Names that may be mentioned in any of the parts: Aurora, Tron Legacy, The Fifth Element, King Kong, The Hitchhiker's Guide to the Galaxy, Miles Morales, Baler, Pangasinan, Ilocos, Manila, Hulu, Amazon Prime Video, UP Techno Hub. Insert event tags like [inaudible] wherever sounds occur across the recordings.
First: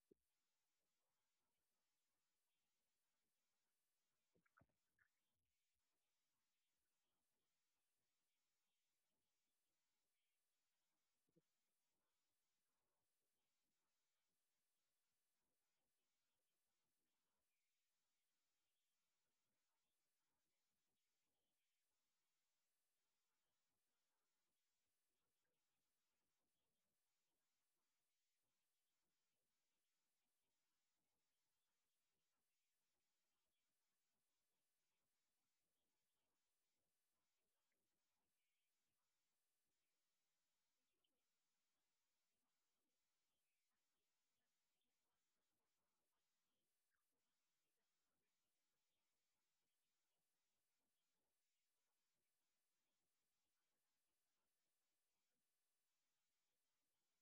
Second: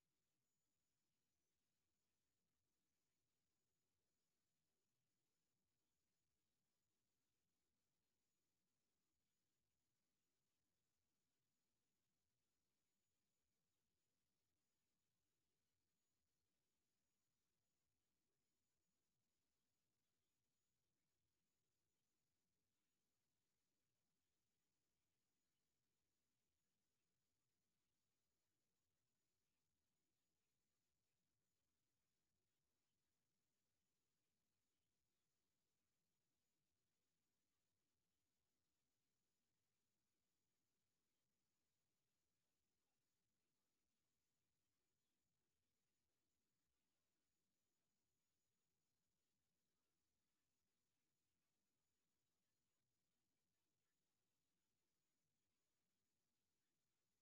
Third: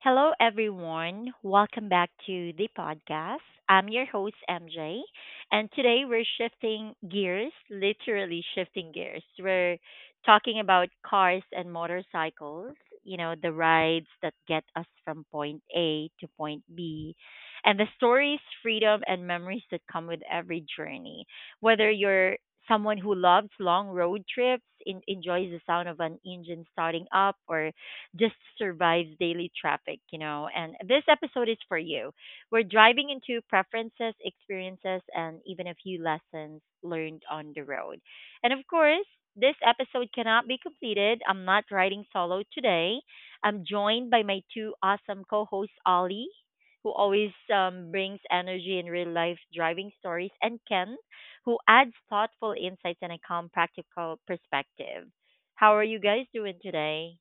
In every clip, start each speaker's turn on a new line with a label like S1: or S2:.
S1: Hello, everyone. Welcome back to the podcast. I'm your host, MJ, and today we're shifting gears, literally shifting gears. We're talking about cars and motorcycles, you know, the rides that get us from point A to point B, and the stories, freedom, and memories that come with every journey. Whether you're someone who loves long road trips, enjoys the sound of an engine starting up, or just survives daily traffic, And this episode is for you. We're driving into preferences, experiences, and even a few lessons learned on the road. And of course, this episode cannot be completed. I'm not riding solo today. I'm joined by my two awesome co hosts, Ollie, who always brings energy and real life driving stories, and Ken, who adds thoughtful insights and a calm, practical perspective. How are you guys doing today?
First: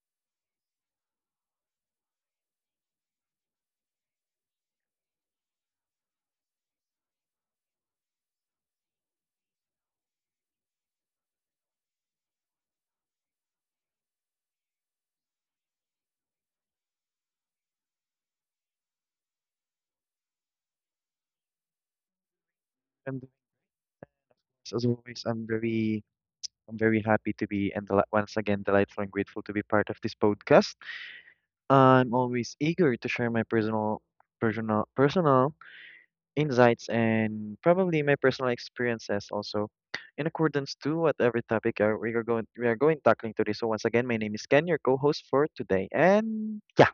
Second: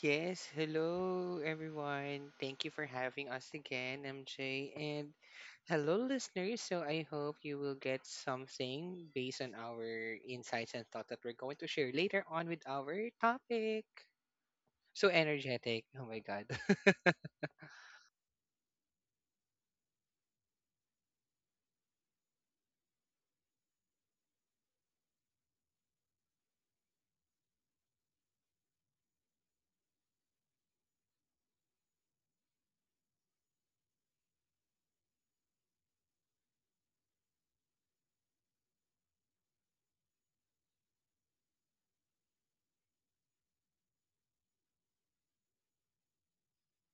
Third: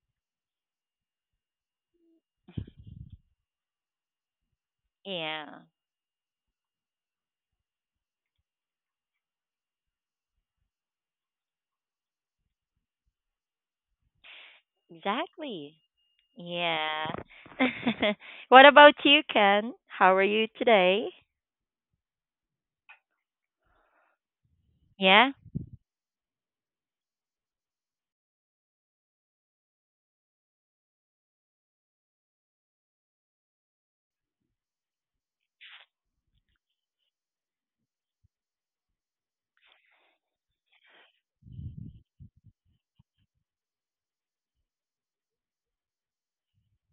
S2: Yes, hello everyone. Thank you for having us again, MJ. And
S1: Yeah,
S2: hello, listeners. So I hope you will get something based on our insights and thought that we're going to share later on with our topic. So
S1: exactly.
S2: energetic. Oh my God.
S1: Yeah.
S2: [laughs]
S1: [laughs] What about you, Ken? How are you today?
S3: I'm doing this as always.
S1: Yeah.
S3: I'm very happy to be and once again delightful and grateful to be part of this podcast. I'm always eager to share my personal personal personal insights and probably my personal experiences also in accordance to whatever topic are we are going tackling today. So once again, my name is Ken, your co-host for today. And yeah,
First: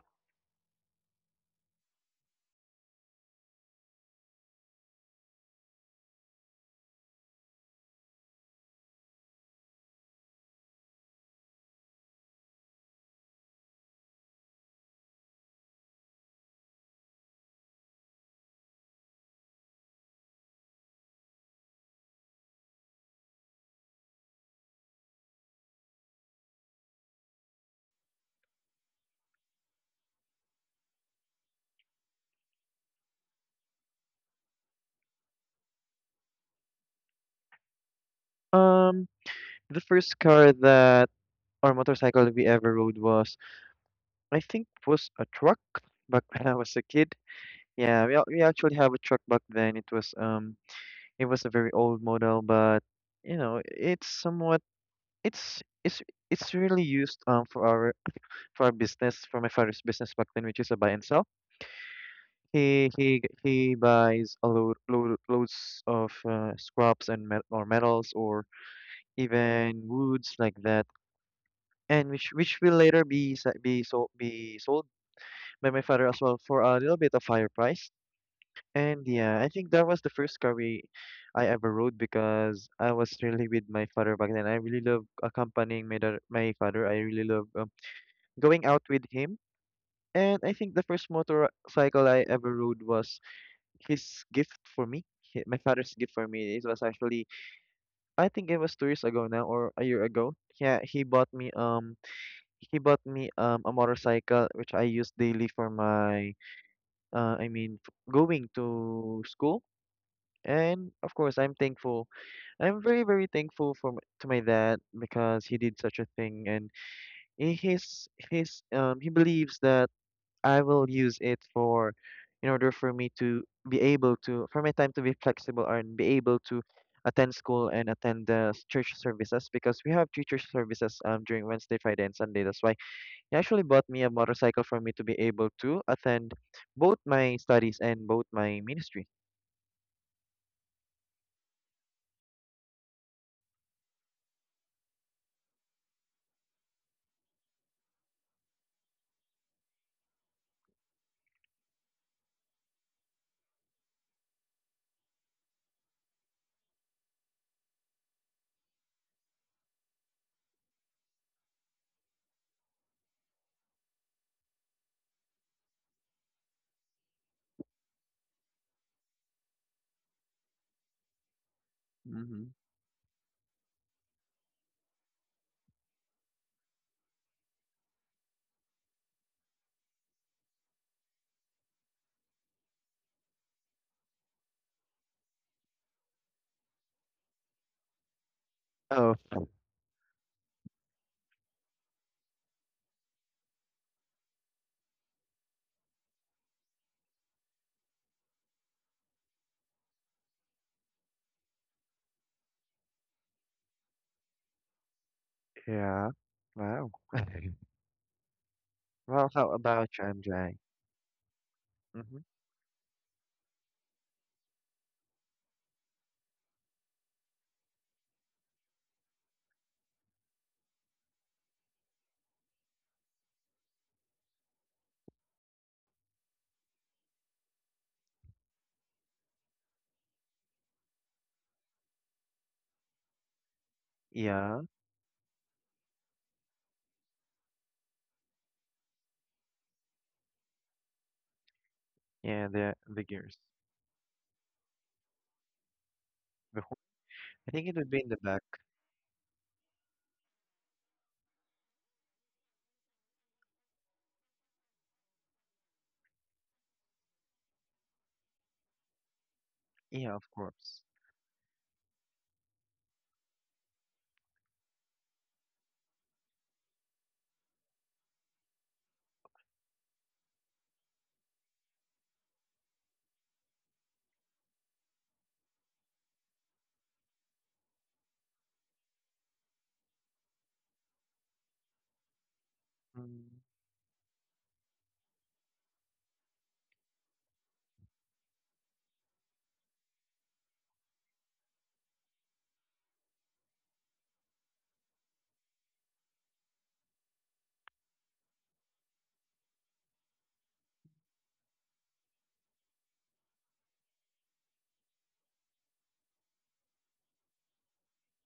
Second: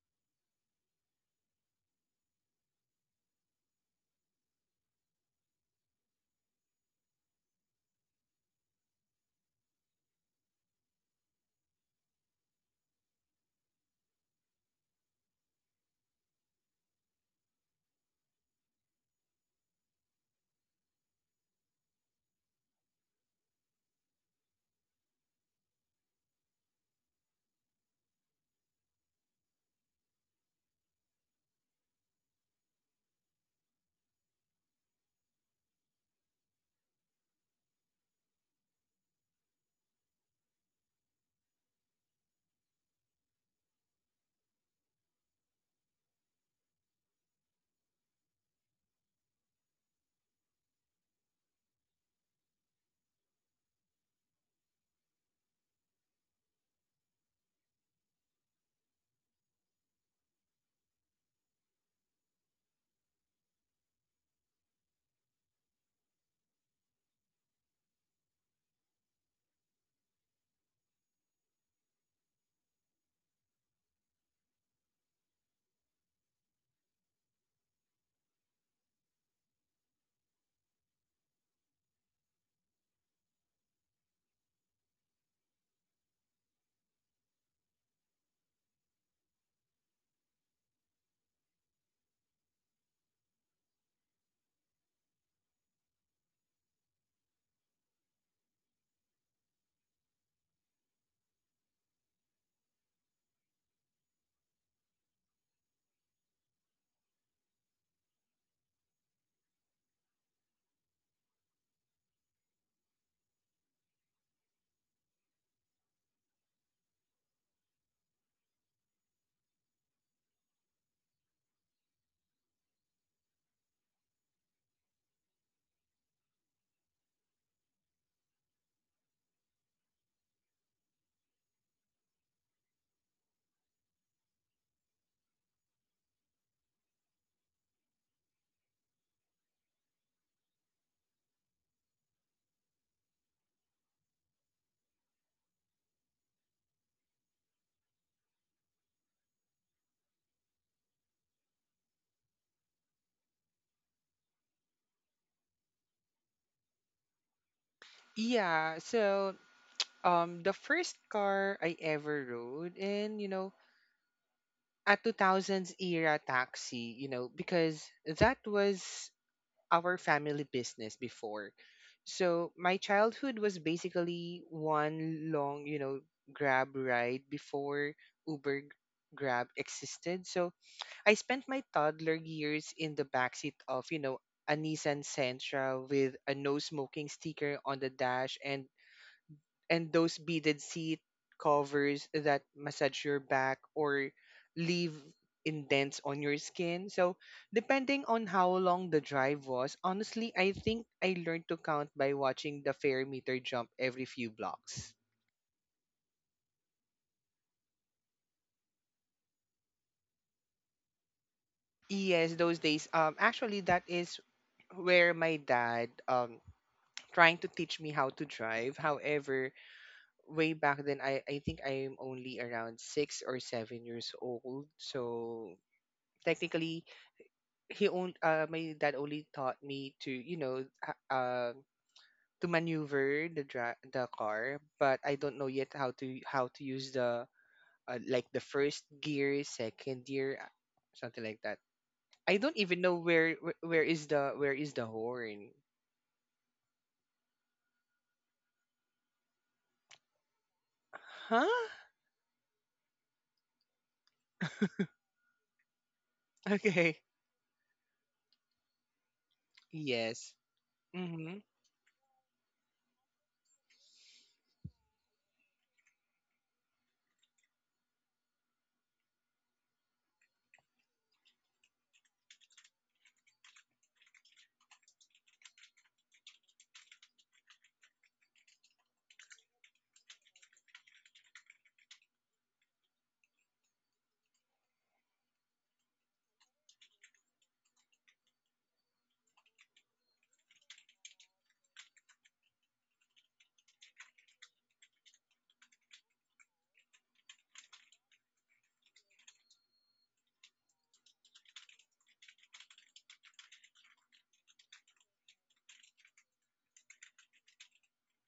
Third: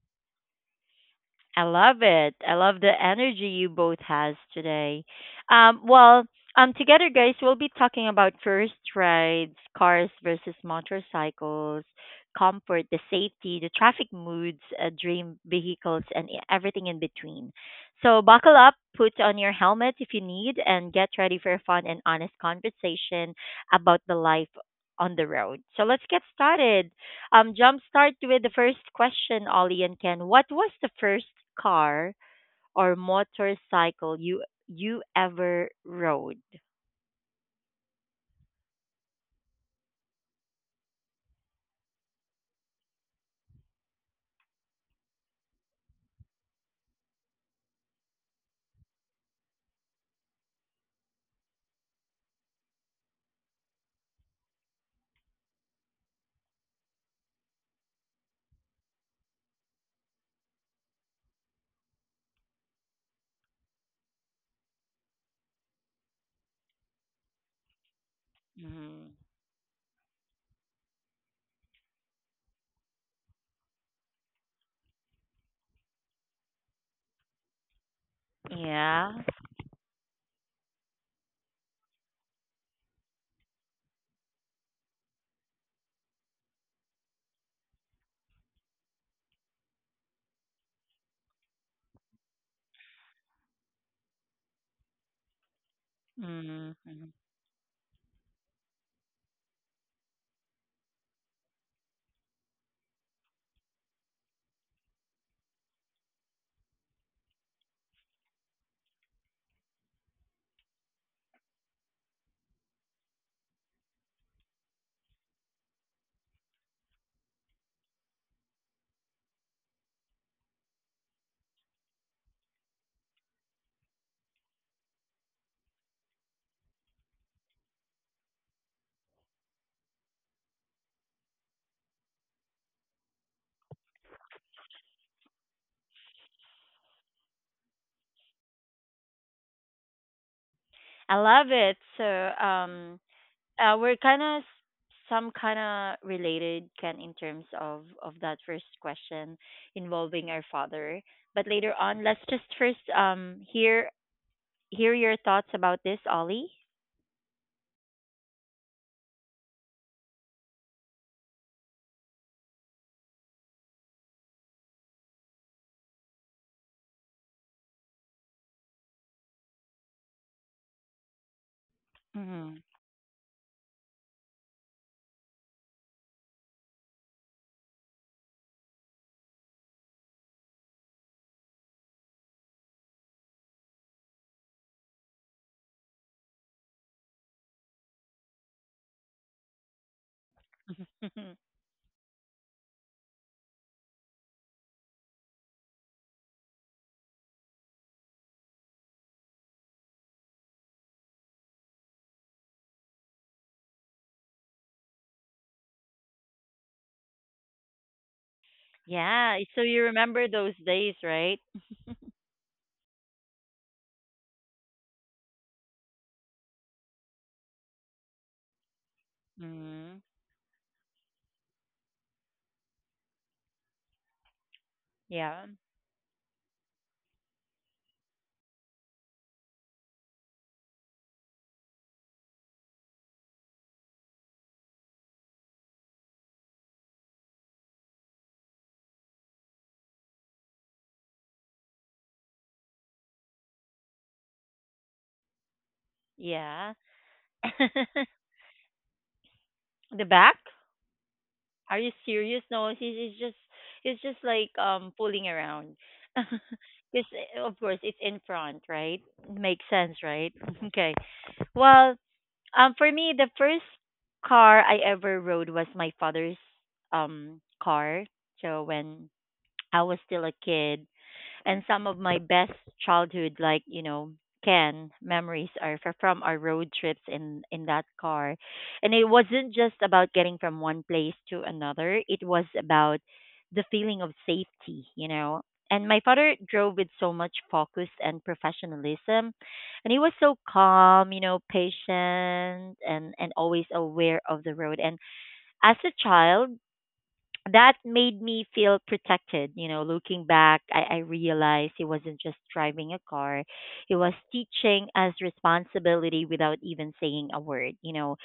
S1: I love it. I love the energy you both has today. Um, well, Together, guys, we'll be talking about first rides, cars versus motorcycles, comfort, the safety, the traffic moods, dream vehicles, and everything in between. So buckle up, put on your helmet if you need, and get ready for a fun and honest conversation about the life on the road. So let's get started. Jumpstart with the first question, Ollie and Ken. What was the first car or motorcycle you ever rode?
S3: um the first car that or motorcycle that we ever rode was, I think, was a truck back when I was a kid. Yeah, we actually have a truck back then. It was a very old model, but you know, it's somewhat it's it's really used for our business, for my father's business back then, which is a buy and sell. He buys a loads of scraps and metals or
S1: Mm,
S3: even woods like that, and which will later be be sold by my father as well for a little bit of higher price. And
S1: yeah.
S3: yeah, I think that was the first car we I ever rode because I was really with my father back then. I really love accompanying my my father. I really love going out with him. And I think the first motorcycle I ever rode was his gift for me. My father's gift for me. It
S1: Hmm.
S3: was actually, I think, it was 2 years ago now or a year ago. Yeah, he bought me a motorcycle which I use daily for my going to school. And of course, I'm thankful. I'm very, very thankful for to my dad because he did such a thing, and his he believes that I will use it for, in order for me to be able to, for my time to be flexible and be able to attend school and attend the church services because we have three church services during Wednesday, Friday, and Sunday. That's why he actually bought me a motorcycle for me to be able to attend both my studies and both my ministry.
S1: I love it. So, um, we're kind of some kind of related, Ken, in terms of that first question involving our father. But later on, let's just first hear your thoughts about this, Ollie.
S2: Yeah, so the first car I ever rode in, a 2000s era taxi, because that was our family business before.
S3: Mm-hmm.
S2: So
S1: Hmm.
S2: my childhood was basically one long, grab ride before Uber g- Grab existed. So I spent my toddler years in the backseat of a Nissan Sentra with a no smoking sticker on the dash and those beaded seat
S1: [laughs]
S2: covers that massage your back or leave indents on your skin. So, depending on how long the drive was, honestly, I think I learned to count by watching the fair meter jump every few blocks.
S3: Yeah. Wow. [laughs] Well,
S1: Yeah.
S3: how
S1: So you
S3: about you,
S1: remember those
S3: MJ?
S1: days, right?
S3: Mm-hmm.
S2: Yes, those days. Actually, that is where my dad [tsk] trying to teach me how to drive. However,
S1: Mm-hmm.
S2: way back then, I think I'm only around 6 or 7 years old.
S1: Yeah.
S2: So technically, he only my dad only taught me to uh, uh, to maneuver the car,
S3: Yeah.
S2: but I don't know yet how to use the like the first gear second gear something like that. I
S3: Yeah,
S2: don't
S3: the
S2: even know where
S3: gears.
S2: wh- where is the where is the horn.
S3: The
S1: Yeah.
S3: ho- I think it
S1: [laughs]
S3: would be in the back.
S1: The back?
S2: Huh.
S1: Are you serious? No, it's just like fooling around. [laughs]
S2: [laughs] Okay.
S1: Because of course it's in front, right? Makes sense,
S3: Yeah, of
S2: Yes.
S1: right? [laughs]
S3: course.
S1: Okay.
S2: Mm-hmm.
S1: Well, for me the first car I ever rode was my father's car. So when I was still a kid, and some of my best childhood, like, you know, can memories are from our road trips in that car, and it wasn't just about getting from one place to another. It was about
S3: Mm.
S1: the feeling of safety, you know, and my father drove with so much focus and professionalism, and he was so calm, you know, patient and always aware of the road. And as a child, that made me feel protected. You know, looking back, I realized he wasn't just driving a car, he was teaching us responsibility without even saying a word. You know,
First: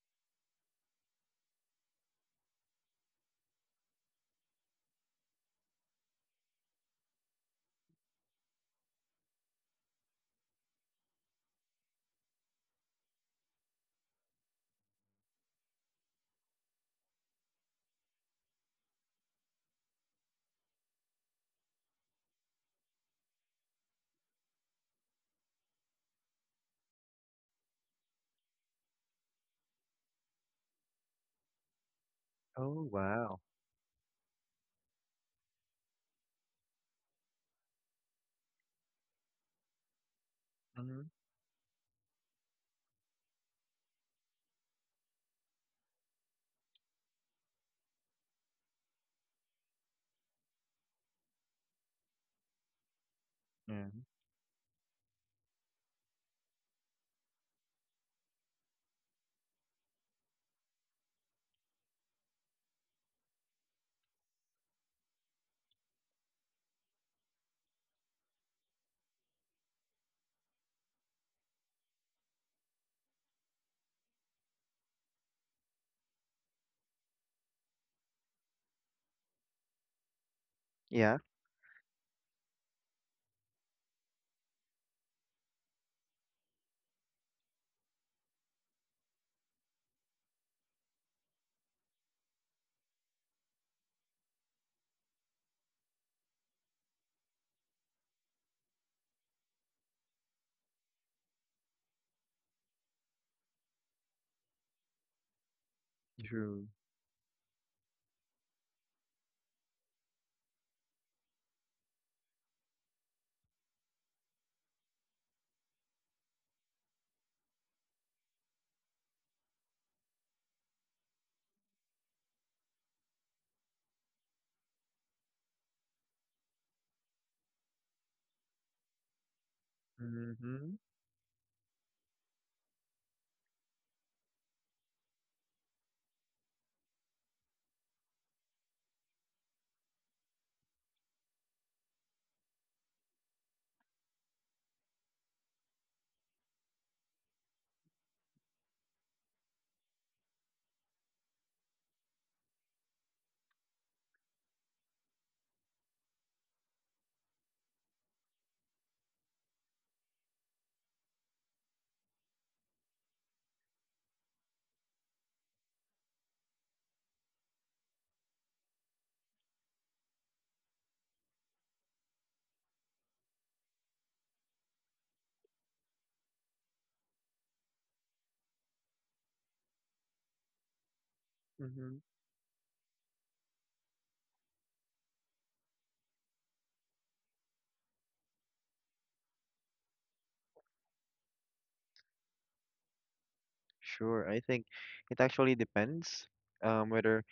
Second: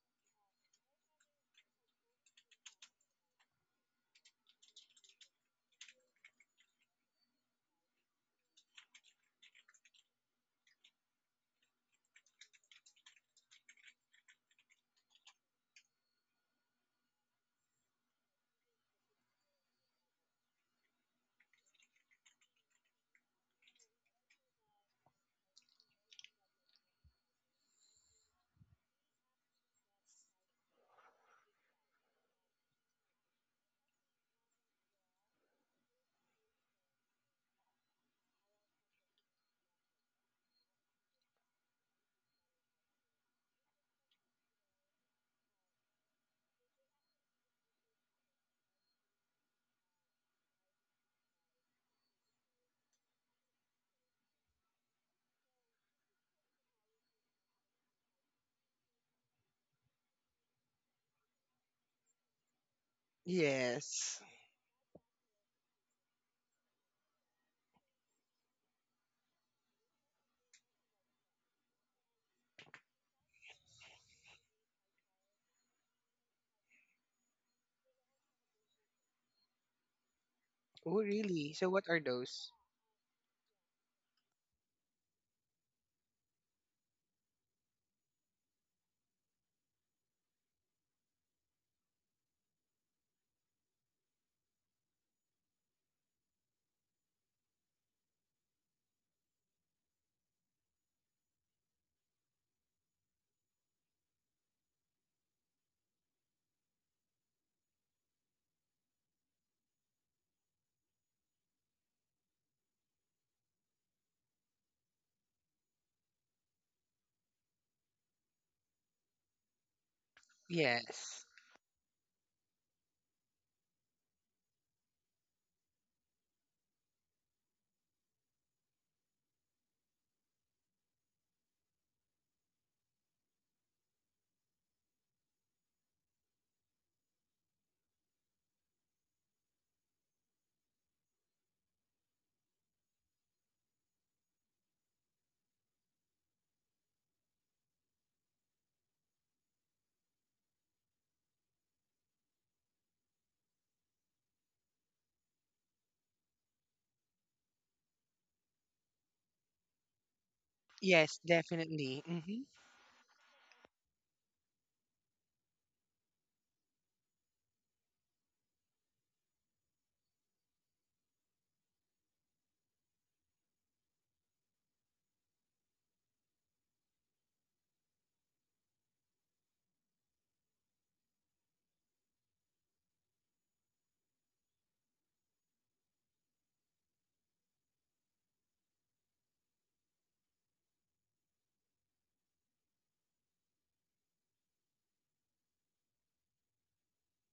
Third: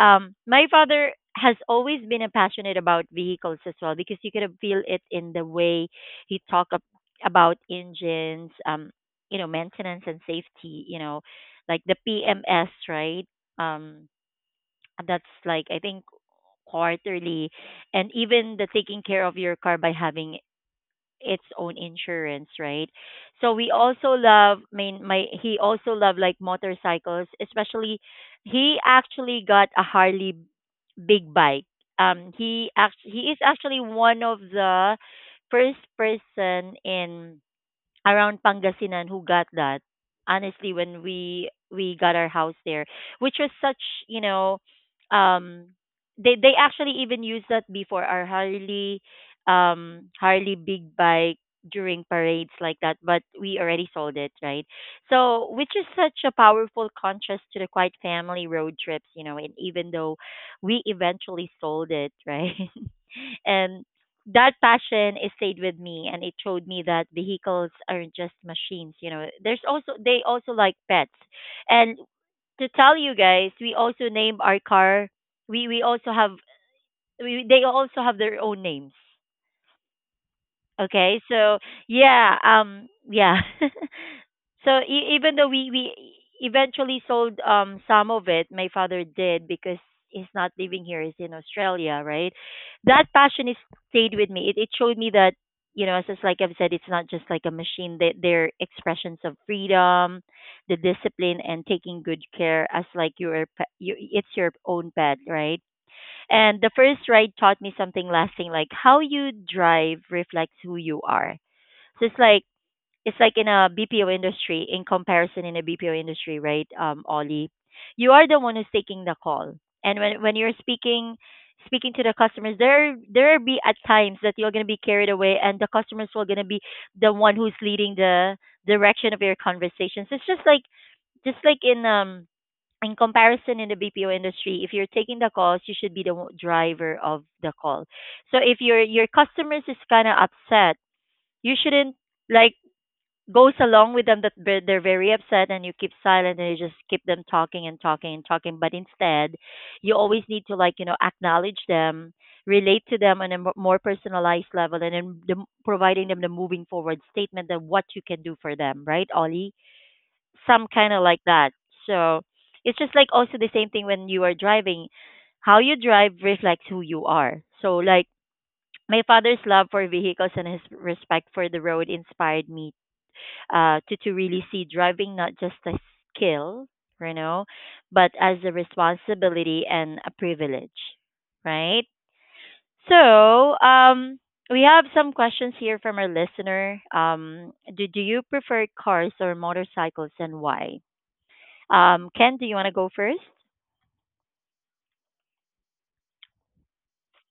S1: my father has always been a passionate about vehicles as well, because you could feel it in the way he about engines, you know, maintenance and safety, you know, like the PMS, right? Um, that's like I think quarterly, and even the taking care of your car by having its own insurance, right? So we also love. I mean, my he also loved like motorcycles, especially. He actually got a Harley big bike.
S3: Oh,
S1: He is
S3: wow.
S1: actually one of the first person in around Pangasinan who got that. Honestly,
S3: Mm-hmm.
S1: when we got our house there, which was such, you know, um, they actually even used that before our Harley, Harley big bike during parades like that. But we
S3: Yeah.
S1: already sold it, right? So, which is such a powerful contrast to the quiet family road trips, you know. And even though we eventually sold it, [laughs] right? And
S2: Yes.
S1: that passion, it stayed with me, and it showed me that vehicles aren't just machines, you know. There's also they also like pets. And to tell you guys, we also name our car. we we also have we they also have their own names.
S2: Oh
S3: Yeah.
S1: Okay,
S2: really?
S1: so
S2: So what are
S1: yeah,
S2: those?
S1: yeah. [laughs] So even though we eventually sold some of it, my father did because he's not living here; he's in Australia, right? That passion is stayed with me. It showed me that, you know, as just like I've said, it's not just like a machine. That they're expressions of freedom, the discipline, and taking good care as like your pet. You, it's your own pet, right? And
S3: True.
S1: the first ride taught me something lasting, like how you drive reflects who you are. So it's like in a BPO industry, in comparison in a BPO industry, right, Ollie? You are the one who's taking the call. And when you're speaking
S2: Yes,
S1: speaking to the customers, there be at times that you're gonna be carried away, and the customers will gonna be the one who's leading the direction of your conversations. It's
S3: Mm-hmm.
S1: just like in comparison in the BPO industry, if you're taking the calls, you should be the one- driver of the call. So if your customers is kind of upset, you shouldn't like goes along with them that they're very upset, and you keep silent and you just keep them talking and talking and talking. But instead, you always need to like, you know, acknowledge them, relate to them on a more personalized level, and then providing them the moving forward statement and what you can do for them, right, Ollie? Some kind of
S2: yes,
S1: like that.
S2: definitely.
S1: So
S2: Mm-hmm.
S1: it's just like also the same thing when you are driving. How you drive reflects who you are. So like my father's love for vehicles and his respect for the road inspired me, to really see driving not just a skill, you know, but as a responsibility and a privilege, right?
S3: Mm-hmm.
S1: So um, we have some questions here from our listener. Do you prefer cars or motorcycles and why? Ken, do you want to go first?
S3: Sure. I think it actually depends whether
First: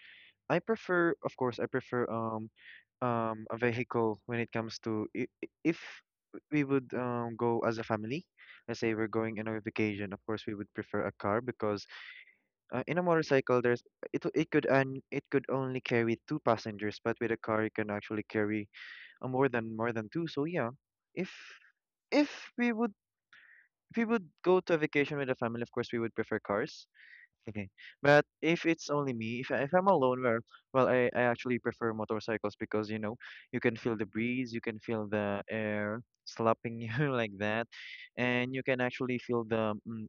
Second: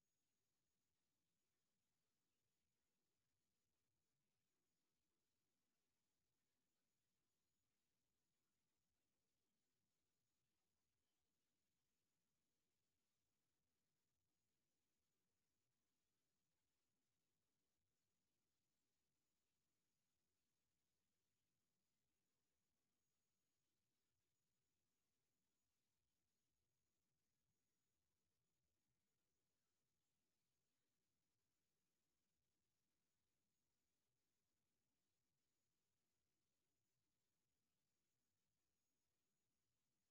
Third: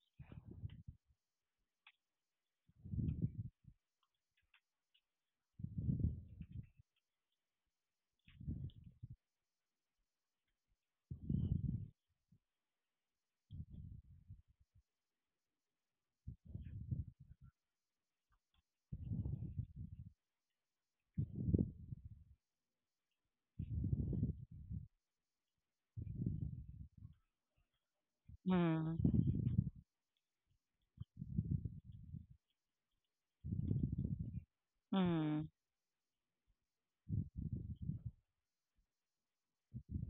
S3: I prefer. Of course, I prefer a vehicle when it comes to if we would go as a family. Let's say we're going on a vacation. Of course, we would prefer a car because in a motorcycle, there's it could, and it could only carry two passengers, but with a car, you can actually carry more than two. So yeah, if if we would if we would go to a vacation with a family, of course, we would prefer cars. Okay. But if it's
S1: Mm,
S3: only me, if I'm alone, well, I actually prefer motorcycles because, you know, you can feel the breeze, you can feel the
S1: mm,
S3: air slapping you [laughs] like that, and you can actually feel the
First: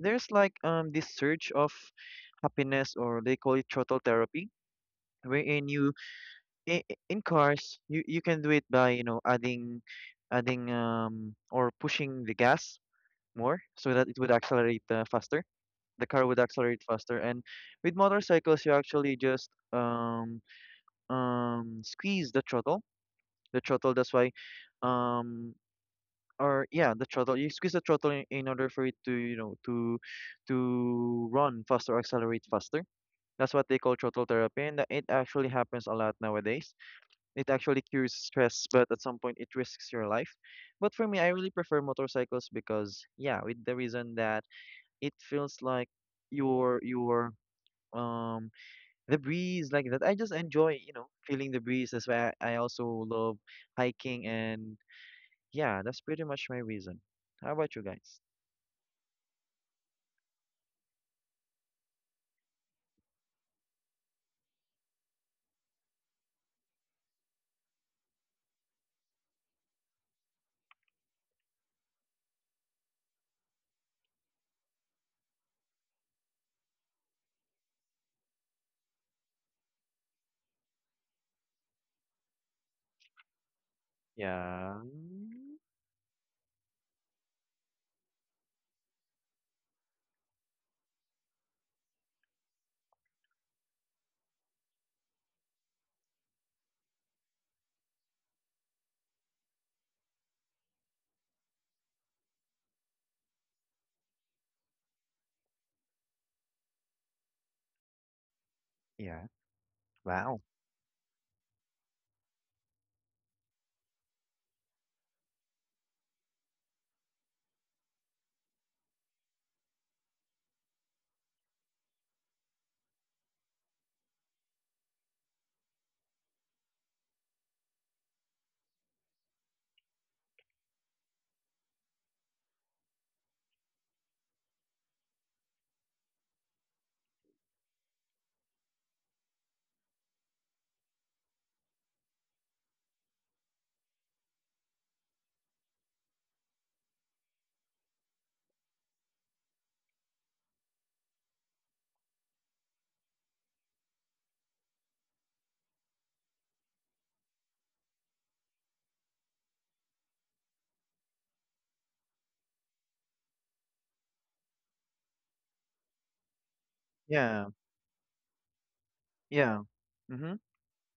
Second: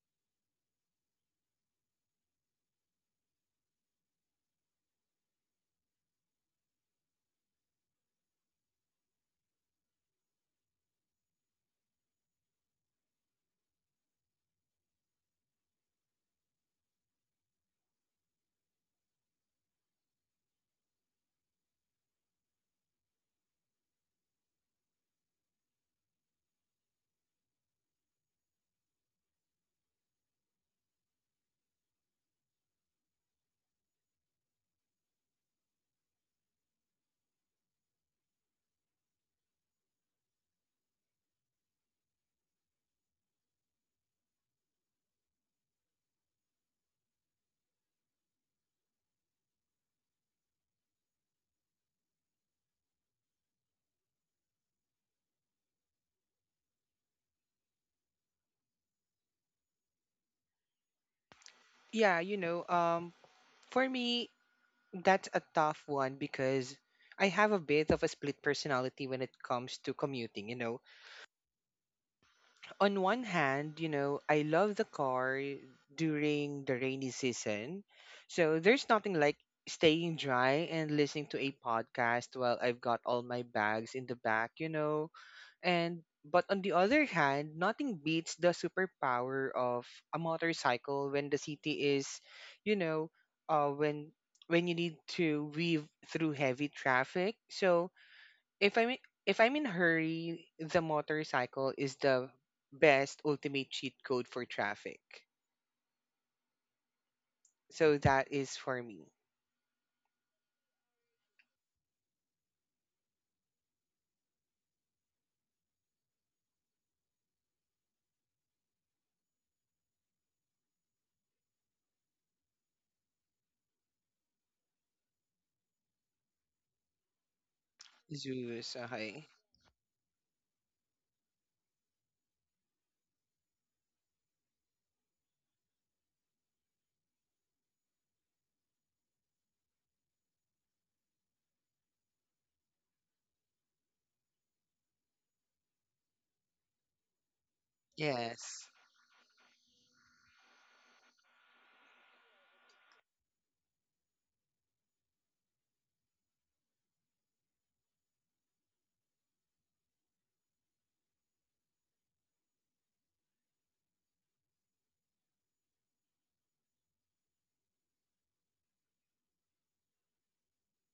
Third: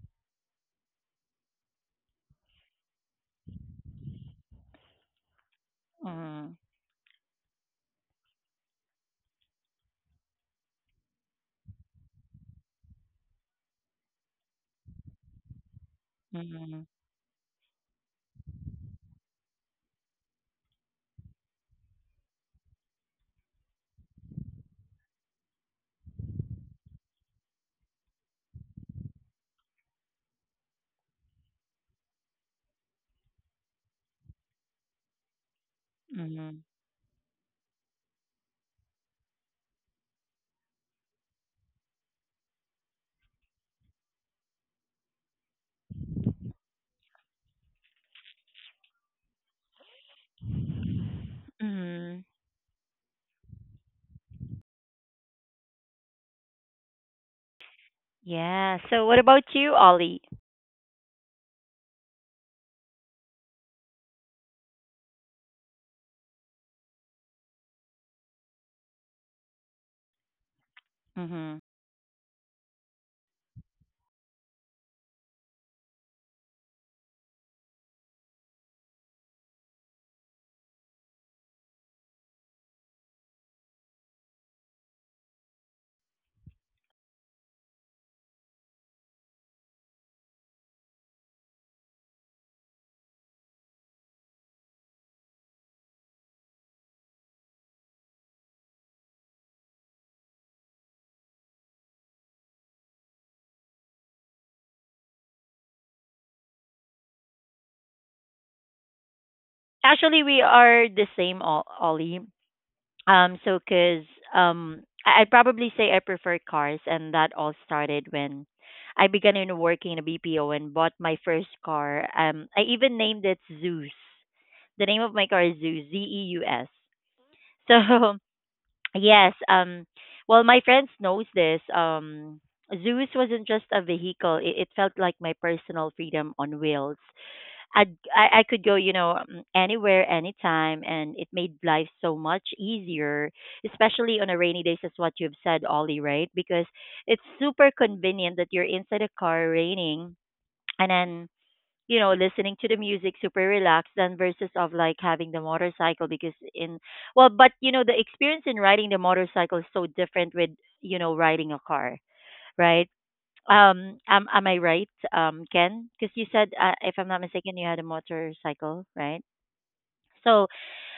S3: there's like this surge of happiness, or they call it throttle therapy, wherein you
S1: mm,
S3: in, in cars you can do it by, you know, adding adding or pushing the gas more so that it would accelerate faster, the car would accelerate
S1: mm,
S3: faster. And with motorcycles, you actually just squeeze the throttle. The throttle. That's why, um, or yeah, the throttle. You squeeze the throttle in order for it to, you know, to run faster, accelerate faster. That's what they call throttle therapy, and it actually happens a lot
S1: mm,
S3: nowadays. It actually cures stress, but at some point it risks your life. But for me, I really prefer motorcycles because yeah, with the reason that it feels like your um the breeze like that. I just enjoy, you know, feeling the breeze. That's
S1: mm.
S3: why I also love hiking and yeah, that's pretty much my reason. How about you guys?
S1: Yeah. So, what about you, Ollie?
S2: Yeah, for me, that's a tough one because I have a bit of a split personality when it comes to commuting.
S1: Hmm.
S2: On one hand, I love the car during the rainy season. So there's nothing like staying dry and listening to a podcast while I've got all my bags in the back, you
S3: Yeah.
S2: know. And but on the other hand, nothing beats the superpower of a motorcycle when the city is, you know, uh, when when you need to weave through heavy traffic. So if I'm in hurry, the motorcycle is the best ultimate cheat code for traffic. So that is for me.
S3: Yeah.
S1: Actually, we
S3: Wow.
S1: are the same, Ollie. So, cause I'd probably say I prefer cars, and that all started when I began in working in a BPO and bought my first car. I even named it Zeus. The name of my car is Zeus, Z E U S. [laughs] So
S2: Zeus, okay.
S1: yes. Well, my friends knows this. Zeus wasn't just a vehicle. It felt like my personal freedom on wheels. I could go, you know, anywhere, anytime, and it made life so much easier, especially on a rainy days, is what you've said, Ollie, right? Because it's super convenient that you're
S2: Yes.
S1: inside a car raining, and then you know, listening to the music super relaxed than versus of like having the motorcycle, because in well, but you know, the experience in riding the motorcycle is so different with, you know, riding a car, right? Am I right, Ken? Because you said, if I'm not
S3: Yeah.
S1: mistaken, you had a motorcycle, right?
S3: Yeah. Mm-hmm.
S1: So,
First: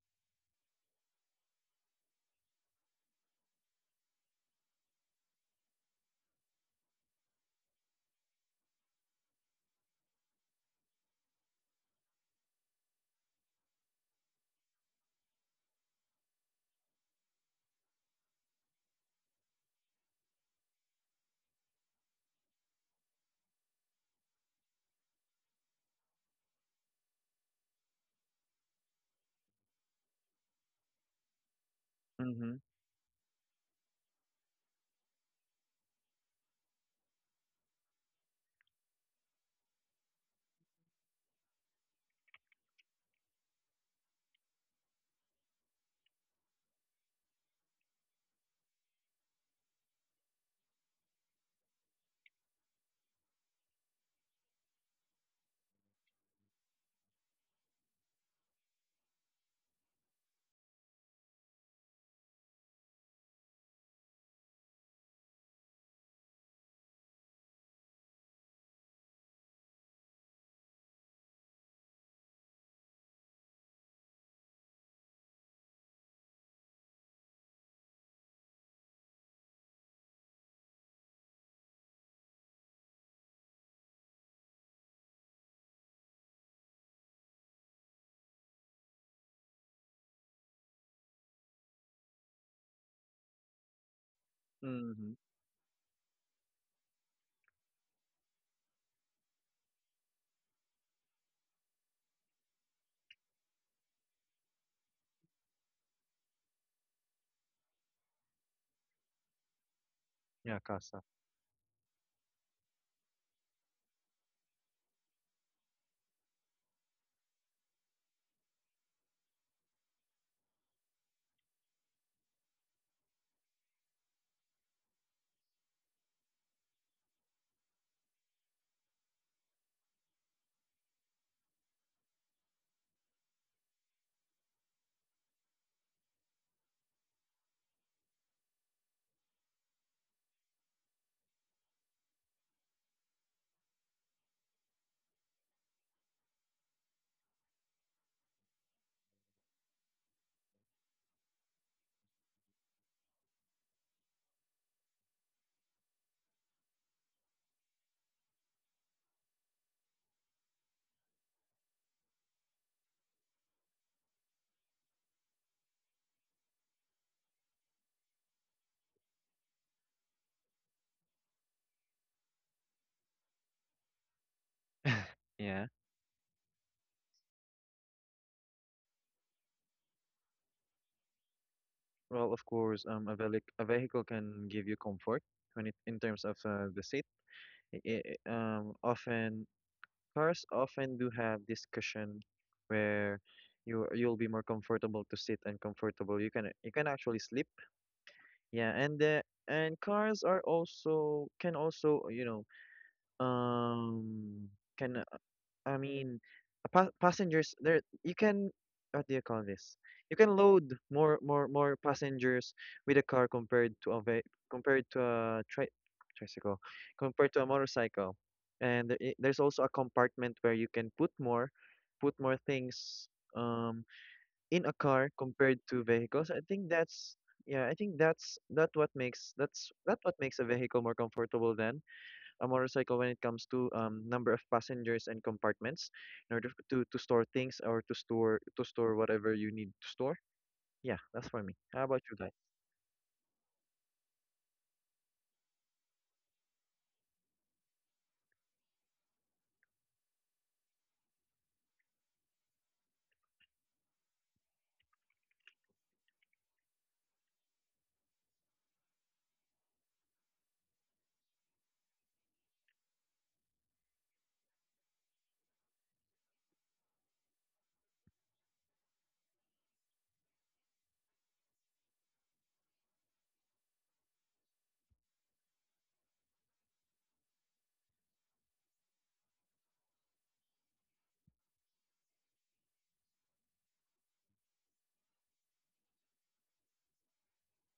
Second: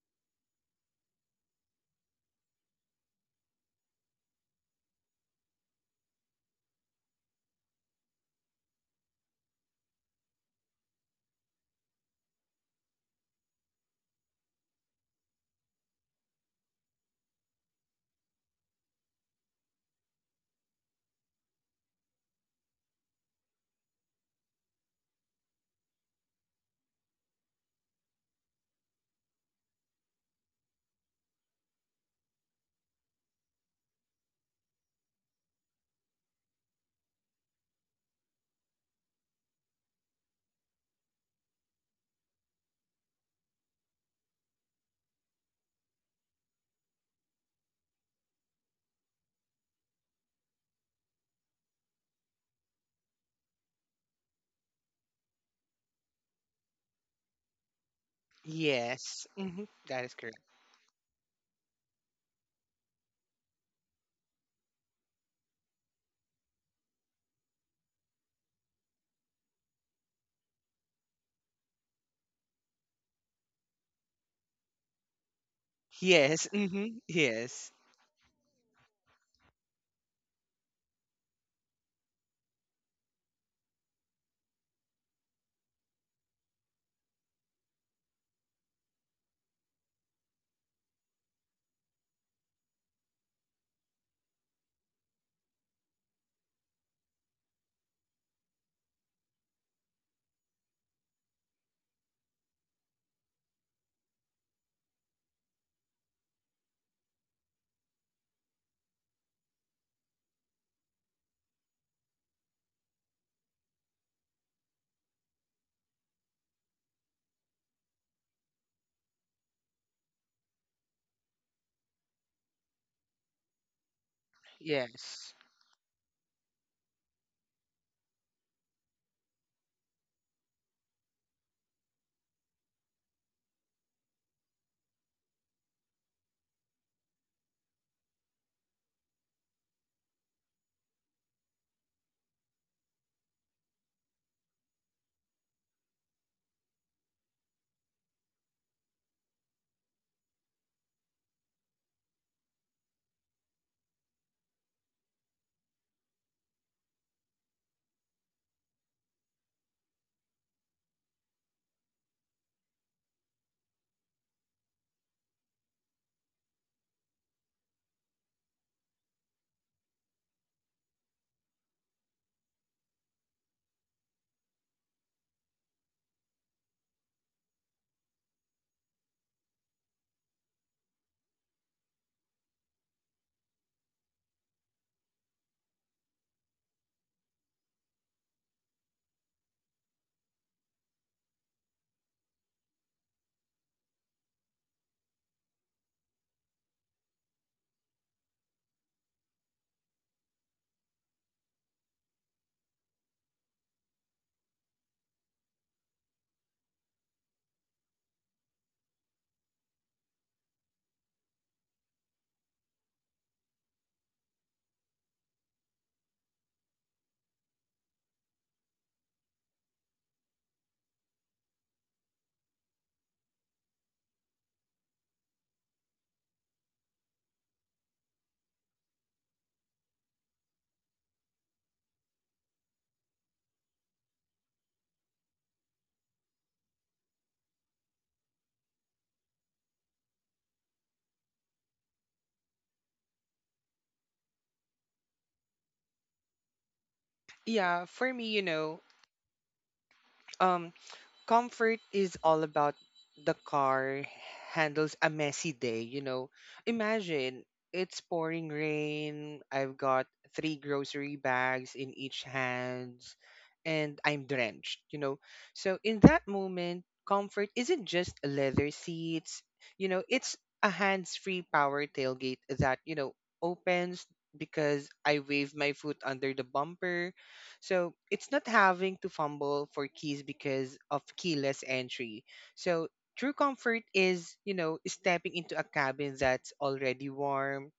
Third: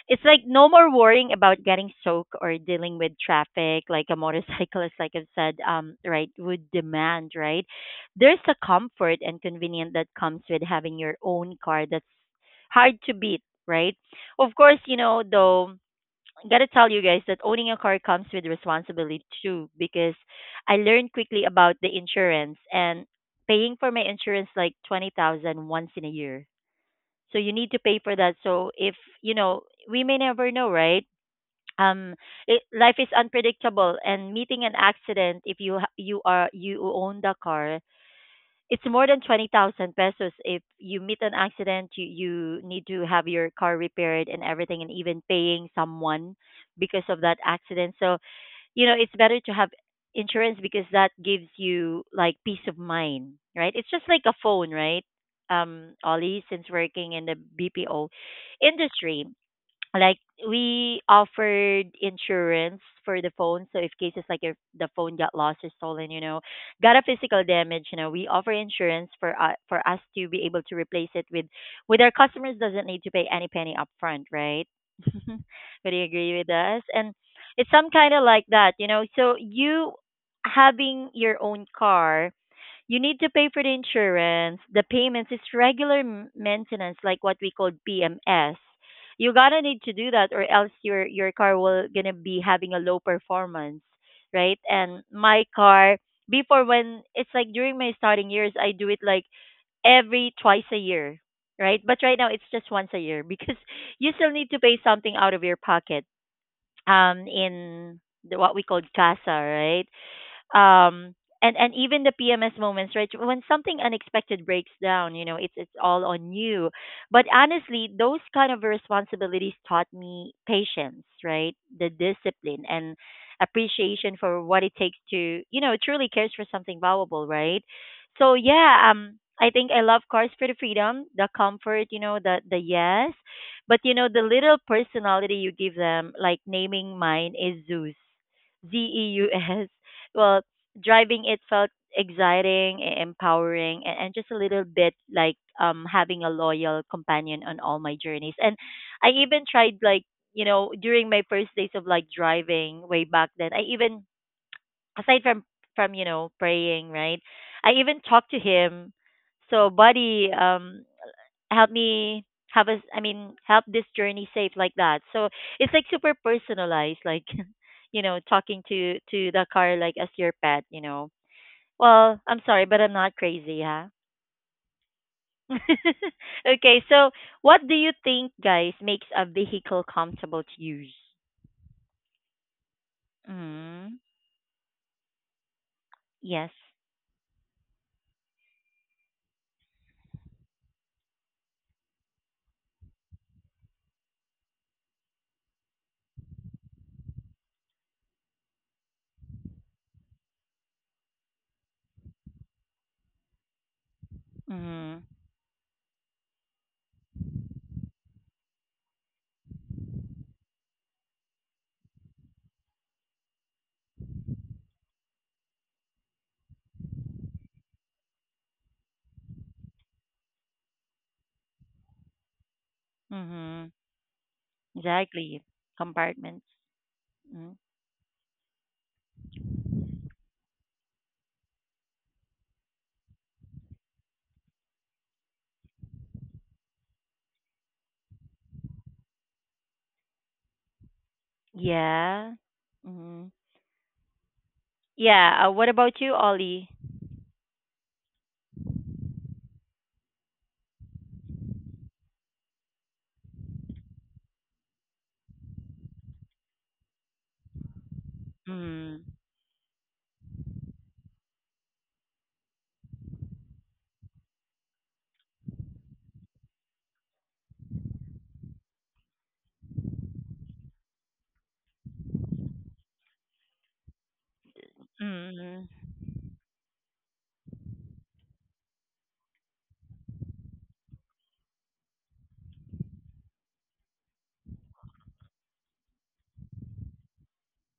S1: it's like no more worrying about getting soaked or dealing with traffic like a motorcyclist like I've said right would demand, right? There's a comfort and convenience that comes with having your own car that's hard to beat, right? Of course, you know, though I gotta tell you guys that owning a car comes with responsibility too, because I learned quickly about the insurance and paying for my insurance like 20,000 once in a year. So you need to pay for that. So if, you know, we may never know, right? Um,
S3: Mm-hmm.
S1: it, life is unpredictable, and meeting an accident if you you are you own the car, it's more than 20,000 pesos. If you meet an accident, you need to have your car repaired and everything, and even paying someone because of that accident. So, you know, it's better to have insurance, because that gives you like peace of mind, right? It's just like a phone, right? Um, Ollie, since working in the BPO industry,
S2: Yes. Hmm. That is
S1: like
S2: correct.
S1: we offered insurance for the phone, so if cases like if the phone got lost or stolen, you know, got a physical damage, you know, we offer insurance for, for us to be able to replace it with our customers doesn't need to pay any penny upfront, right? [laughs] Would you agree
S2: Yes.
S1: with us?
S2: Hmm.
S1: And it's
S2: Yes.
S1: some kind of like that, you know. So you having your own car, you need to pay for the insurance, the payments. It's regular maintenance, like what we call PMS. You gotta need to do that, or else your car will gonna be having a low performance, right? And
S3: Mm-hmm.
S1: my car before when it's like during my starting years, I do it like every twice a year, right? But right now it's just once a year [laughs] because you still need to pay something out of your pocket in what we call casa, right?
S3: Yeah, casa.
S1: um and even the PMS moments, right? When something unexpected breaks down, it's all on you. But honestly, those kind of responsibilities taught me patience, right? The discipline and appreciation for what it takes
S2: Yes.
S1: to, truly cares for something valuable, right? So yeah, I think I love cars for the freedom, the comfort, you know, the yes, but the little personality you give them, like naming mine is Zeus, Z E U S. Well, driving it felt exciting, empowering, and just a little bit like having a loyal companion on all my journeys. And I even tried like during my first days of like driving way back then. I even aside from praying, right, I even talked to him. So buddy, help me have us I mean help this journey safe, like that. So it's like super personalized, like [laughs] talking to the car like as your pet, well, I'm sorry but I'm not crazy, huh?
S3: Yeah.
S1: [laughs] Okay, so what do you think, guys, makes a vehicle comfortable to use?
S3: Well, of course, a
S1: Mm.
S3: vehicle can give you comfort when it in terms of
S1: Yes.
S3: the seat. I I often Cars often do have this cushion where you you'll be more comfortable to sit and comfortable. You can actually sleep. Yeah, and the and cars are also, can also, you know, um
S1: Mm-hmm.
S3: can I mean, pa passengers there you can, what do you call this? You can load more passengers with a car compared to a ve compared to a tri tricycle, compared to a motorcycle. And there's also a compartment where you can put more things
S1: Mm-hmm.
S3: um in a car
S1: Exactly.
S3: compared to vehicles. I
S1: Compartments.
S3: think that's,
S1: Mm.
S3: yeah, I think that's that's that what makes a vehicle more comfortable then a motorcycle when it comes to number of passengers and compartments in order to, store things, or to store whatever you need to store. Yeah, that's for me. How about you
S1: Yeah.
S3: guys?
S1: Mm. Yeah, what about you, Ollie?
S2: Yeah, for me, um, comfort is all about the car handles a messy day. Imagine it's pouring
S1: Mm-hmm.
S2: rain, I've got three grocery bags in each hand, and I'm drenched. So in that moment, comfort isn't just leather seats, it's a hands-free power tailgate that opens because I wave
S1: Mm.
S2: my foot under the bumper, so it's not having to fumble for keys because of keyless entry. So true comfort is stepping into a cabin that's already warm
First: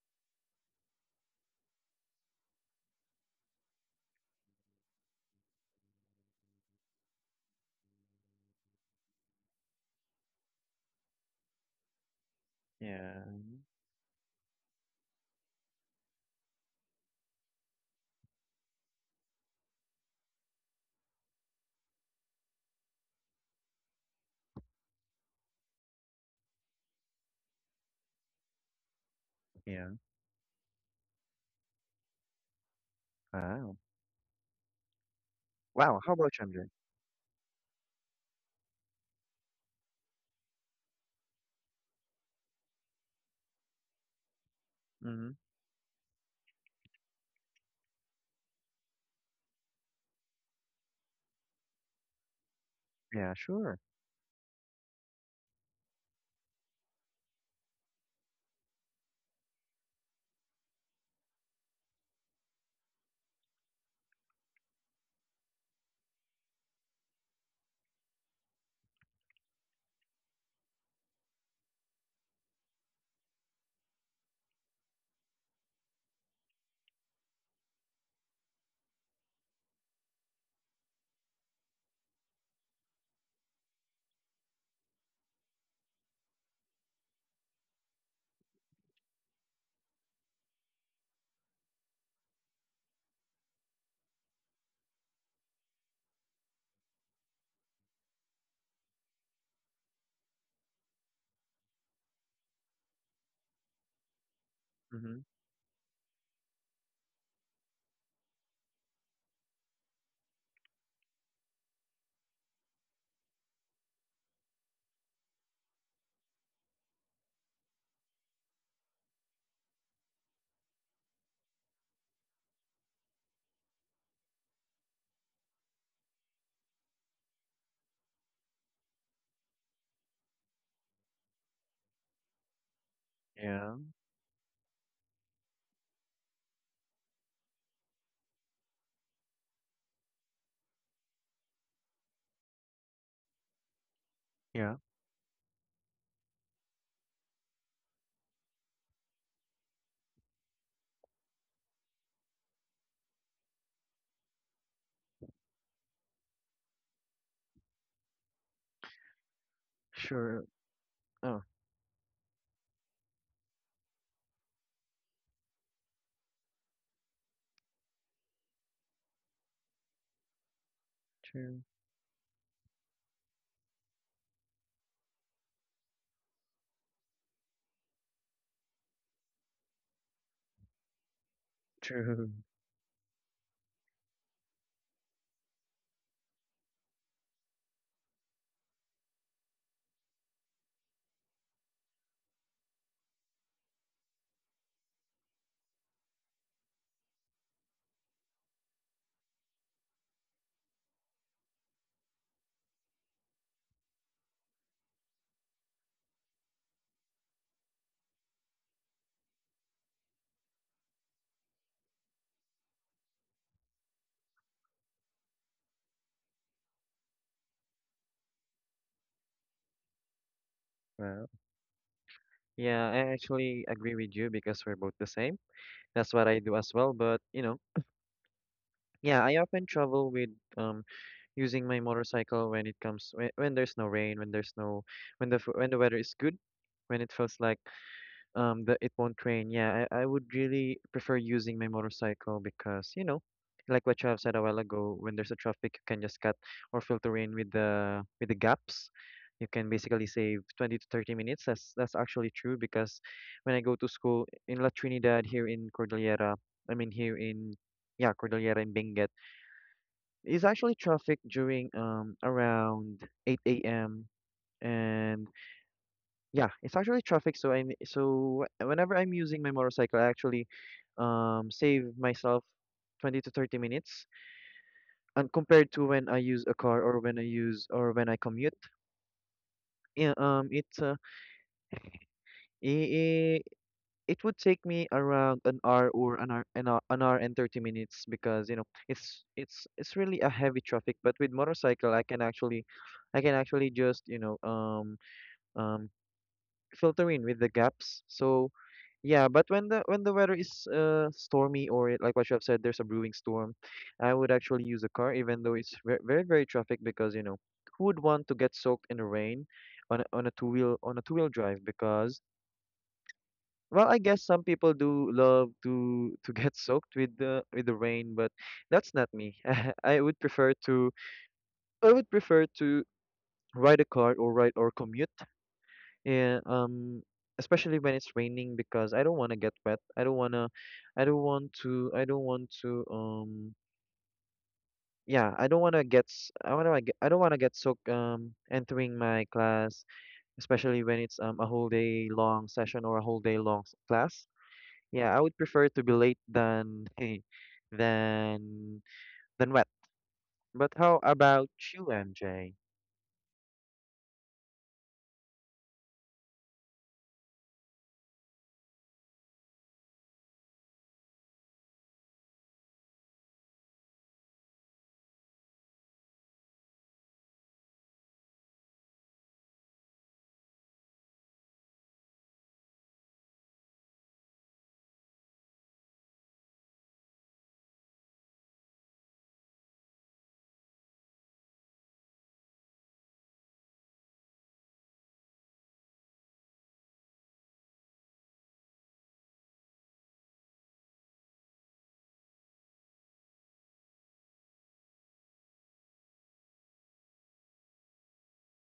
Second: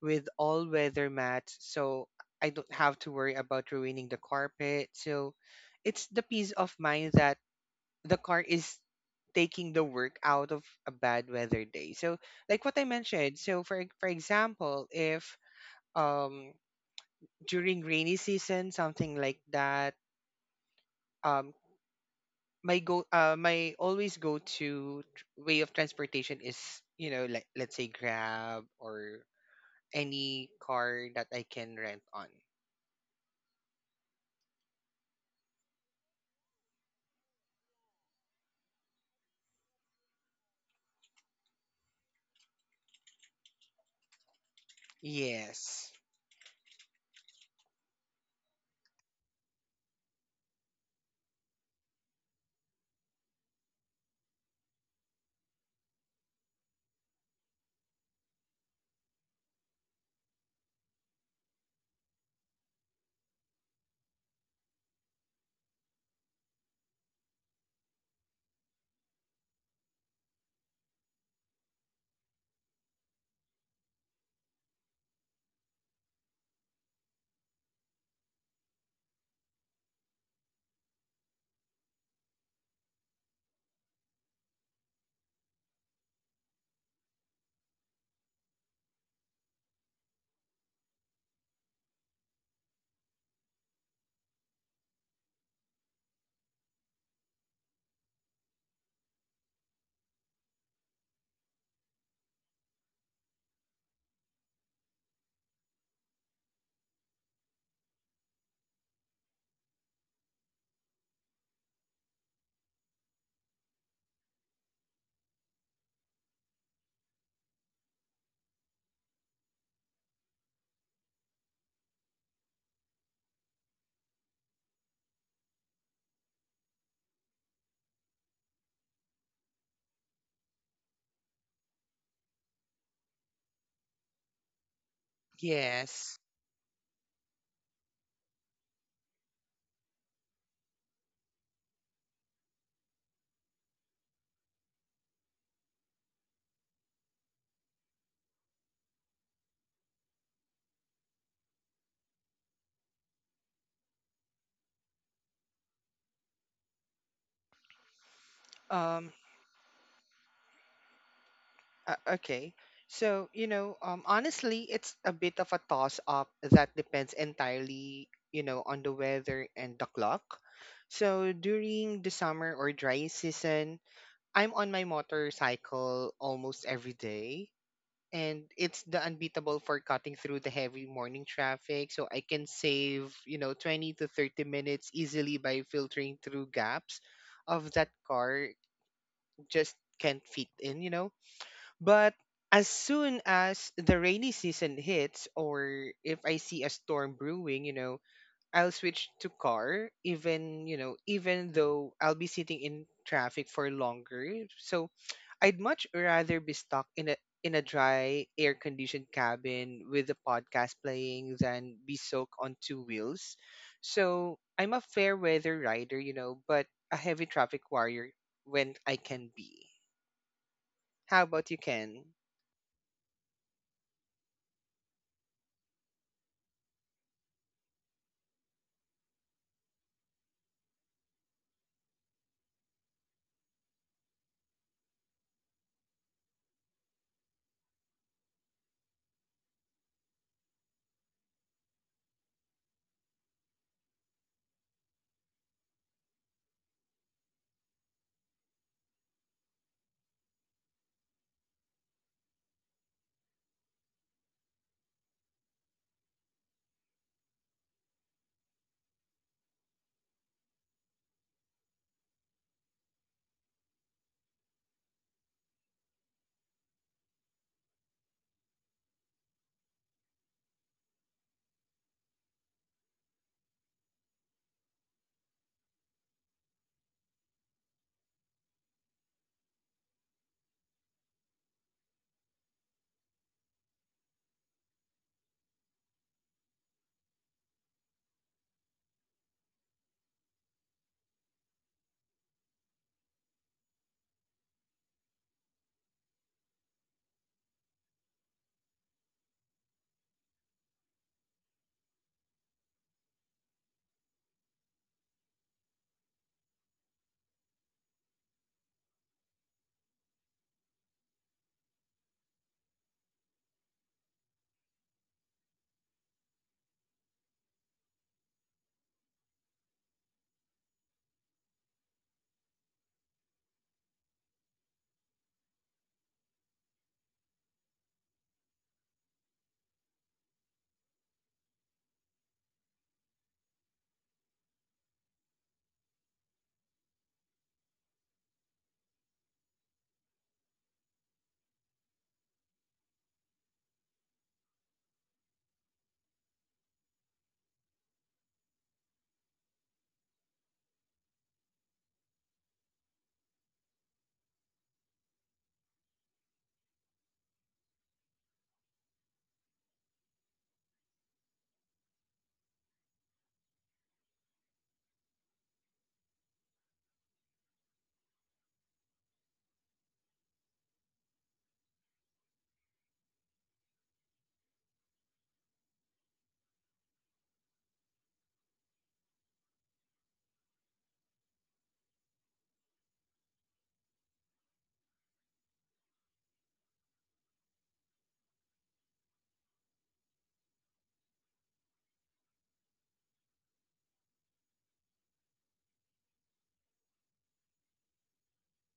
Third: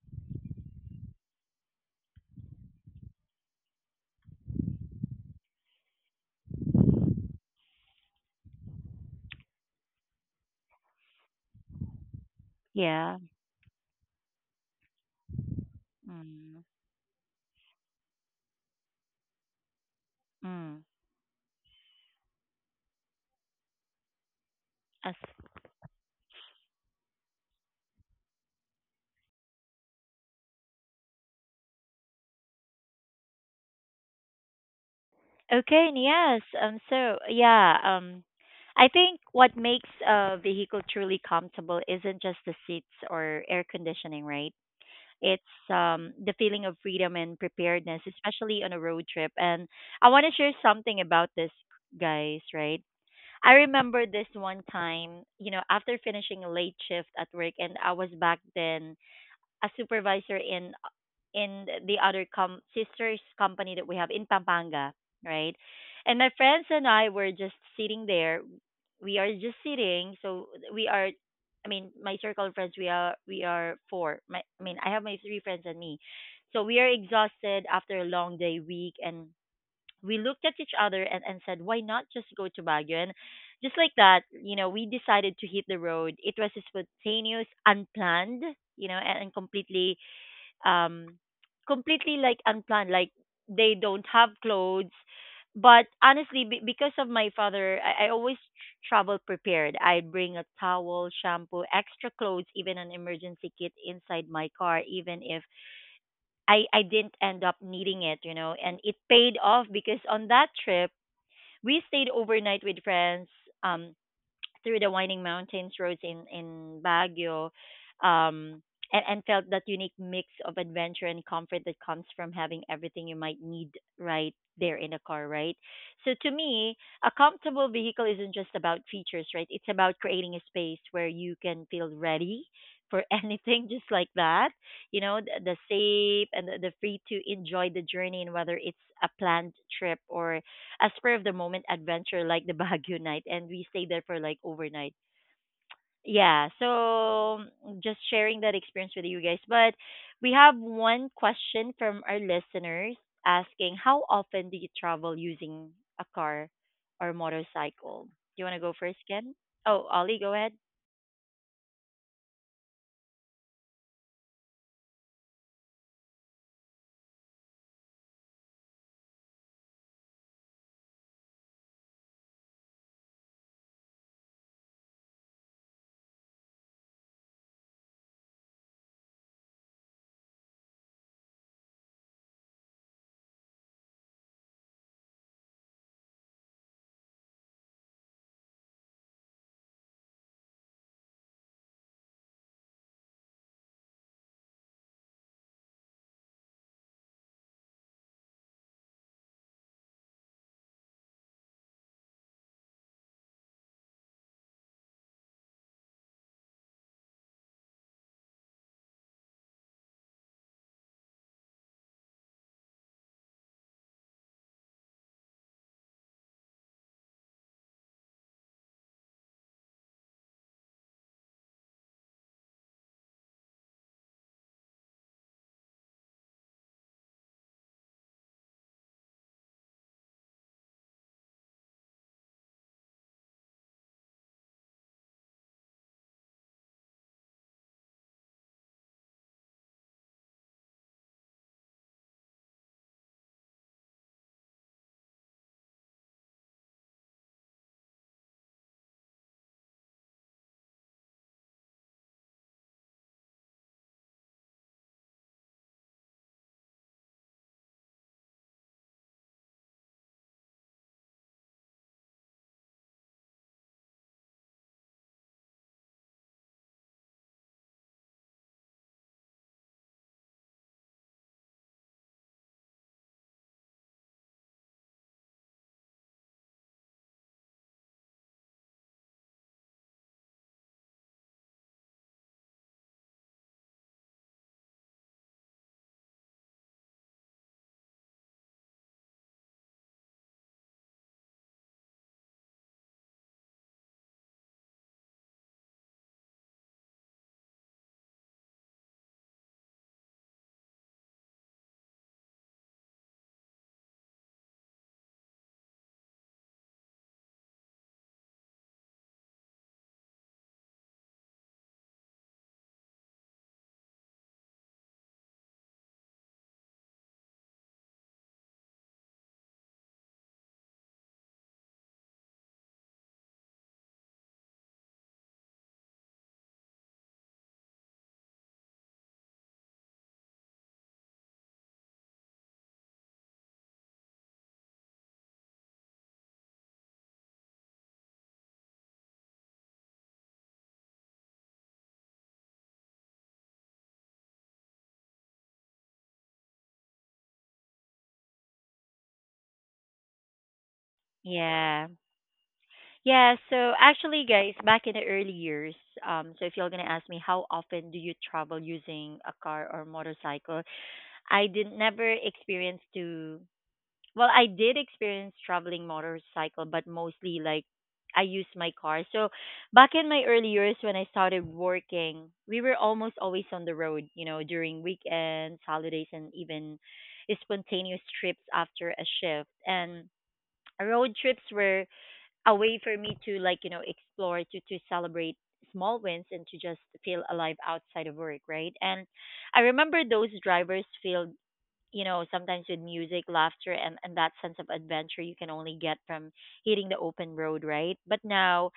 S2: with all weather mats. So I don't have to worry about ruining the carpet. So it's the peace of mind that the car is taking the work out of a bad weather day. So like what I
S1: Yeah.
S3: Yeah.
S2: mentioned, so for example, if um
S1: Mm.
S2: during rainy season something like that
S1: Mm.
S2: um. My always go to
S1: As
S2: way of transportation is like let's say grab or
S3: Yeah.
S2: any car that I can rent on.
S3: Wow.
S1: okay, and
S3: Wow. How about
S1: yes.
S3: you, Andrew?
S1: I think what makes a vehicle truly comfortable isn't just the seats or air conditioning, right?
S3: Mm-hmm.
S1: It's
S2: Yes.
S1: the feeling of freedom and preparedness, especially on a road trip. And I want to share something about this, guys, right?
S3: Yeah,
S1: I
S3: sure.
S1: remember this one time. You know, after finishing a late shift at work, and I was back then a supervisor in the other sister's company that we have in Pampanga, right? And my friends and I were just sitting there. We are just sitting. So we are, I mean, my circle of friends. We are 4. My, I mean, I have my 3 friends and me. So we are exhausted after a long day week, and we looked at each other and, said, why not just go to Baguio? And just like that, you know, we decided to hit the road. It was a spontaneous, unplanned, you know, and completely um unplanned, like they don't have clothes. But honestly be because of my father, I always travel prepared. I bring a towel, shampoo, extra clothes, even an emergency kit inside my car,
S3: Mm-hmm.
S1: even if I didn't end up needing it. You know, and it paid off because on that trip we stayed overnight with friends, um through the winding mountains roads in Baguio, um, and felt that unique mix of adventure and comfort that comes from having everything you might need right there in the car, right? So to me, a comfortable vehicle isn't just about features, right? It's about creating a space where you can feel ready for [laughs] anything, just
S3: Yeah.
S1: like that. You know, the
S2: Yes.
S1: safe and the free to enjoy the journey, and whether it's a planned trip or a spur of the moment adventure like the Baguio night, and we stayed there for like
S3: Yeah.
S1: overnight. Yeah, so just sharing that experience with you guys. But we have one question from our listeners asking, how often do you travel using a car or motorcycle? Do you want to go first,
S2: um
S1: Ken? Oh, Ollie, go
S3: Sure.
S1: ahead.
S3: Oh.
S2: okay, so honestly it's a bit of a toss up that depends entirely on the weather and the clock. So
S3: True.
S2: during the summer or dry season, I'm on my motorcycle almost every day, and it's the unbeatable for cutting through the heavy morning traffic, so I
S3: True. [laughs]
S2: can save 20 to 30 minutes easily by filtering through gaps of that car just can't fit in. But as soon as the rainy season hits, or if I see a storm brewing, I'll switch to car even, even though I'll be sitting in traffic for longer. So I'd much rather be stuck in a dry air conditioned cabin with a podcast playing than be soaked on two wheels. So I'm a fair weather rider, but a heavy traffic warrior when I can be. How
S3: Wow.
S2: about you, Ken?
S3: Yeah, I actually agree with you because we're both the same. That's what I do as well. But you know, yeah, I often travel with um using my motorcycle when it comes when there's no rain, when there's no, when when the weather is good, when it feels like that it won't rain. Yeah, I would really prefer using my motorcycle because, you know, like what you have said a while ago, when there's a traffic, you can just cut or filter in with the gaps. You can basically save 20 to 30 minutes. That's actually true because when I go to school in La Trinidad here in Cordillera, I mean here in, yeah, Cordillera in Benguet, it's actually traffic during around 8 a.m. and yeah, it's actually traffic. So I so wh- whenever I'm using my motorcycle, I actually save myself 20 to 30 minutes, and compared to when I use a car or when I use or when I commute. Yeah, it's I it would take me around an hour or an hour and 30 minutes because, you know, it's it's really a heavy traffic, but with motorcycle I can actually I can actually just, you know, um filter in with the gaps. So yeah, but when the weather is stormy or, like what you have said, there's a brewing storm, I would actually use a car even though it's very, very, very traffic because you know, who would want to get soaked in the rain on on a two wheel, on a two-wheel drive? Because well, I guess some people do love to [laughs] get soaked with the rain, but that's not me. [laughs] I would prefer to I would prefer to ride a car or ride or commute. Yeah, especially when it's raining because I don't want to get wet. I don't wanna, I don't want to, yeah, I don't want to get, I don't want to get soaked, entering my class, especially when it's a whole day long session or a whole day long class. Yeah, I would prefer to be late than [laughs] than than wet. But how about you,
S1: Yeah.
S3: MJ?
S1: Yeah, so actually, guys, back in the early years, so if you're gonna ask me how often do you travel using a car or motorcycle, I did never experience to well, I did experience traveling motorcycle, but mostly like I use my car. So back in my early years when I started working, we were almost always on the road, you know, during weekends, holidays, and even spontaneous trips after a shift. And road trips were a way for me to like, you know, explore, to celebrate small wins and to just feel alive outside of work, right? And I remember those drivers filled, you know, sometimes with music, laughter, and, that sense of adventure you can only get from hitting the open road, right? But now,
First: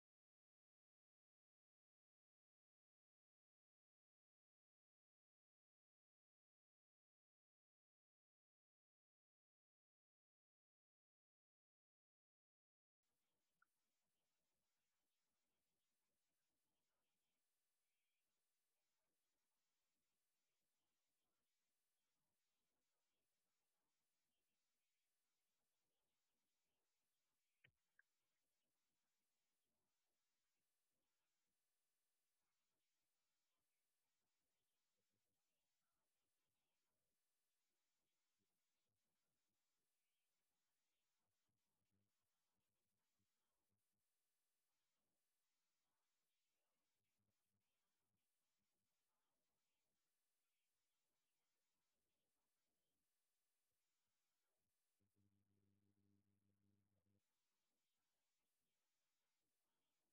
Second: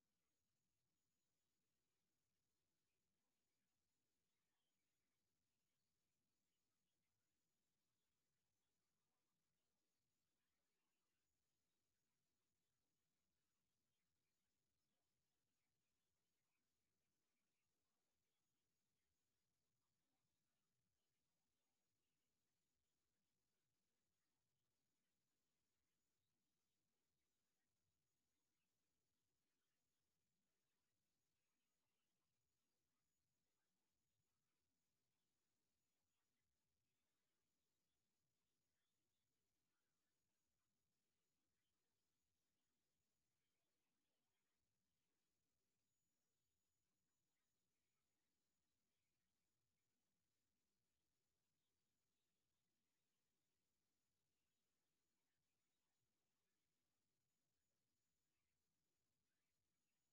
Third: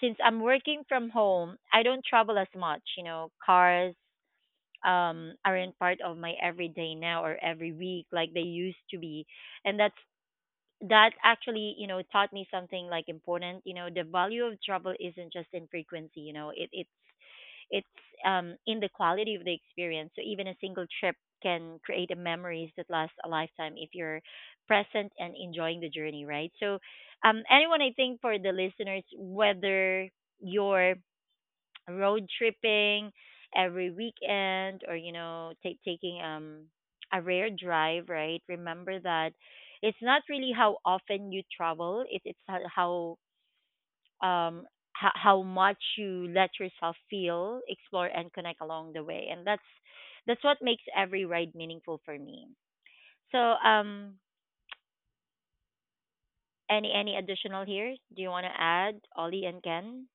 S1: since I'm working from home, I don't travel as much. You know, cars aren't part of my everyday now or every week like they used to be. And that's that actually, you know, taught me something like important. You know, the value of travel isn't just in frequency. You know, it's in the quality of the experience. So even a single trip can create a memories that last a lifetime if you're present and enjoying the journey, right? So anyone, I think for the listeners, whether you're road tripping every weekend or, you know, ta taking a rare drive, right? Remember that it's not really how often you travel; it's um, how much you let yourself feel, explore, and connect along the way. And that's what makes every ride meaningful for me. So, any additional here? Do you want to add, Ollie and Ken?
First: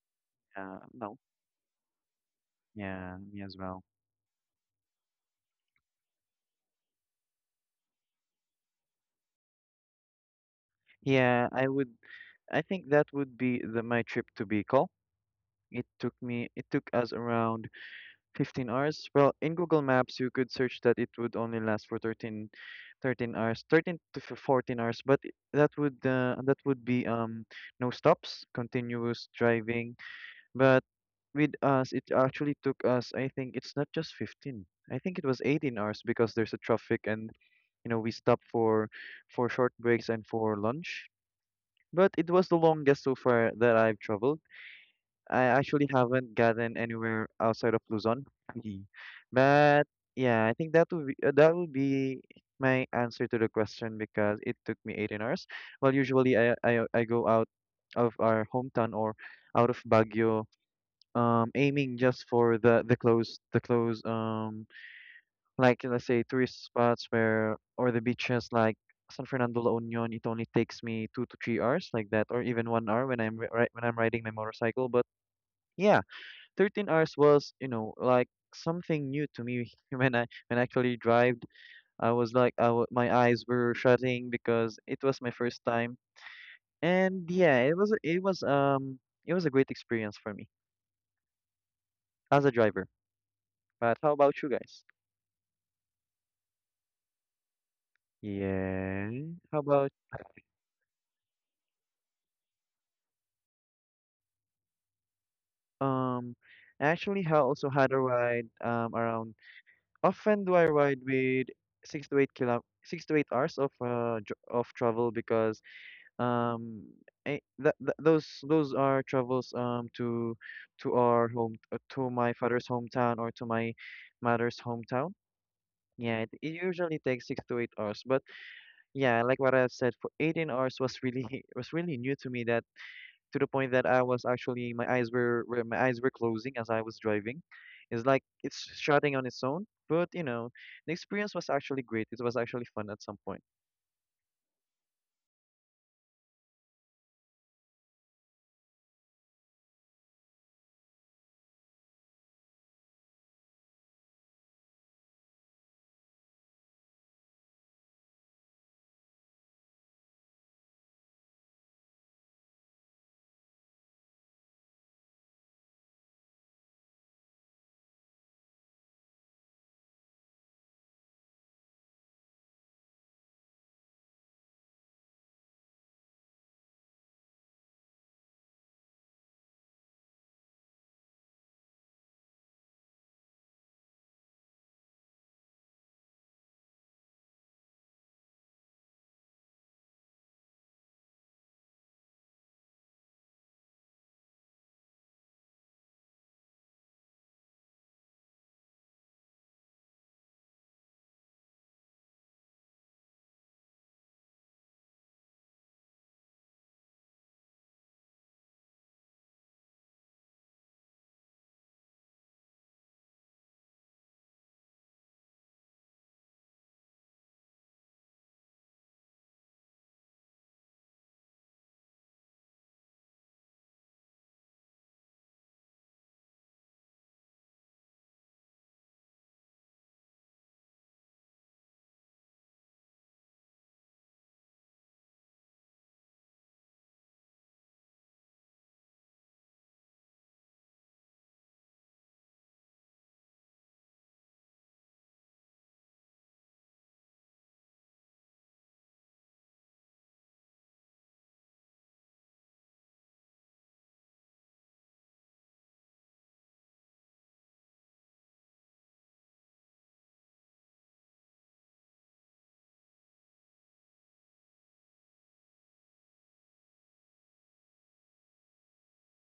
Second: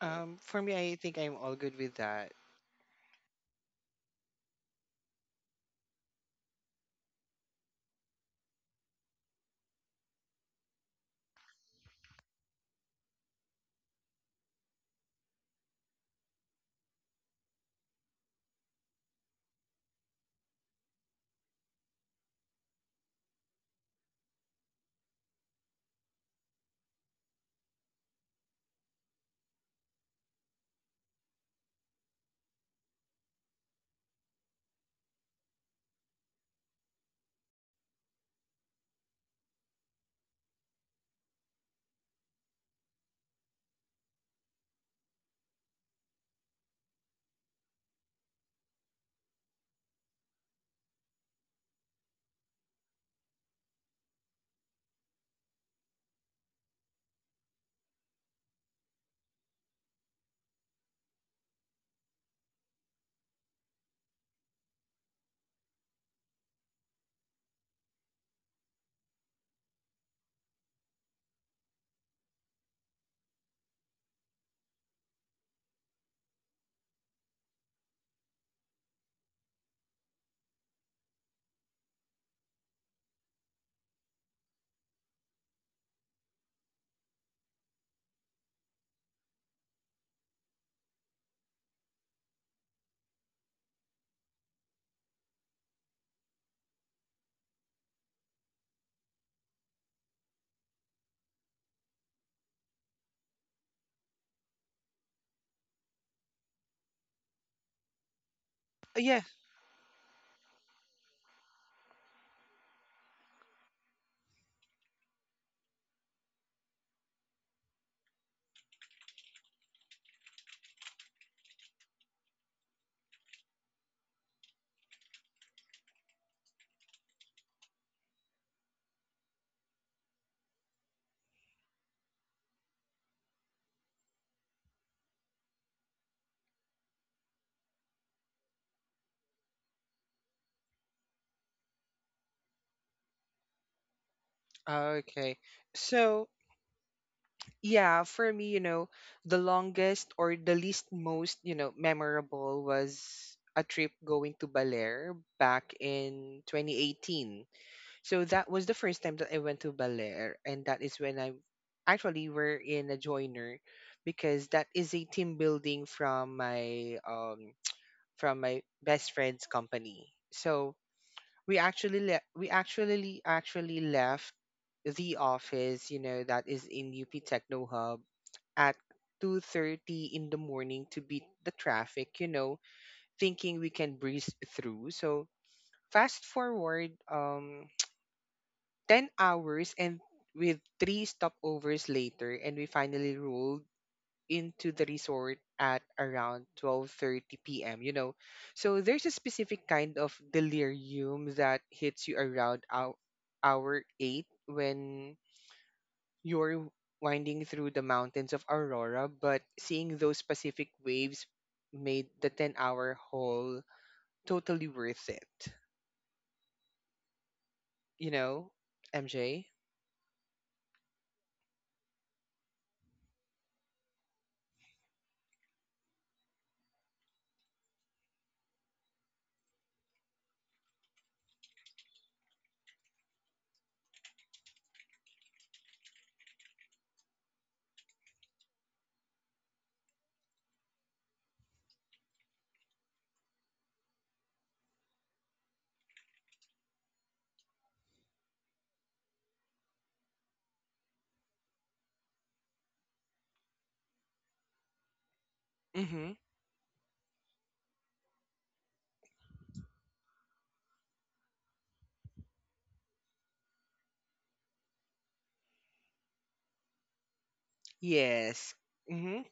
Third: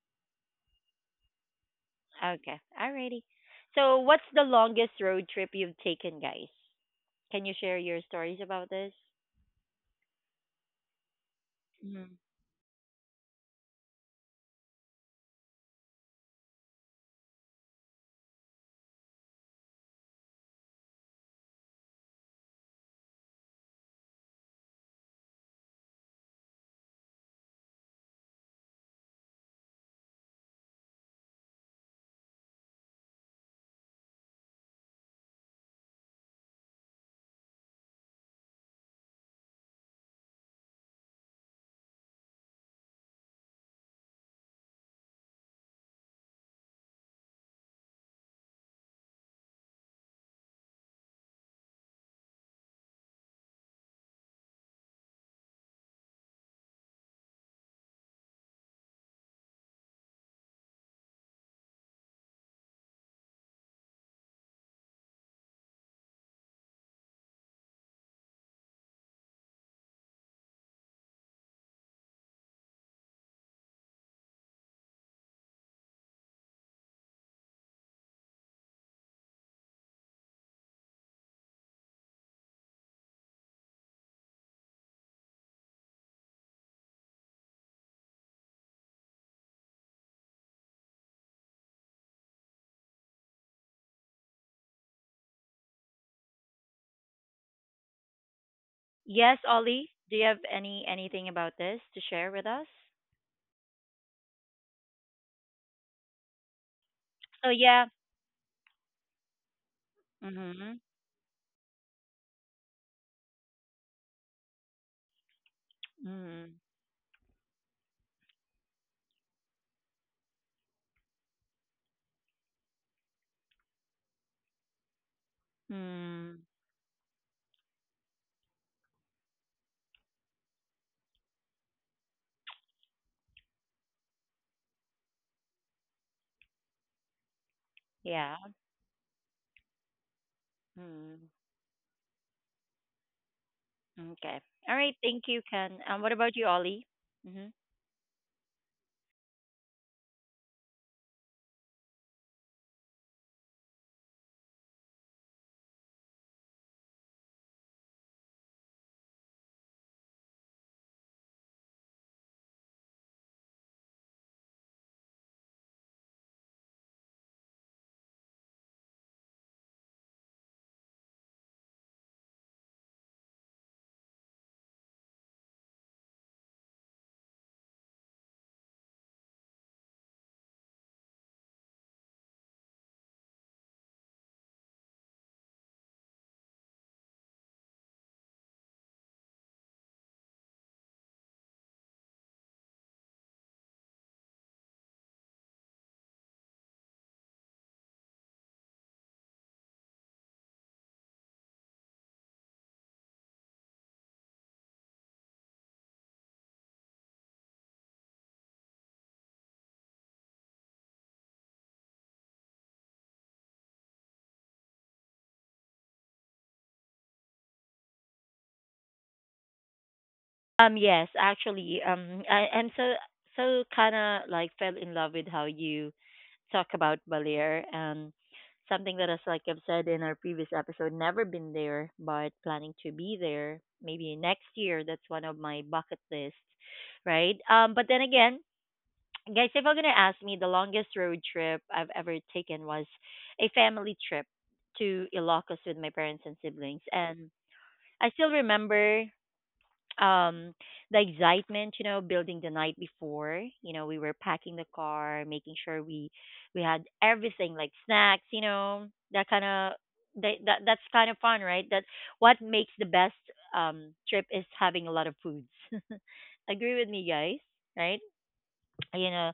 S2: For me, I
S3: No,
S2: think I'm all good with that.
S1: Okay,
S3: yeah,
S1: alrighty.
S3: me as well.
S1: So, what's the longest road trip you've taken, guys? Can you share your stories about this?
S3: Yeah, I would.
S1: Mhm.
S3: I think that would be my trip to Bicol. It took me. It took us around 15 hours. Well, in Google Maps, you could search that it would only last for 13 hours, 13 to 14 hours. But, that would be no stops, continuous driving. But with us, it actually took us, I think it's not just 15. I think it was 18 hours because there's a traffic and, you know, we stop for short breaks and for lunch. But it was the longest so far that I've traveled. I actually haven't gotten anywhere outside of Luzon. Mhm. But yeah, I think that would be my answer to the question because it took me 18 hours. Well, usually I go out of our hometown or out of Baguio aiming just for the close like let's say tourist spots where or the beaches like San Fernando La Union. It only takes me 2 to 3 hours like that, or even 1 hour when I'm when I'm riding my motorcycle. But yeah, 13 hours was, you know, like something new to me [laughs] when I actually drove. I was like I w my eyes were shutting because it was my first time. And yeah, it was it was it was a great experience for me as a driver. But how about you guys? Yeah.
S1: Yes,
S3: How about
S1: Ollie. Do you have any anything about this to share with us?
S3: um actually how
S1: So
S3: also
S1: yeah.
S3: had a ride
S2: Yeah.
S3: around often do I
S1: Mhm.
S3: ride with 6 to 8 hours of of travel because
S1: Mhm.
S3: um that those are travels to our home to my father's hometown or to my mother's hometown. Yeah, it,
S1: Mm.
S3: it usually takes 6 to 8 hours. But yeah, like what I've said, for 18 hours was really [laughs] was really new to me, that to the point that I was actually my eyes were closing as I was driving. It's like
S1: Yeah.
S3: it's shutting on its own. But the
S1: Mm.
S3: experience was actually great. It was actually fun at some point.
S1: Okay. All right. Thank
S2: Okay.
S1: you, Ken. What
S2: So
S1: about you, Ollie? Hmm.
S2: yeah, for me, the longest or the least most memorable was a trip going to Baler back in 2018. So that was the first time that I went to Baler, and that is when I actually were in a joiner because that is a team building from my [tsk] from my best friend's company. So we actually left the office that is in UP Techno Hub at 2:30 in the morning to beat the traffic, thinking we can breeze through. So fast forward [tsk] 10 hours and with three stopovers later, and we finally rolled into the resort at around 12:30 p.m. So there's a specific kind of delirium that hits you around our hour 8 when you're winding through the mountains of Aurora, but seeing those Pacific waves made the 10-hour haul totally worth it. You know, MJ?
S1: Yes, actually, I'm so so kind of like fell in love with how you talk about Balear and something that is like I've said in our previous episode, never been there, but planning to be there maybe next year. That's one of my bucket lists, right? But then again, guys, if you're gonna ask me, the longest road trip I've ever taken was a family trip to Ilocos with my parents and siblings, and I still remember um the excitement, you know, building the night before. You know, we were packing the car, making sure
S2: Mm-hmm.
S1: we had everything like snacks, you know, that kind of that's kind of fun, right? That what makes the best trip is having a lot of foods. [laughs] Agree with me, guys, right?
S2: Yes.
S1: You
S2: Mm-hmm.
S1: know,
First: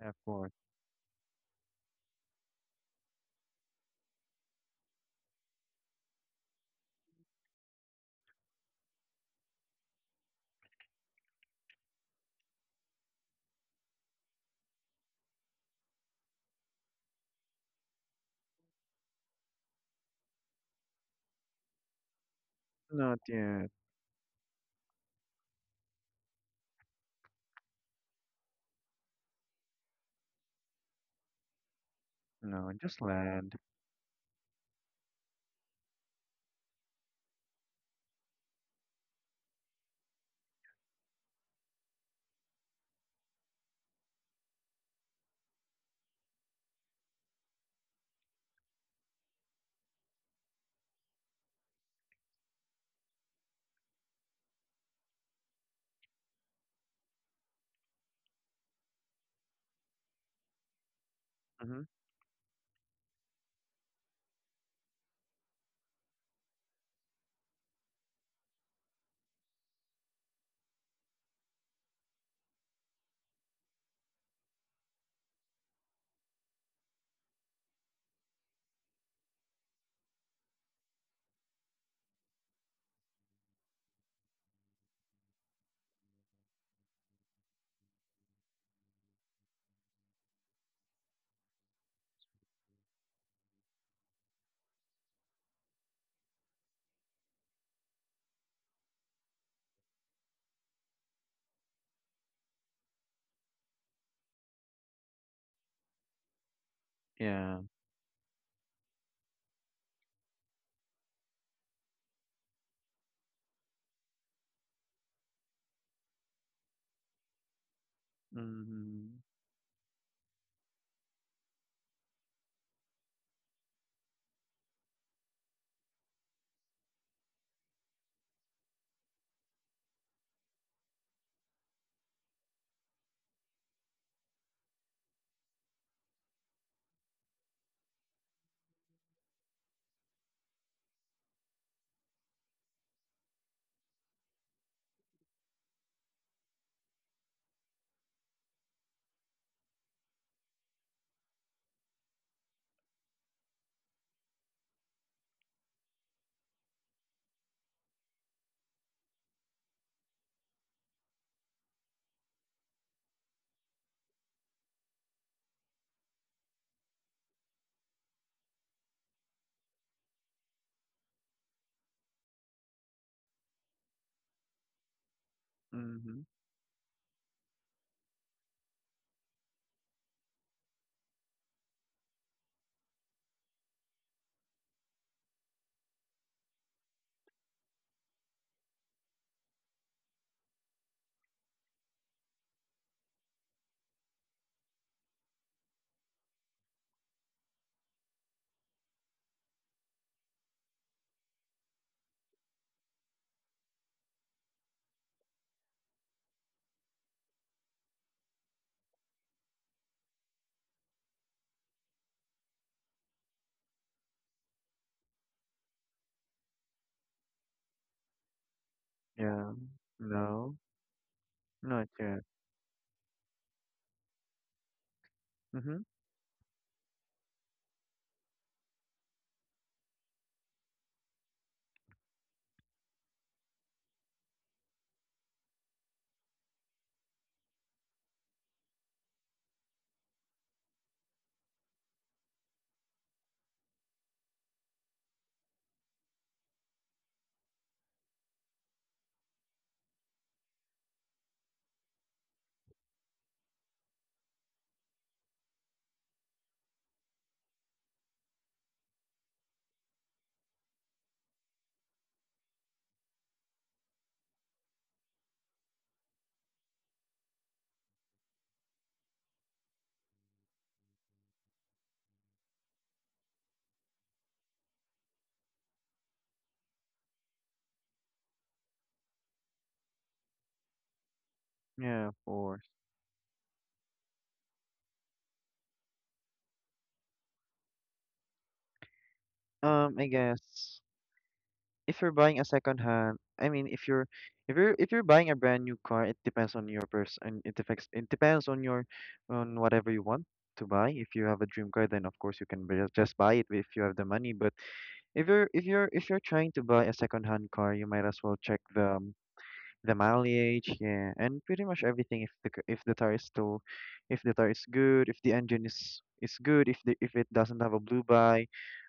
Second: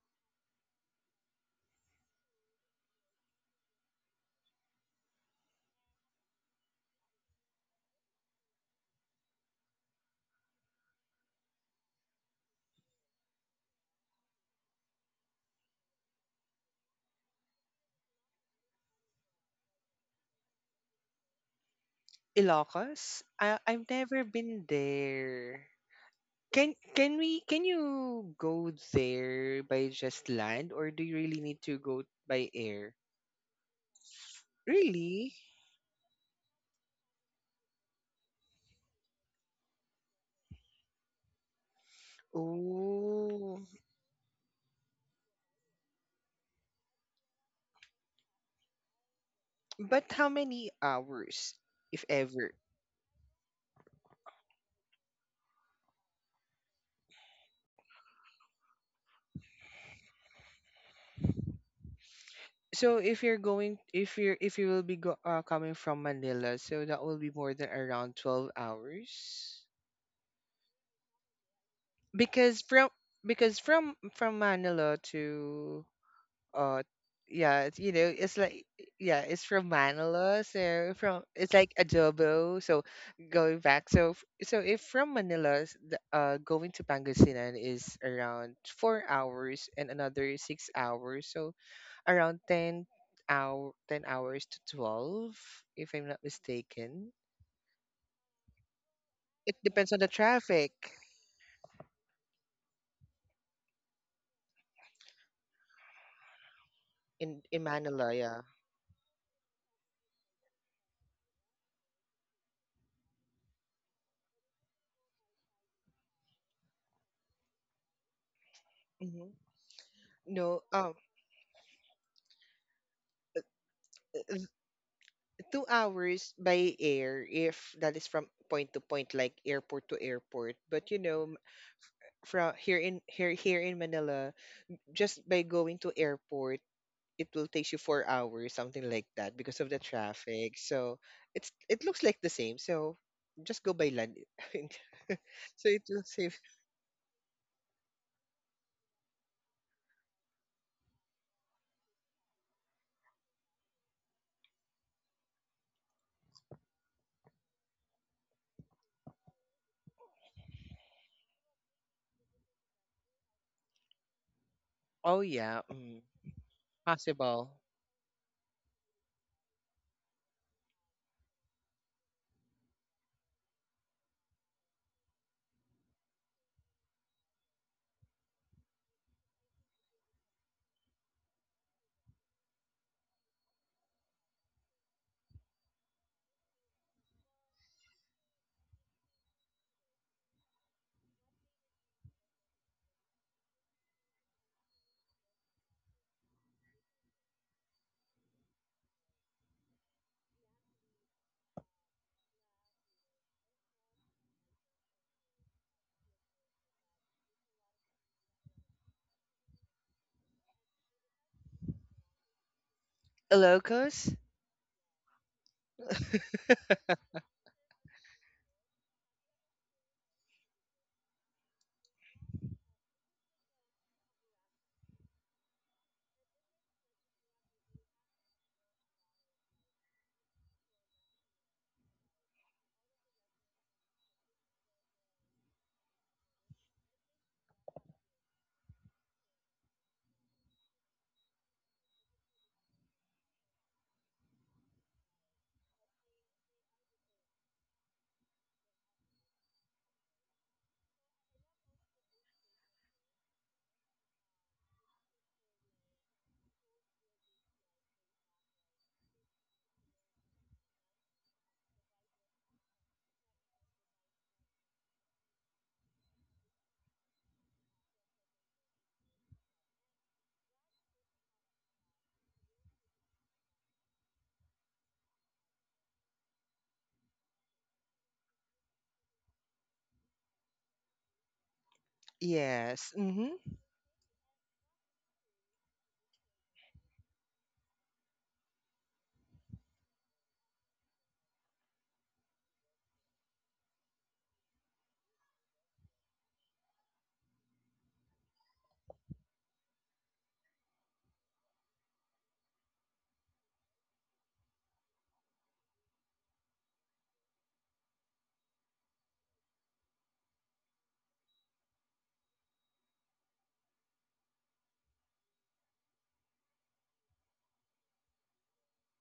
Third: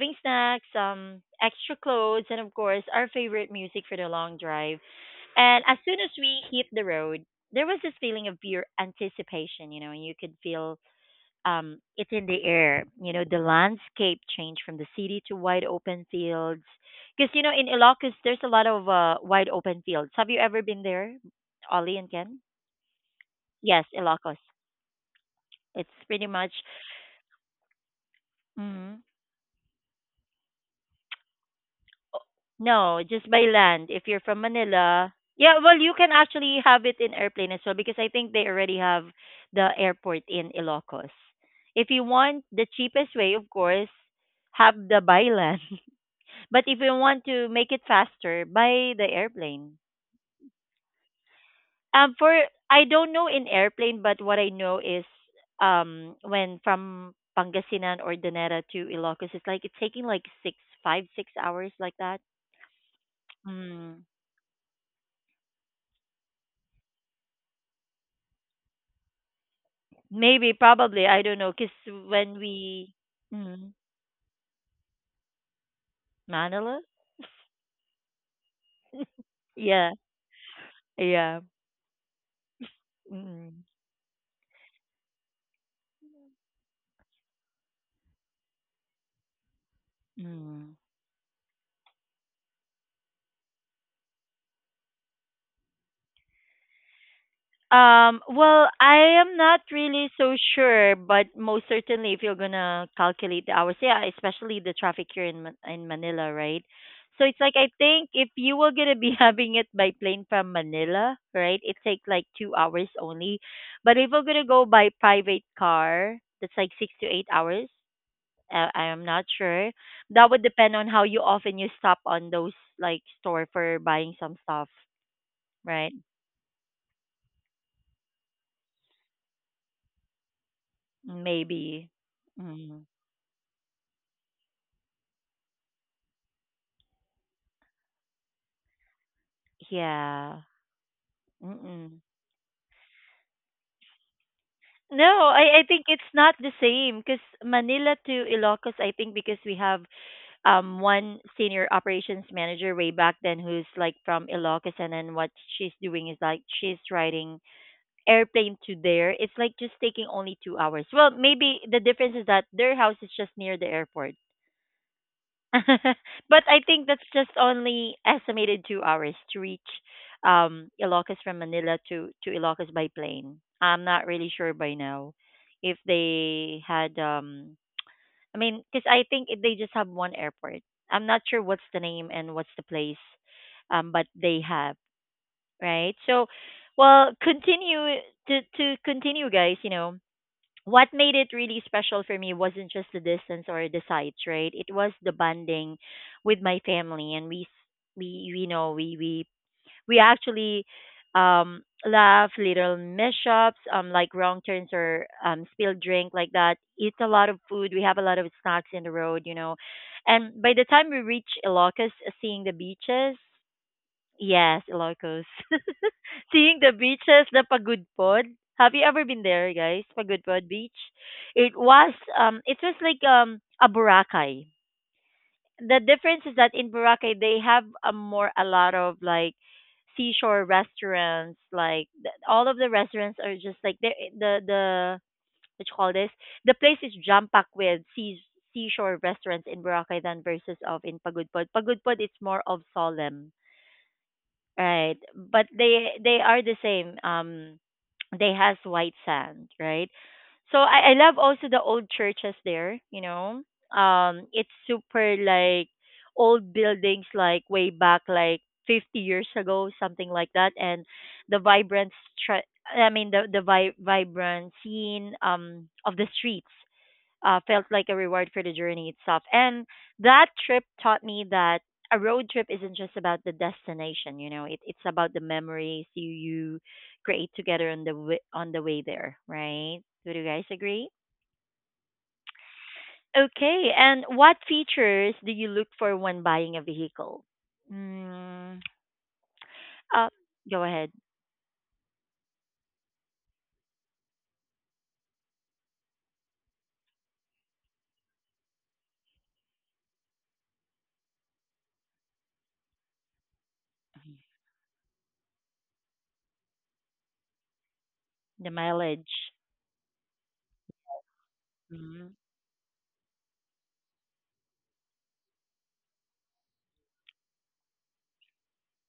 S3: Of course.
S1: snacks, extra clothes, and of course, our favorite music for the long drive. And as soon as we hit the road, there was this feeling of pure anticipation, you know, and you could feel it in the air. You know, the landscape changed from the city to wide open fields. Because, you know, in Ilocos, there's a lot of wide open fields. Have you ever been there, Ollie and Ken?
S3: Not
S2: Ilocos? I
S3: yet.
S1: Yes,
S2: I've never
S1: Ilocos.
S2: been there.
S1: It's pretty much.
S2: Can you go
S1: Mm-hmm.
S2: there by just land, or do you really need to go by
S3: No,
S2: air?
S3: just
S1: No, just by
S3: land.
S1: land. If you're from Manila,
S2: Really?
S1: yeah, well, you can actually have it in airplane as well because I think they already have the airport in Ilocos. If you want the cheapest way, of
S2: Oh,
S1: course, have the by land. [laughs] But if you want to make it faster, buy the airplane.
S2: but how many hours, if
S1: For
S2: ever?
S1: I don't know in airplane, but what I know is when from Pangasinan or Danera to Ilocos, it's like it's taking like six, five, 6 hours
S3: Mhm.
S1: like that.
S2: So if you're going
S1: Mm.
S2: if you're if you will be go, coming from Manila, so that will be more than around 12 hours,
S1: Maybe, probably, I don't know because when
S2: because from
S1: we
S2: because
S1: mm,
S2: from from Manila to uh
S1: Manila,
S2: yeah it's, you know it's like yeah it's from
S1: yeah,
S2: Manila, so from
S1: yeah,
S2: it's like adobo. So going
S1: mm,
S2: back, so if from Manila going to Pangasinan is around 4 hours and another six
S1: mm.
S2: hours so around 10 hours to 12, if I'm not mistaken.
S1: Well, I am
S2: It
S1: not
S2: depends on the
S1: really so
S2: traffic
S1: sure, but most certainly, if you're gonna calculate the hours, yeah, especially the traffic here in in Manila, right? So
S2: in
S1: it's
S2: in
S3: Yeah.
S1: like I
S2: Manila.
S1: think
S2: Yeah.
S1: if you were gonna be [laughs] having it by plane from Manila, right, it takes like 2 hours only, but if we're gonna go by private car, that's like 6 to 8 hours. I am
S3: Mm-hmm.
S2: Hmm.
S1: not sure. That would
S2: No.
S1: depend on how you often you stop on those like
S2: Uh,
S1: store for buying
S2: uh,
S1: some stuff,
S2: two
S1: right?
S2: hours by air if that is from point to point, like airport to airport. But you know
S1: Maybe.
S2: from here
S1: Mm.
S2: in here here in Manila, just by going to airport, it will take you 4 hours, something like that, because of the
S1: Yeah.
S2: traffic. So it looks
S1: Mm-mm.
S2: like the same, so just go by land. [laughs]
S1: No,
S2: So
S1: I
S2: it
S1: think
S2: will
S1: it's
S2: save.
S1: not the same because Manila to Ilocos, I think because we have one senior operations manager way back then who's like from Ilocos, and then what she's doing is like she's writing airplane to there, it's like just taking only 2 hours. Well, maybe the difference is that their house is just near the airport.
S2: Oh yeah. Mm.
S1: [laughs] But I think that's just
S2: Possible.
S1: only estimated 2 hours to reach Ilocos from Manila to, Ilocos by plane. I'm not really sure by now if
S3: Mm-hmm.
S1: they had, I mean, because I think they just have one airport. I'm not sure what's the name and what's the place, but they have, right? So, well, continue to continue, guys. You know, what made it really special for me wasn't just the distance or the sights, right? It was the bonding with my family, and we know we actually laugh little mishaps, like wrong turns or spilled drink like that. Eat a lot of food, we have a lot of snacks in the road, you know. And by the time we reach Ilocos, seeing the beaches.
S2: Locos?
S1: Yes, Ilocos. [laughs] Seeing the beaches, the Pagudpod. Have you ever been
S3: Yeah.
S1: there, guys? Pagudpod
S3: No,
S1: Beach.
S3: not yet.
S1: It was like a Boracay. The
S3: Mhm.
S1: difference is that in Boracay they have a more, a lot of like seashore restaurants. Like all of the restaurants are just like the the what you call this? The place is jam packed with seashore restaurants in Boracay than versus of in Pagudpod. Pagudpod it's more of solemn. Right. But they are the same. They has white sand, right? So I love also the old churches there, you know. Um, it's super like old buildings like way back like 50 years ago, something like that. And the vibrant stra- I mean the vibrant scene of the streets felt like a reward for the journey itself. And that trip taught me that a road trip isn't just about the destination. You know, it's about the memories you create together on the on the way there, right? Would you guys agree?
S3: Yeah, of course.
S2: Yes. Mm-hmm.
S1: Okay, and what features do you look for when buying a vehicle? Mm,
S3: I
S1: uh, go
S3: guess,
S1: ahead.
S3: if you're buying a second hand, I mean, if you're buying a brand new car, it depends on your person. It depends on your on whatever you want to buy. If you have a dream car, then of course you can just buy it if you have the money. But if you're trying to buy a second hand car, you might as well
S1: The
S3: check
S1: mileage.
S3: the mileage, yeah, and pretty much
S1: Mm-hmm.
S3: everything. If if the tire is too, if the tire is good, if the engine is good, if the if it doesn't have a blue by,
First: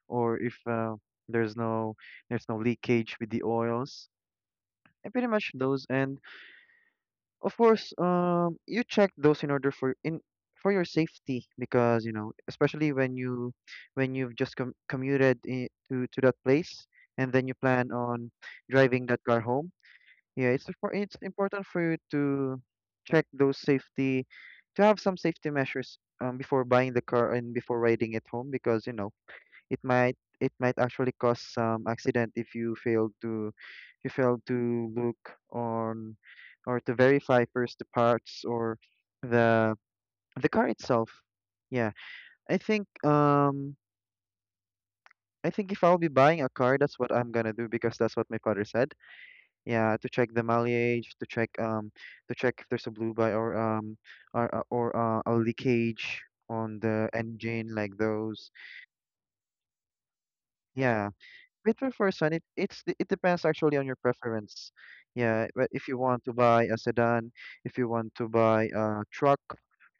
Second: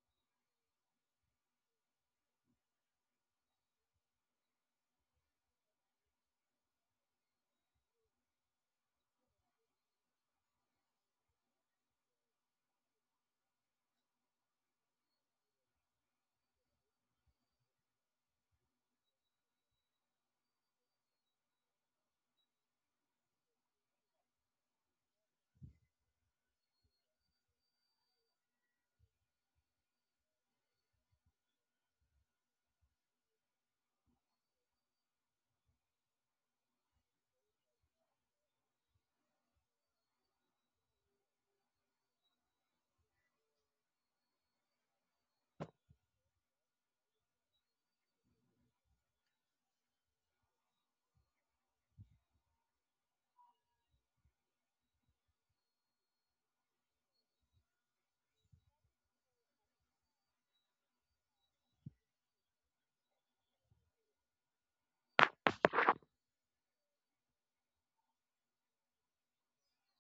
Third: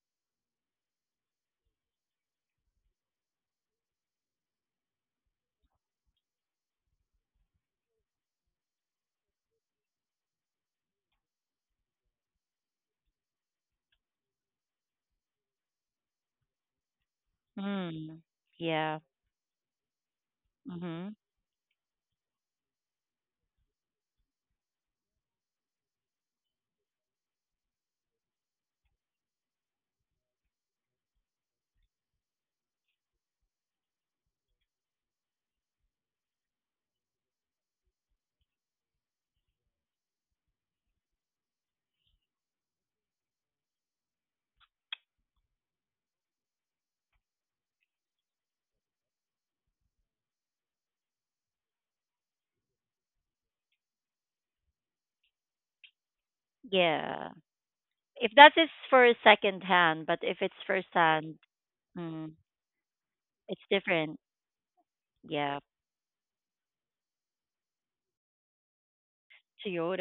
S3: or if there's no there's no leakage with the oils, and pretty much those. And of course, you check those in order for in for your safety, because you know, especially when you when you've just commuted I to that place, and then you plan
S1: Mm,
S3: on
S1: yeah.
S3: driving that car home, yeah, it's for
S1: Mm-hmm.
S3: it's important for you to check those safety, to have some safety measures before buying the car and before riding it home, because you know it might actually cause some accident if you fail to look on or to verify first the parts or the the car itself. Yeah, I think um I think if I'll be buying a car, that's what I'm gonna do because that's what my father said. Yeah, to check the mileage, to check if there's a blue by or or a leakage on the
S1: Yeah.
S3: engine like
S1: If
S3: those.
S1: that is for second hand, but if it's first
S3: Yeah.
S1: hand,
S3: But for first
S1: mm,
S3: one, it's it depends
S1: it's
S3: actually on your
S1: different.
S3: preference. Yeah,
S1: Yeah,
S3: but if you want to buy a sedan, if you want to buy a truck,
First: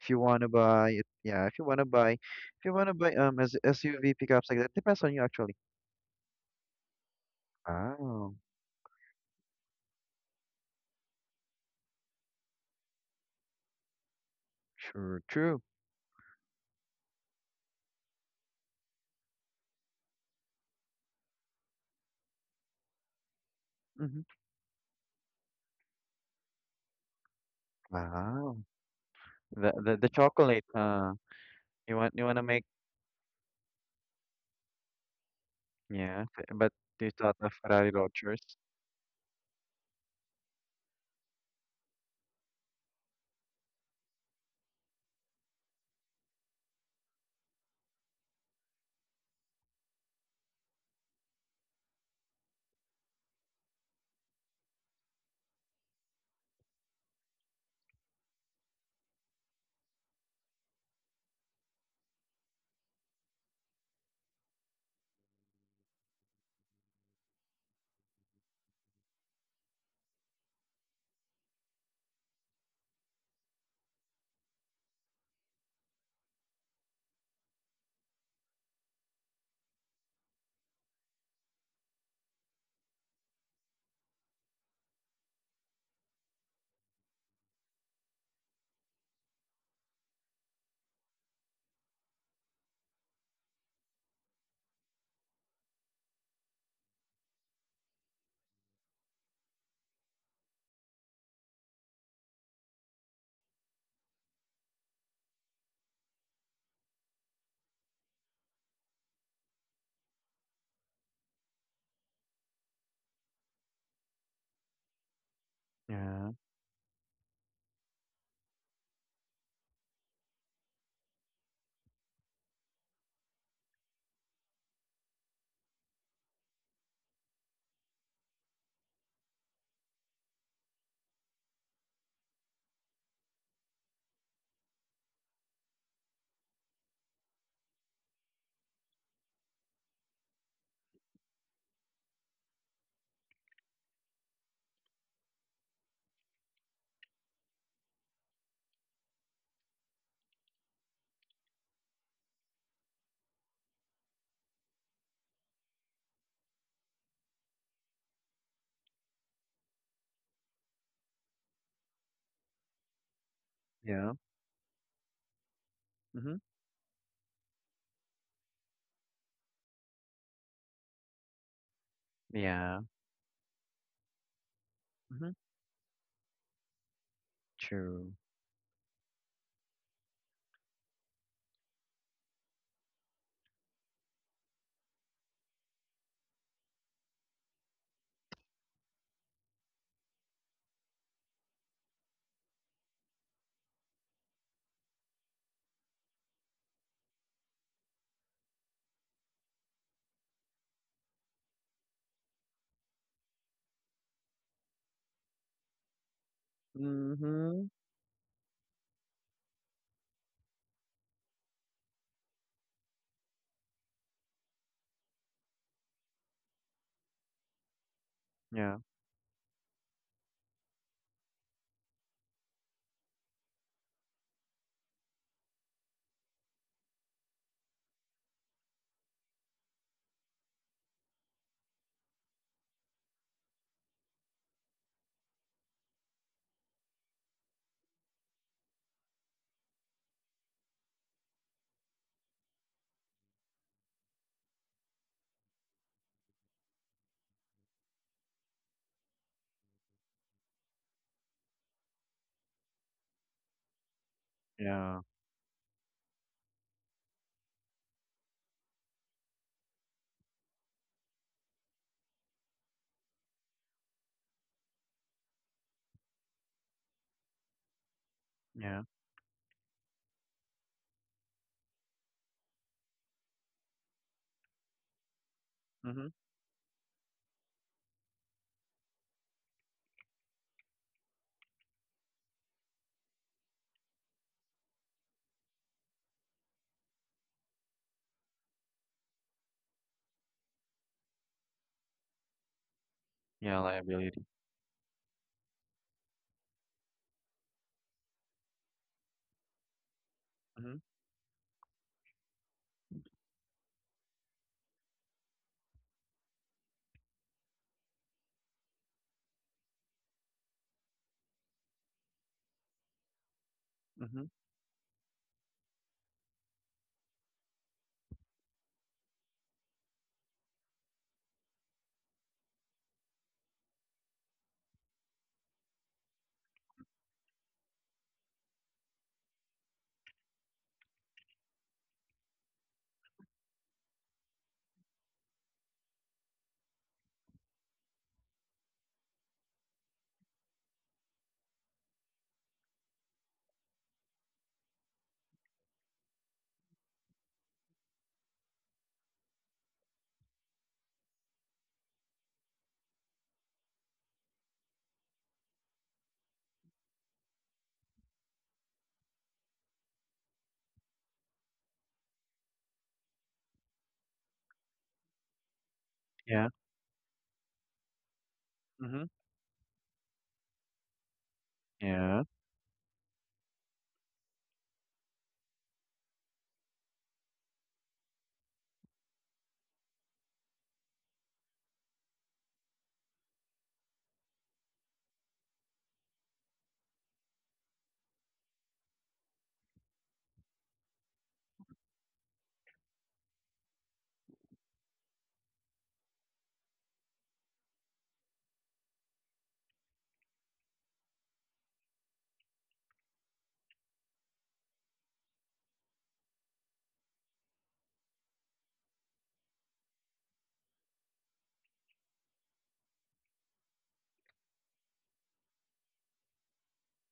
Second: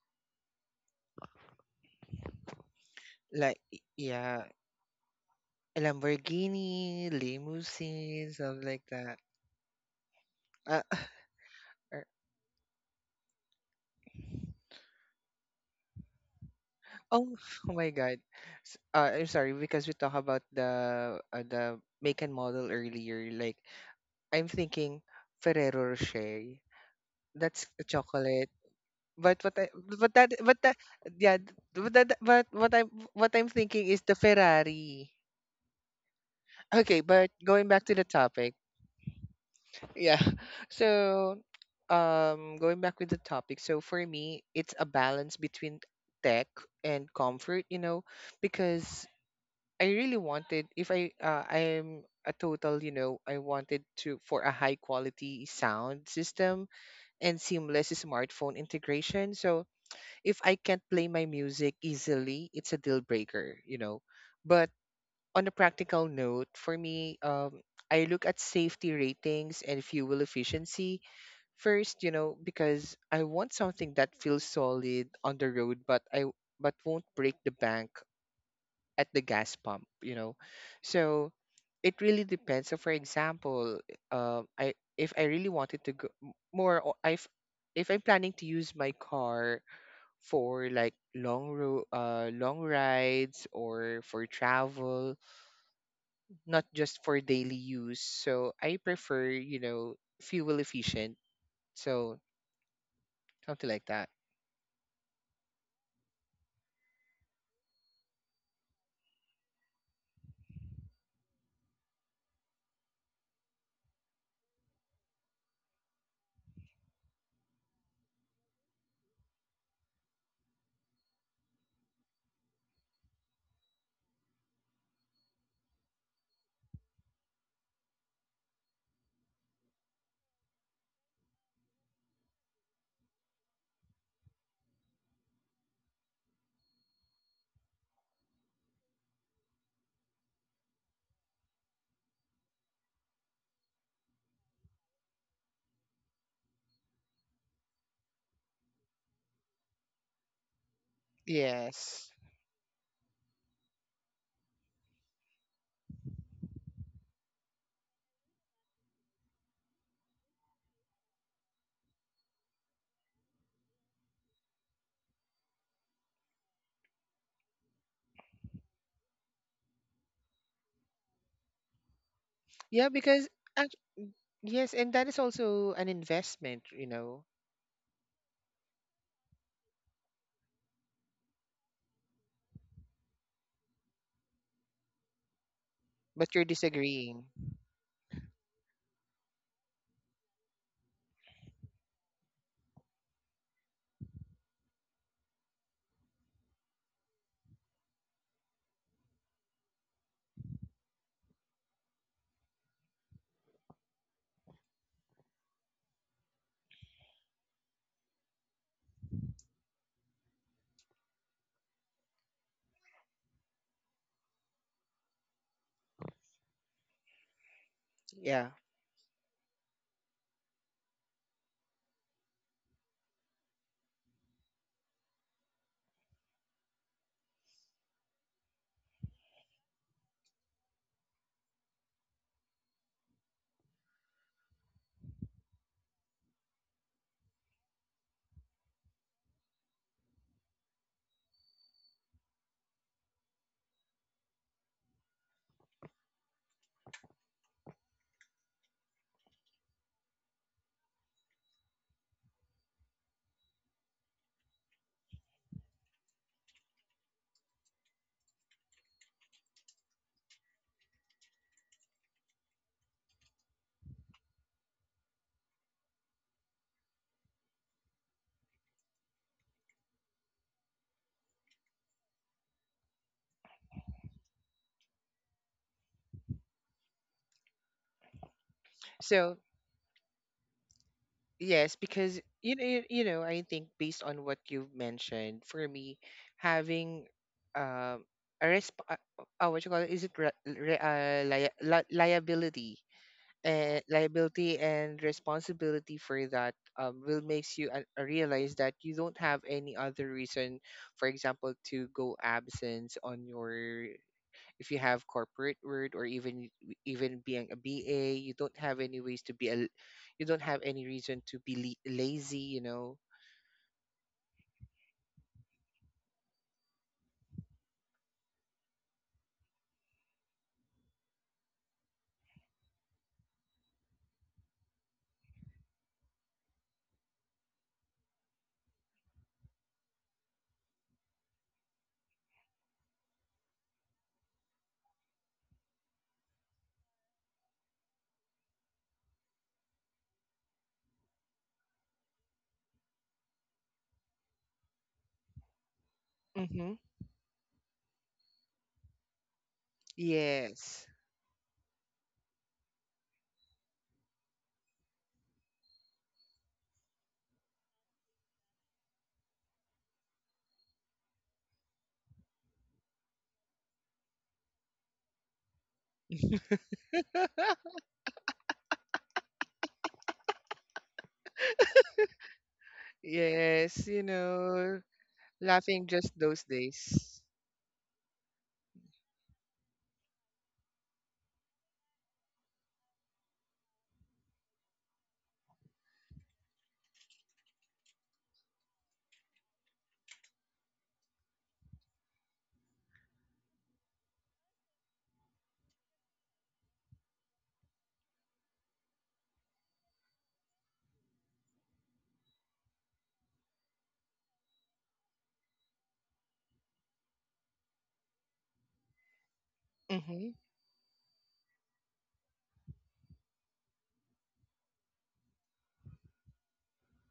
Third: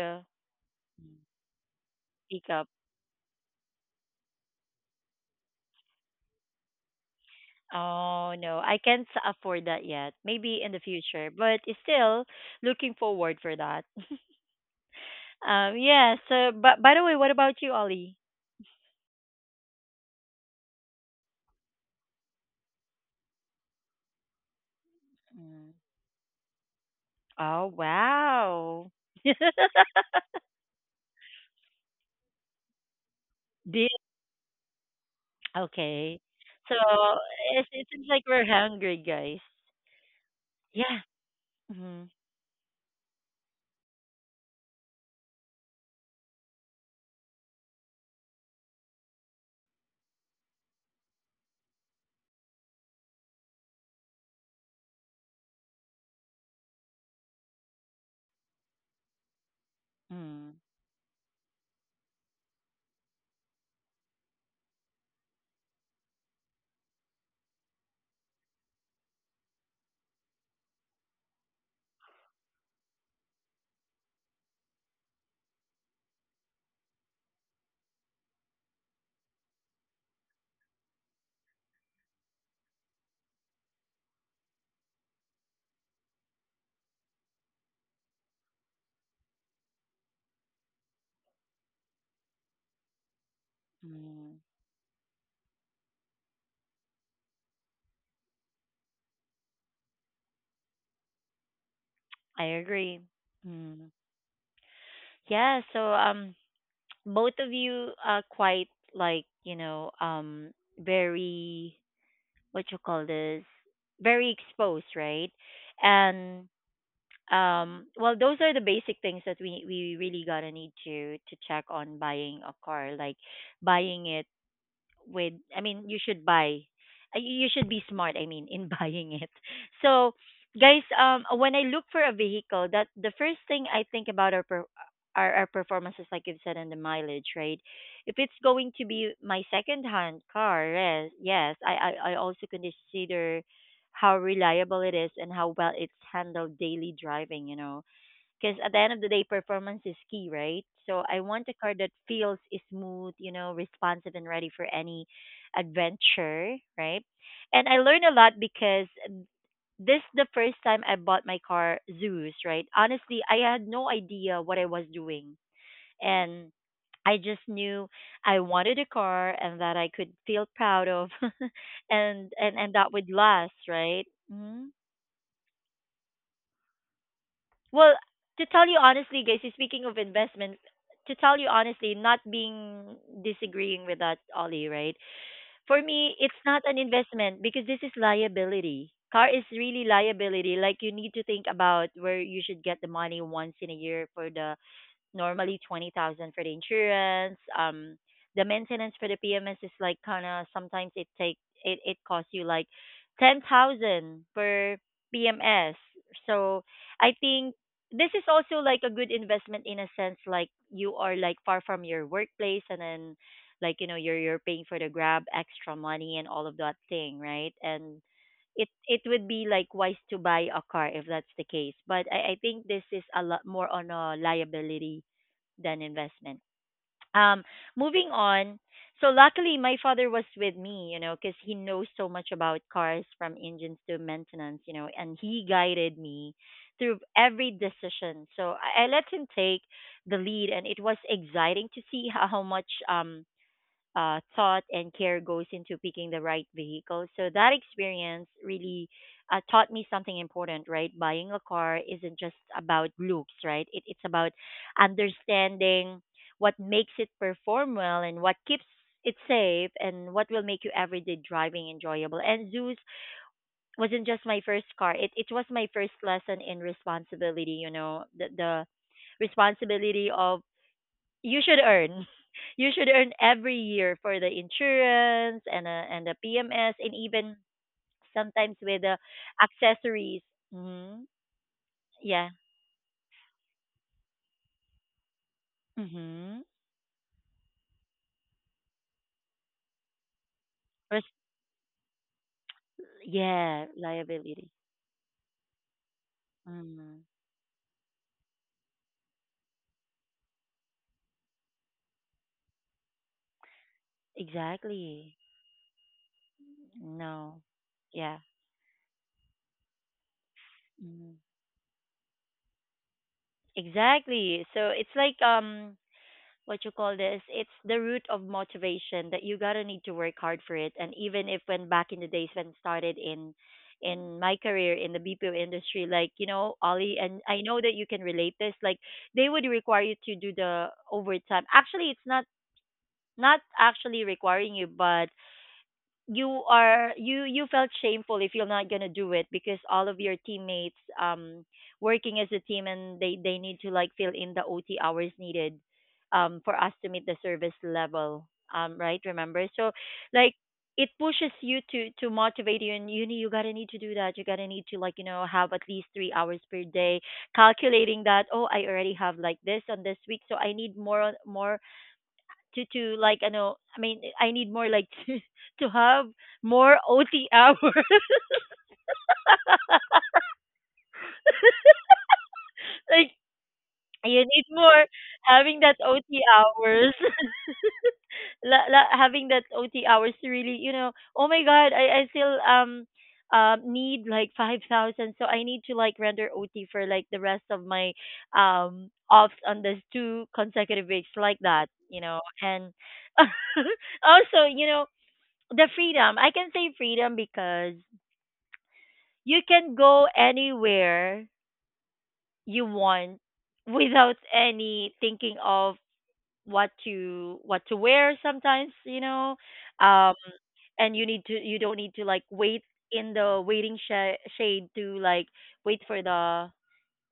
S3: if you want to buy it,
S1: mm,
S3: yeah, if you want to buy if
S1: pickup.
S3: you want to buy as
S2: Like
S3: SUV
S2: yeah,
S3: pickups like that, depends on you actually.
S2: a Lamborghini, limousine,
S1: Oh
S3: Wow,
S1: no,
S2: something
S1: I
S2: like
S1: can't
S2: that.
S1: afford that yet. Maybe in the
S2: Uh,
S1: future, but it's
S2: [laughs] er,
S1: still looking forward for that. [laughs]
S3: sure, true.
S1: Yeah. So, but by the way,
S2: oh,
S1: what about
S2: [laughs]
S1: you,
S2: oh my
S1: Ollie?
S2: God. I'm sorry because we talk about the make and model earlier. Like
S3: Mm-hmm.
S2: I'm thinking
S1: Mm.
S2: Ferrero Rocher. That's
S1: Oh
S2: a chocolate.
S3: Wow,
S1: wow.
S2: But what I
S3: the the
S1: [laughs]
S2: but
S3: chocolate,
S2: that
S3: uh.
S2: yeah but
S3: You want
S2: that
S3: you wanna
S2: but
S3: make
S2: what I am what I'm thinking
S1: Deal.
S2: is the Ferrari.
S1: Okay.
S3: yeah, f but
S1: So
S2: Okay,
S3: you
S2: but
S3: thought of
S2: going
S1: it,
S2: back
S1: it
S3: Ferrari
S2: to the
S1: seems like
S3: Rochers.
S1: we're
S2: topic,
S1: hungry, guys.
S2: yeah. [laughs]
S1: Yeah.
S2: So,
S1: Mm-hmm.
S2: going back with the topic, so for me, it's a balance between tech and comfort, because I really wanted, if I, I am a total. I wanted to for a high quality sound system and seamless smartphone integration. So if
S1: Mm-hmm.
S2: I can't play my music easily, it's a deal breaker. But on a practical note, for me, I look at safety ratings and fuel efficiency first, because I want something that feels solid on the road, but won't break the bank at the gas pump. So it really depends. So, for example, I if I really wanted to go more, if I'm planning to use my car for like long rides or for
S1: Mm-hmm.
S2: travel, not just for daily use. So I prefer fuel efficient. So
S1: I agree.
S2: something like
S1: Mm.
S2: that.
S1: Yeah, so um, both of you are quite like, you know, um, very what you call this, very exposed, right?
S3: Yeah,
S1: And um, well, those are the basic things that we really got to need to check on buying a car, like buying it with, I mean you should buy, you you should be smart, I mean in [laughs] buying it. So guys, um, when I look for a vehicle, that the first thing I think about are our performances like you've said, and the mileage, right? If it's going to be my second hand car, yes yes. I I also consider how reliable it is and how well it's handled daily driving, you know. Because at the end of the day, performance is key, right? So I want a car that
S2: Yes.
S1: feels smooth, you know, responsive and ready for any adventure, right? And I learned a lot because this the first time I bought my car Zeus, right? Honestly, I had no
S3: yeah.
S1: idea what I was doing.
S3: Mhm.
S1: And I just knew I wanted a car and that I could feel proud of [laughs] and and
S3: Yeah.
S2: Yeah,
S1: that would
S2: because
S1: last,
S2: act-
S1: right? Mhm.
S2: yes, and that is
S3: Mhm.
S2: also an investment, you know.
S1: Well,
S3: True.
S1: to tell you honestly, guys, so speaking of investment, to tell you honestly, not being disagreeing with that, Ollie, right? For me, it's
S2: But you're
S1: not an
S2: disagreeing.
S1: investment because this is liability. Car is really liability. Like you need to think about where you should get the money once in a year for the normally 20,000 for the insurance. The maintenance for the PMS is like kind of sometimes it take, it costs you like 10,000 per PMS. So I think
S3: Mhm.
S1: this is also like a good investment in a sense, like you are like far from your workplace and then like you know, you're paying for the grab extra money and all of that thing, right? And
S2: Yeah.
S1: it
S3: Yeah,
S1: it would be like wise to buy a car if that's the case. But I think this is a lot more on a liability than investment. Um, moving on. So luckily, my father was with me, you know, because he knows so much about cars from engines to maintenance, you know, and he guided me through every decision. So I let him take the lead, and it was exciting to see [laughs] how much thought and care goes into picking the right vehicle. So that experience really, taught me something important, right? Buying a car isn't just about looks, right? It's about
S3: yeah,
S1: understanding what makes it perform well and what keeps it safe and what will make your everyday driving enjoyable. And Zeus wasn't just my first car; it was my first lesson in responsibility. You know, the
S3: yeah.
S1: responsibility of you should earn. [laughs] You should earn every year for the insurance and
S3: Mhm.
S1: the PMS and even sometimes with the
S2: So
S1: accessories. Hmm.
S2: yes, because
S1: Yeah.
S2: I think based on what you've mentioned, for me,
S1: Mm-hmm.
S2: having um a resp- uh, what you call it? Is it liability
S3: Yeah,
S1: Yeah,
S2: and
S3: liability.
S1: liability.
S2: liability and responsibility for that
S1: Mm.
S2: will makes you realize that you don't have any other reason,
S3: Mhm,
S2: for example, to go absence on your, if you have
S1: Exactly.
S2: corporate word, or even
S1: No.
S2: being a ba
S1: Yeah.
S2: you don't have any ways to be you don't have any
S1: Mm.
S2: reason to be lazy, you know.
S3: mhm.
S1: Exactly. So it's like um, what you call this, it's the root of motivation that you gotta need to work hard for it. And even if when back in the days when started in my career in the bpo industry, like you know Ollie, and I know that you can relate this like they would require you to do the overtime. Actually it's not, not actually requiring you, but you are, you felt shameful if you're not gonna do it because all of your teammates, um, working as a team, and they need to like fill in the OT hours needed, um, for us
S2: Mm-hmm.
S1: to meet the service level, um, right, remember? So like
S2: Yes.
S1: it pushes you to motivate you and you you gotta need to do that. You gotta need to like, you know, have at least 3 hours per day, calculating that, oh I already have like this on this week, so I need more more to like, I know I mean I need more like [laughs] to have
S3: Yeah,
S1: more OT hours.
S3: mhm.
S1: [laughs]
S3: Yeah,
S1: Like
S2: Yes.
S1: you need more having that
S2: Laughing just
S1: OT
S2: those
S1: hours.
S2: days.
S1: [laughs] La, la, having that OT hours to really, you know, oh my god, I still um need like 5000 so I need to like render OT for like the rest of my, um, offs on this two consecutive weeks like that, you know. And [laughs] also, you know, the freedom. I can say freedom because you can go anywhere you want without any thinking of what to, what to wear sometimes, you know. Um,
S2: Mm-hmm.
S1: and you need to, you don't need to like wait in the waiting shade to like wait for the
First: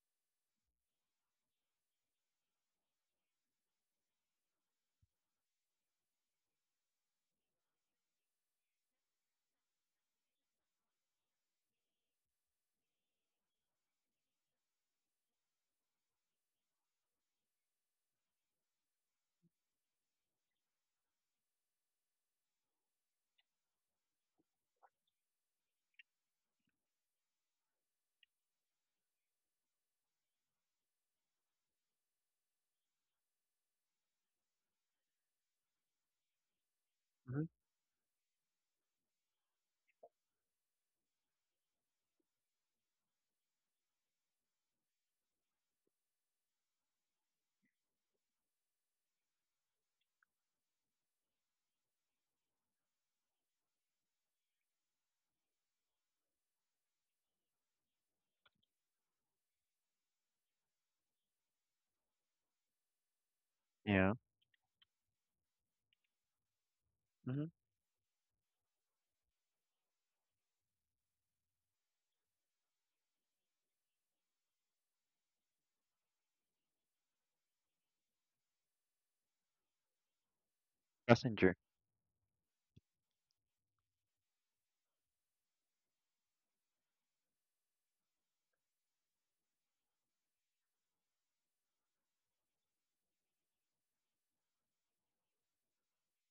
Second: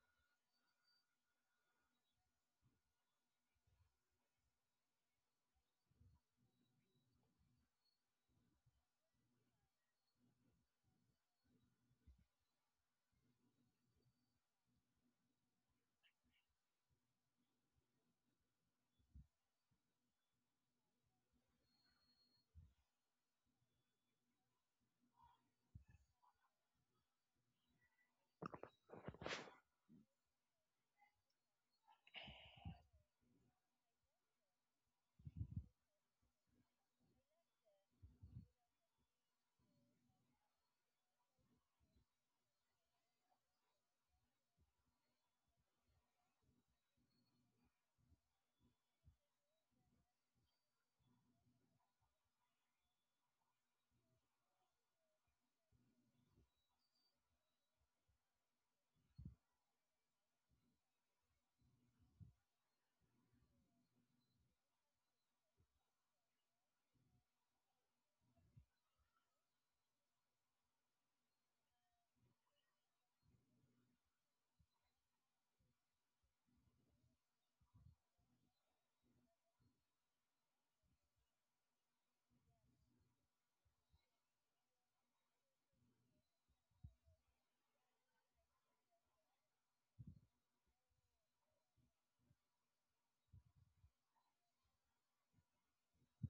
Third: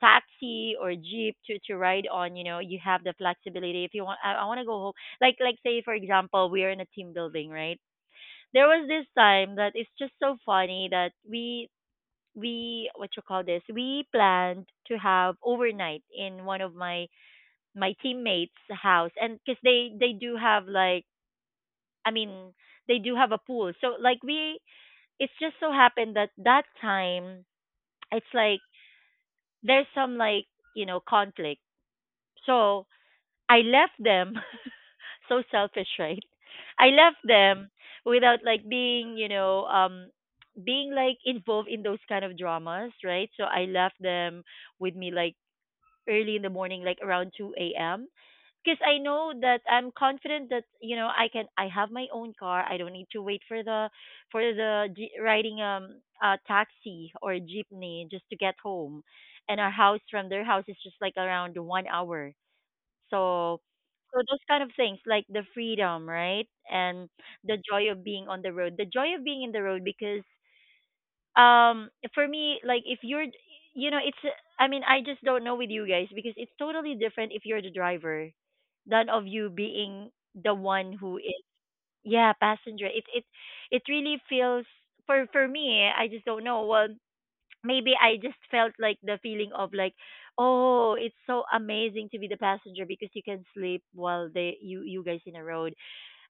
S1: taxi or jeep to ride on, you know. You have the flexibility if you want. I want to go home. Like say for example, we are in a team building, right? There was this time that it's just so funny that we what you call this, we planned to have overnight in one of my my teammates house, and because they do have like, I mean they do have a pool, so like we, it's just so happened that that time it's like, there's some like, you know, conflict, so I left them. [laughs] So selfish, right? I left
S3: mhm.
S1: them without like being, you know, um, being like involved in those kind of dramas, right? So I left them with me like early in the morning, like around 2 a.m. Because I know that I'm confident that you know I can. I have my own car. I don't need to wait for the G, riding a taxi or a jeepney just to get home, and our house from their house is just like around one hour. So,
S3: Yeah,
S1: so those kind of things like the freedom, right, and
S3: mhm.
S1: the joy of being on the road, the joy of being in the road, because um, for me like if you're, you know it's, I mean I just don't know with you guys because it's totally different if you're the driver than of you being the one who is,
S3: Passenger.
S1: yeah, passenger. It It really feels, for me I just don't know, well maybe I just felt like the feeling of like, oh it's so amazing to be the passenger because you can sleep while they, you guys in a road.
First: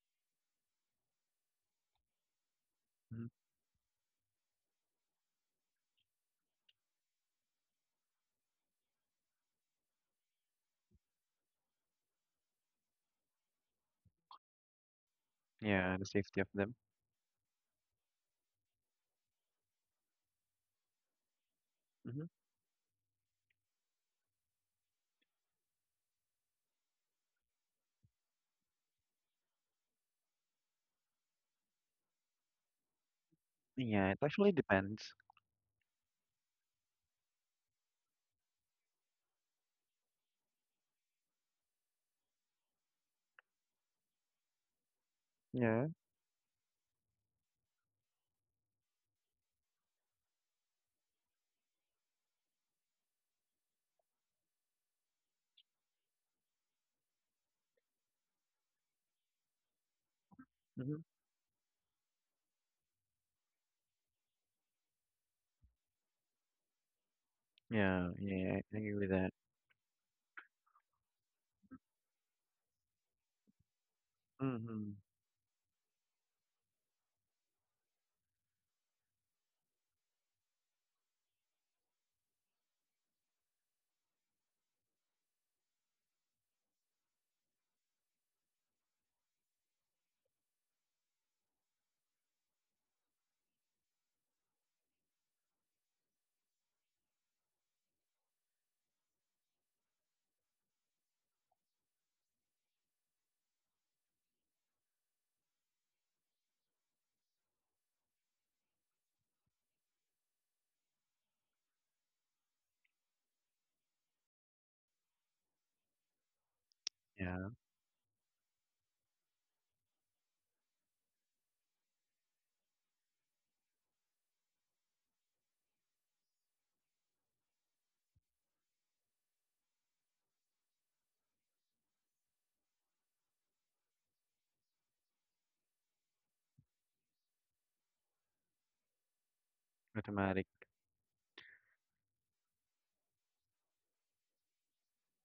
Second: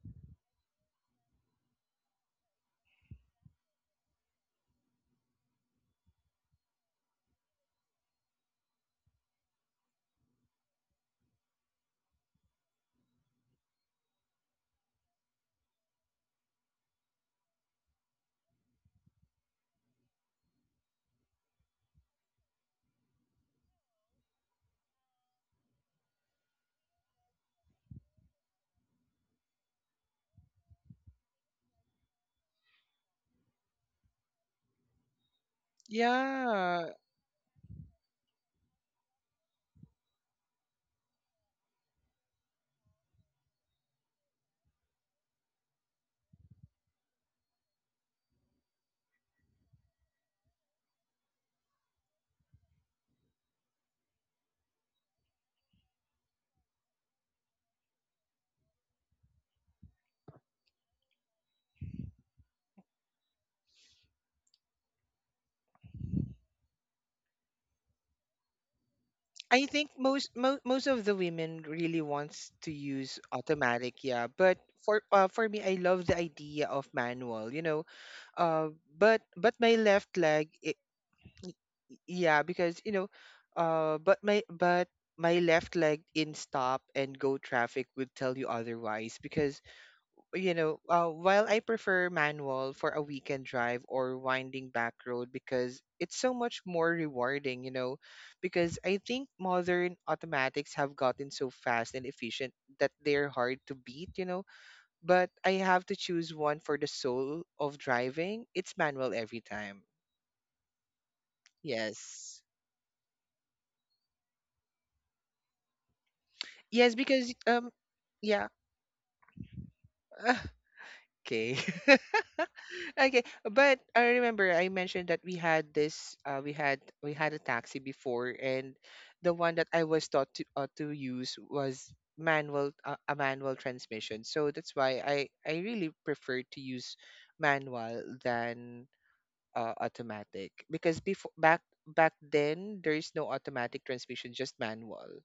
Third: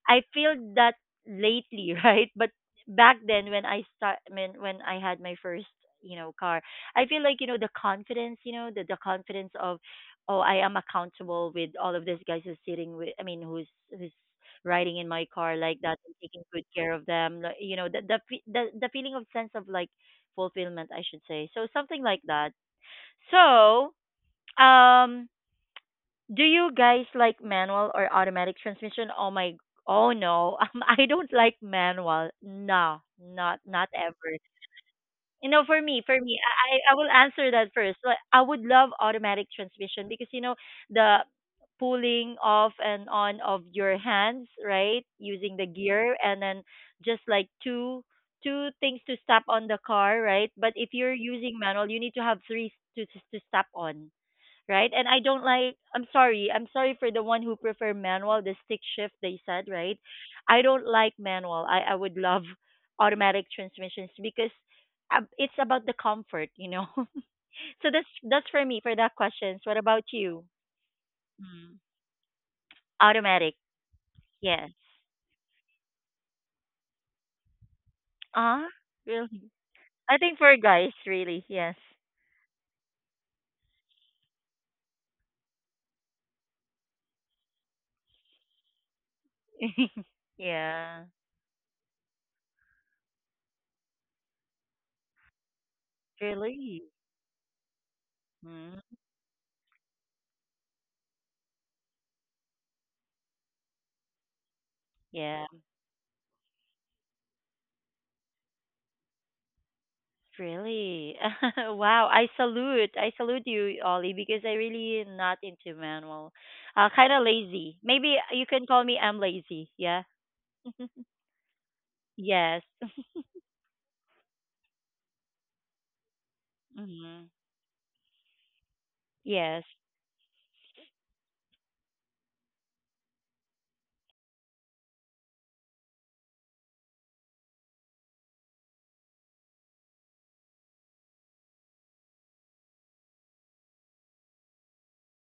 S1: I feel that lately, [laughs] right? But back
S3: Mhm.
S1: then when I start, when I had my first, you know, car, I feel like, you know, the confidence, you know, the confidence of, oh, I am accountable with all of these guys who's sitting with, I mean, who's riding in my car like
S3: Yeah,
S1: that
S3: the
S1: and
S3: safety
S1: taking
S3: of
S1: good
S3: them.
S1: care of them. Like, you know, the the feeling of sense of like fulfillment, I should say. So something like
S3: Mhm.
S1: that. So, um, do you guys like manual or automatic transmission? Oh my, oh no, [laughs] I don't like manual. No, not not
S3: Yeah, it
S1: ever.
S3: actually depends.
S1: You know, for me, I
S2: Yeah,
S1: I I will answer that first. Like, I would love automatic transmission because you know the pulling off and on of your hands, right? Using the
S3: Yeah.
S1: gear and then just like two things to stop on the car, right? But if you're using manual, you need to have three to stop on, right? And I don't like. I'm sorry. I'm sorry for the one who prefer manual, the stick shift they said, right? I don't
S3: Mhm.
S1: like manual. I would love [laughs] automatic transmissions because it's about the comfort, [laughs] So that's
S3: Yeah,
S1: that's
S3: yeah,
S1: for
S3: I
S1: me for
S3: agree with
S1: that
S3: that.
S1: questions.
S2: I
S1: What
S2: think
S1: about you?
S2: most of the women
S1: Mm.
S2: really wants to use
S1: Automatic,
S2: automatic, yeah. But
S1: yes.
S3: Mhm.
S2: for me, I love the idea of manual.
S1: Ah, really?
S2: But my left
S1: I think
S2: leg,
S1: for
S2: it,
S1: guys, really, yes.
S2: yeah, because but my left leg in stop and go traffic would tell you otherwise because
S1: [laughs] Yeah,
S2: while I prefer manual for a weekend drive or winding back road because it's so much
S1: really.
S2: more rewarding, because
S1: Mm.
S2: I think modern automatics have gotten so fast and efficient that they're hard to beat. But
S1: Yeah.
S2: I have to choose one for the soul of driving. It's manual every time.
S1: Really? [laughs] Wow. I
S2: Yes.
S1: salute. I salute you, Ollie, because I really am not into manual.
S2: Yes,
S1: Kind of
S2: because
S3: Yeah.
S1: lazy. Maybe you
S2: yeah.
S1: can call me I'm lazy. Yeah.
S2: [laughs]
S1: [laughs]
S2: Okay. [laughs]
S1: Yes.
S2: Okay, but I remember I mentioned that we had this we
S1: Hmm.
S2: had a taxi before, and the one
S1: Yes.
S2: that I was taught to use was manual a manual transmission. So that's why I really prefer to use manual than
S3: Automatic,
S2: automatic, because before back then there is no automatic transmission, just manual.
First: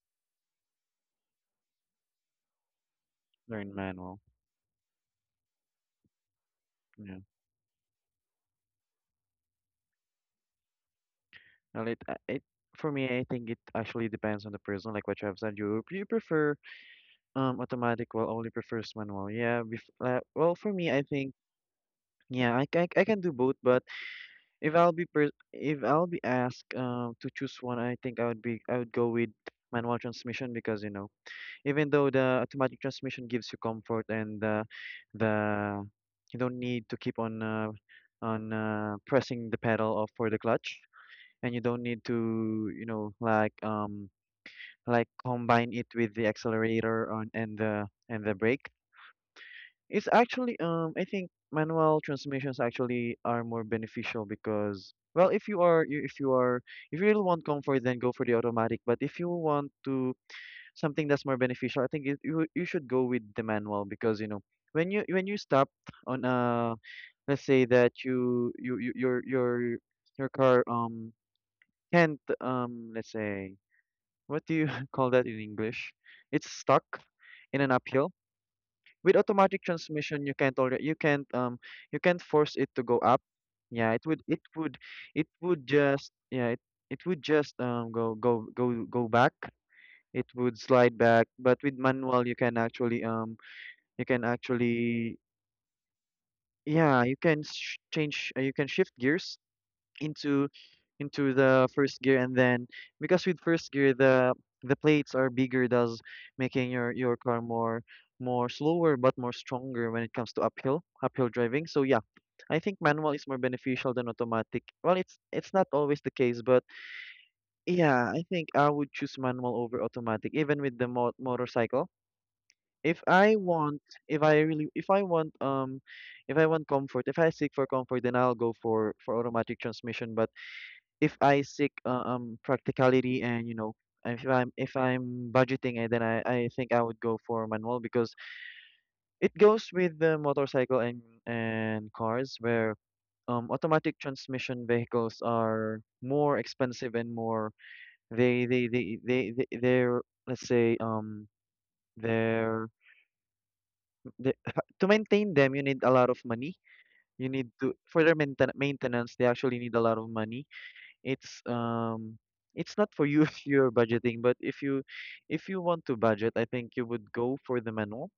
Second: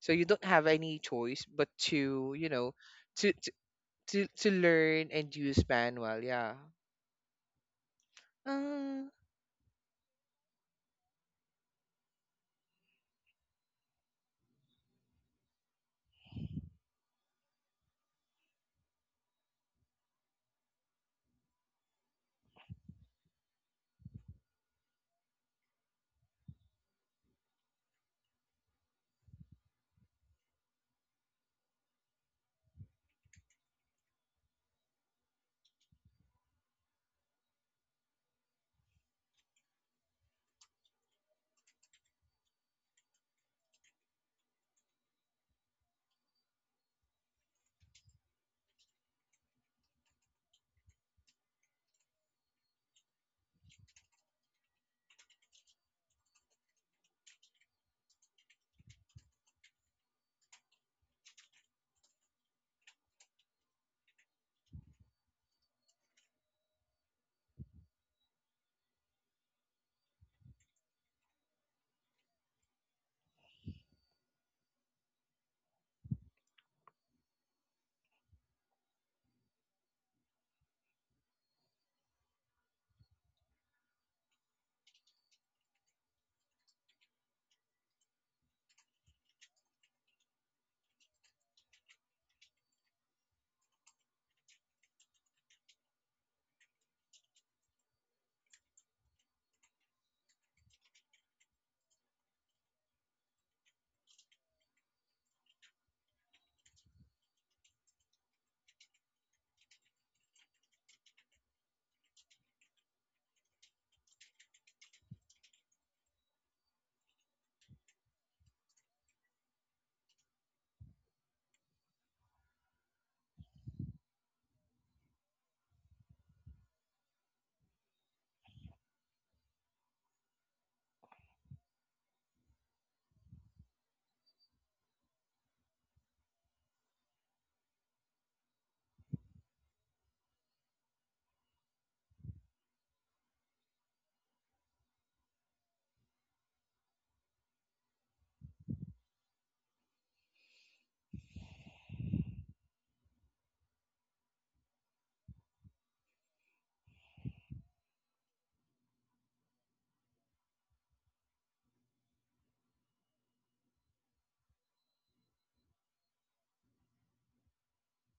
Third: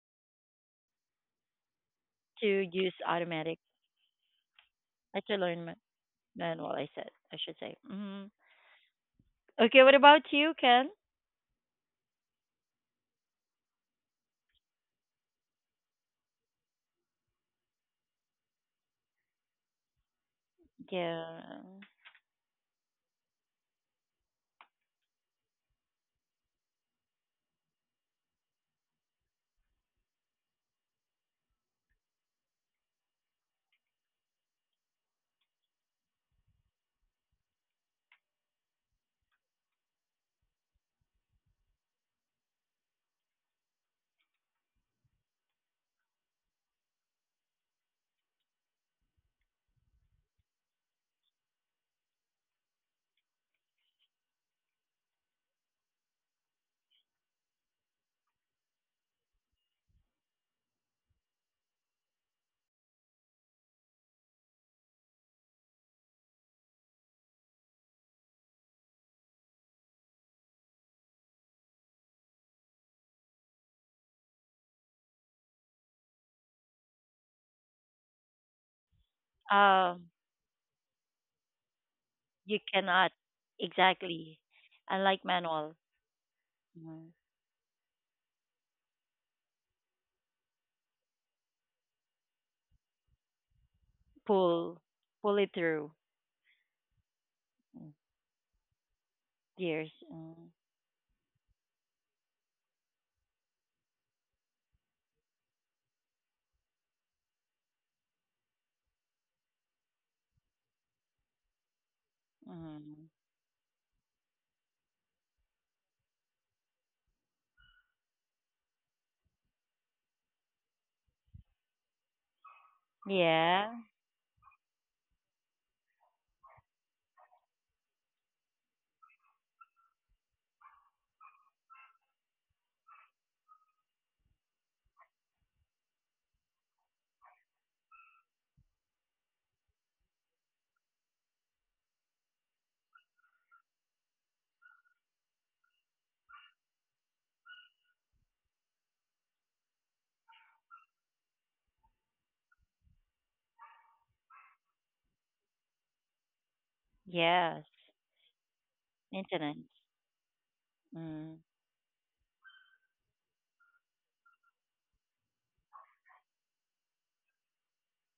S2: So you don't have any choice but to,
S1: To
S2: you know,
S1: use
S2: to
S1: automatic.
S3: learn manual.
S2: to learn
S1: I
S2: and
S1: should
S2: use
S1: learn
S2: manual. Yeah.
S1: manual, I said.
S3: Yeah.
S1: I should say. Hmm.
S2: Uh,
S1: Okay. What about you, Ken?
S3: Well, it, it for me, I think it actually depends on the person. Like what you have said, you prefer automatic, while only prefers manual. Yeah, bef well for me, I think
S1: Yeah.
S3: yeah, I can do both. But if I'll be per if I'll be asked to choose one, I think I would go with manual transmission, because you know even though the automatic transmission gives you comfort and the you don't need to keep on pressing the pedal off for the clutch, and you don't need to you know like combine it with the accelerator on and the brake. It's actually I think manual transmissions actually are more beneficial, because well if if you are if you really want comfort then go for the automatic, but if you want to something that's more beneficial, I think you you should go with the manual, because you know when you stop on a, let's say that your car can't let's say what do you [laughs] call that in English? It's stuck in an uphill. With automatic
S1: Um,
S3: transmission, you can't force
S1: you
S3: it to go
S1: cannot.
S3: up. Yeah, it would
S1: Exactly.
S3: it would
S1: Unlike
S3: it would
S1: manual.
S3: just yeah it
S1: Mhm.
S3: would just go go go go back. It would slide back. But with manual, you can
S1: Pull.
S3: actually
S1: Pull it through.
S3: yeah you can sh
S1: Mm.
S3: change you can shift gears
S1: Gears.
S3: into
S1: Mm.
S3: into the first gear, and then because with first gear the plates are bigger, thus making your car more more slower but more stronger when it comes to uphill uphill driving. So yeah, I think
S1: Mm.
S3: manual is more beneficial than automatic. Well, it's not always the case, but yeah, I think I would choose manual over automatic, even with the motorcycle. If I
S1: Yeah.
S3: want if I really if I want if I want comfort, if I seek for comfort, then I'll go for automatic transmission. But if I seek practicality, and you know if I'm budgeting it, then I think I would go for manual, because it goes with the motorcycle and cars, where automatic transmission vehicles are more expensive and more they're, let's say they're they, [laughs] to maintain them you need a lot of money. You need
S1: Yes.
S3: to for their maintenance, they actually need
S1: Maintenance.
S3: a lot of money.
S1: Mm.
S3: It's um it's not for you [laughs] if you're budgeting, but if you want to budget, I think you would go for the manual.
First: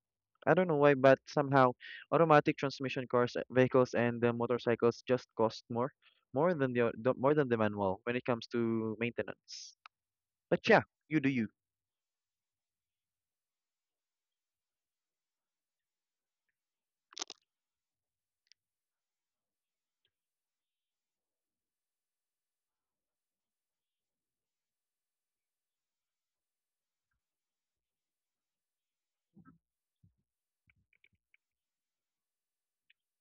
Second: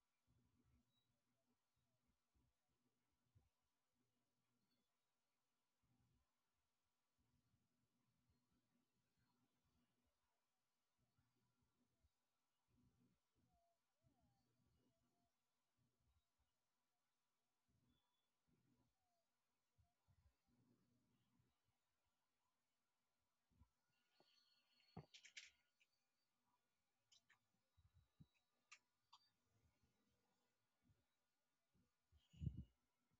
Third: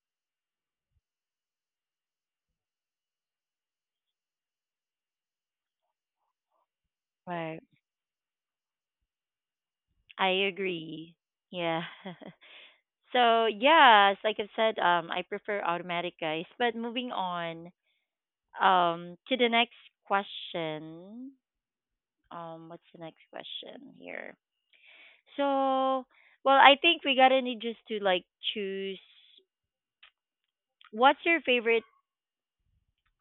S3: I don't know why, but somehow automatic transmission cars, vehicles, and motorcycles just cost more more than the more than the
S1: Right.
S3: manual when it comes to maintenance.
S1: I
S3: But yeah,
S1: agree.
S3: you do you.
S1: Yeah. [laughs] So yes, like I've said, I prefer automatic, guys. But moving on, to the next question. What's the next question here? So, well, I think we gotta need just to like choose. What's your favorite